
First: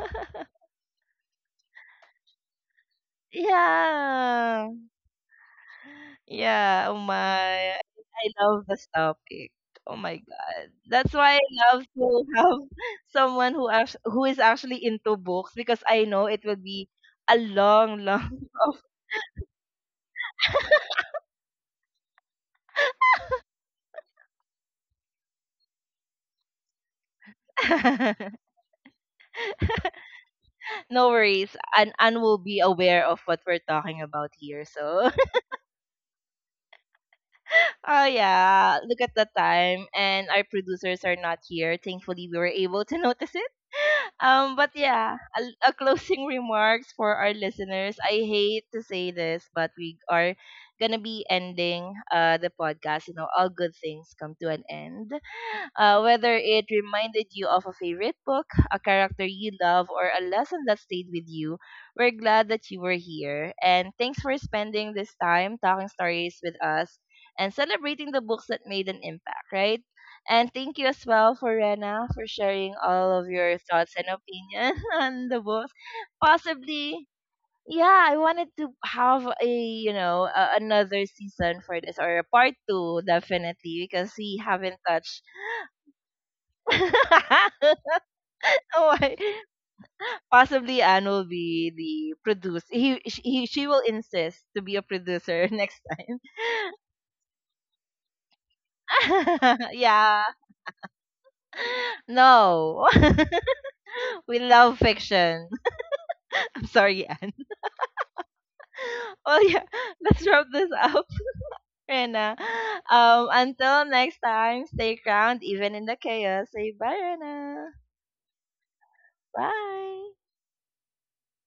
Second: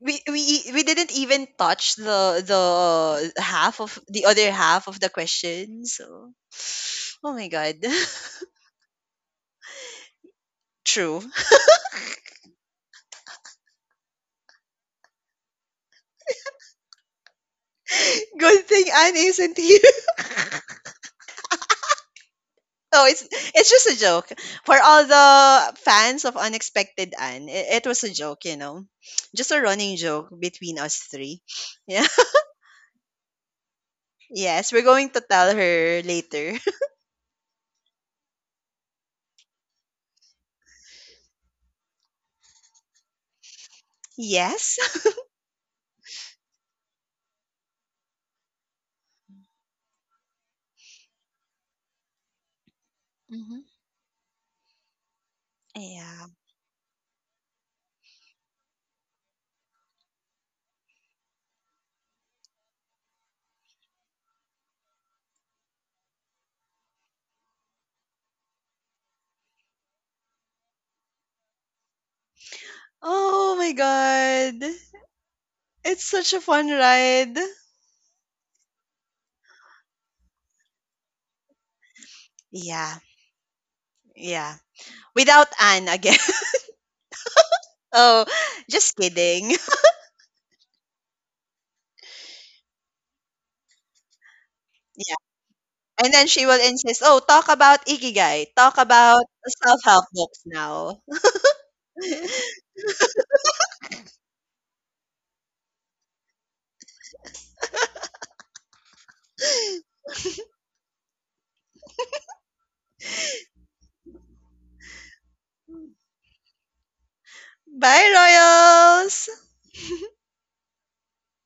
Speaker 2: we didn't even touch the half of the other
Speaker 1: yeah.
Speaker 2: half of the question. So,
Speaker 1: Yeah, oh
Speaker 2: oh my
Speaker 1: my.
Speaker 2: god,
Speaker 1: I
Speaker 2: (laughs)
Speaker 1: love this topic. Oh my god. That's
Speaker 2: true.
Speaker 1: why I love to have (laughs) someone who is actually into books because I know it will be a long, long
Speaker 2: (laughs) Good
Speaker 1: (laughs) of
Speaker 2: thing Anne isn't here. (laughs) No, it's just a joke for all the fans of Unexpected Anne. It was a
Speaker 1: (laughs)
Speaker 2: joke, you know, just a running joke between us
Speaker 1: no
Speaker 2: three.
Speaker 1: worries.
Speaker 2: (laughs)
Speaker 1: And
Speaker 2: Yeah.
Speaker 1: Anne will be aware of what we're talking about here.
Speaker 2: Yes, we're going
Speaker 1: So
Speaker 2: to
Speaker 1: (laughs)
Speaker 2: tell her later. (laughs)
Speaker 1: oh yeah, look at the time, and our producers are not here. Thankfully, we were able to (laughs) notice it. But
Speaker 2: yes.
Speaker 1: yeah, a closing (laughs) remarks for our listeners. I hate to say this, but we are gonna be ending the podcast. You know,
Speaker 2: (laughs)
Speaker 1: all
Speaker 2: Hmm.
Speaker 1: good things come to an end.
Speaker 2: Yeah.
Speaker 1: Whether it reminded you of a favorite book, a character you love, or a lesson that stayed with you, we're glad that you were here. And thanks for spending this time talking stories with us and celebrating the books that made an impact, right? And thank you as well for Rena for sharing all of
Speaker 2: Oh
Speaker 1: your
Speaker 2: my
Speaker 1: thoughts and
Speaker 2: god.
Speaker 1: opinion (laughs) on the books.
Speaker 2: It's such a fun
Speaker 1: Possibly,
Speaker 2: ride.
Speaker 1: yeah, I wanted to have a, you know, a, another season for this or a part
Speaker 2: Yeah.
Speaker 1: two, definitely, because we
Speaker 2: Yeah.
Speaker 1: haven't touched.
Speaker 2: Without Anne again.
Speaker 1: (laughs)
Speaker 2: (laughs) oh, just
Speaker 1: Oh, my,
Speaker 2: kidding. (laughs)
Speaker 1: possibly Anne will be the producer. He, sh- he she will insist to be a
Speaker 2: Yeah.
Speaker 1: producer (laughs) next
Speaker 2: And
Speaker 1: time.
Speaker 2: then she will insist, "Oh, talk about ikigai. Talk about
Speaker 1: (laughs)
Speaker 2: self-help
Speaker 1: Yeah.
Speaker 2: books now." (laughs)
Speaker 1: No. (laughs) We love fiction. (laughs) I'm sorry, Anne. (laughs) Well, yeah, (laughs) let's wrap this up, (laughs) Rena. Until next time, stay grounded even in the chaos. Say bye, Rena.
Speaker 2: Bye, Royals.
Speaker 1: Bye.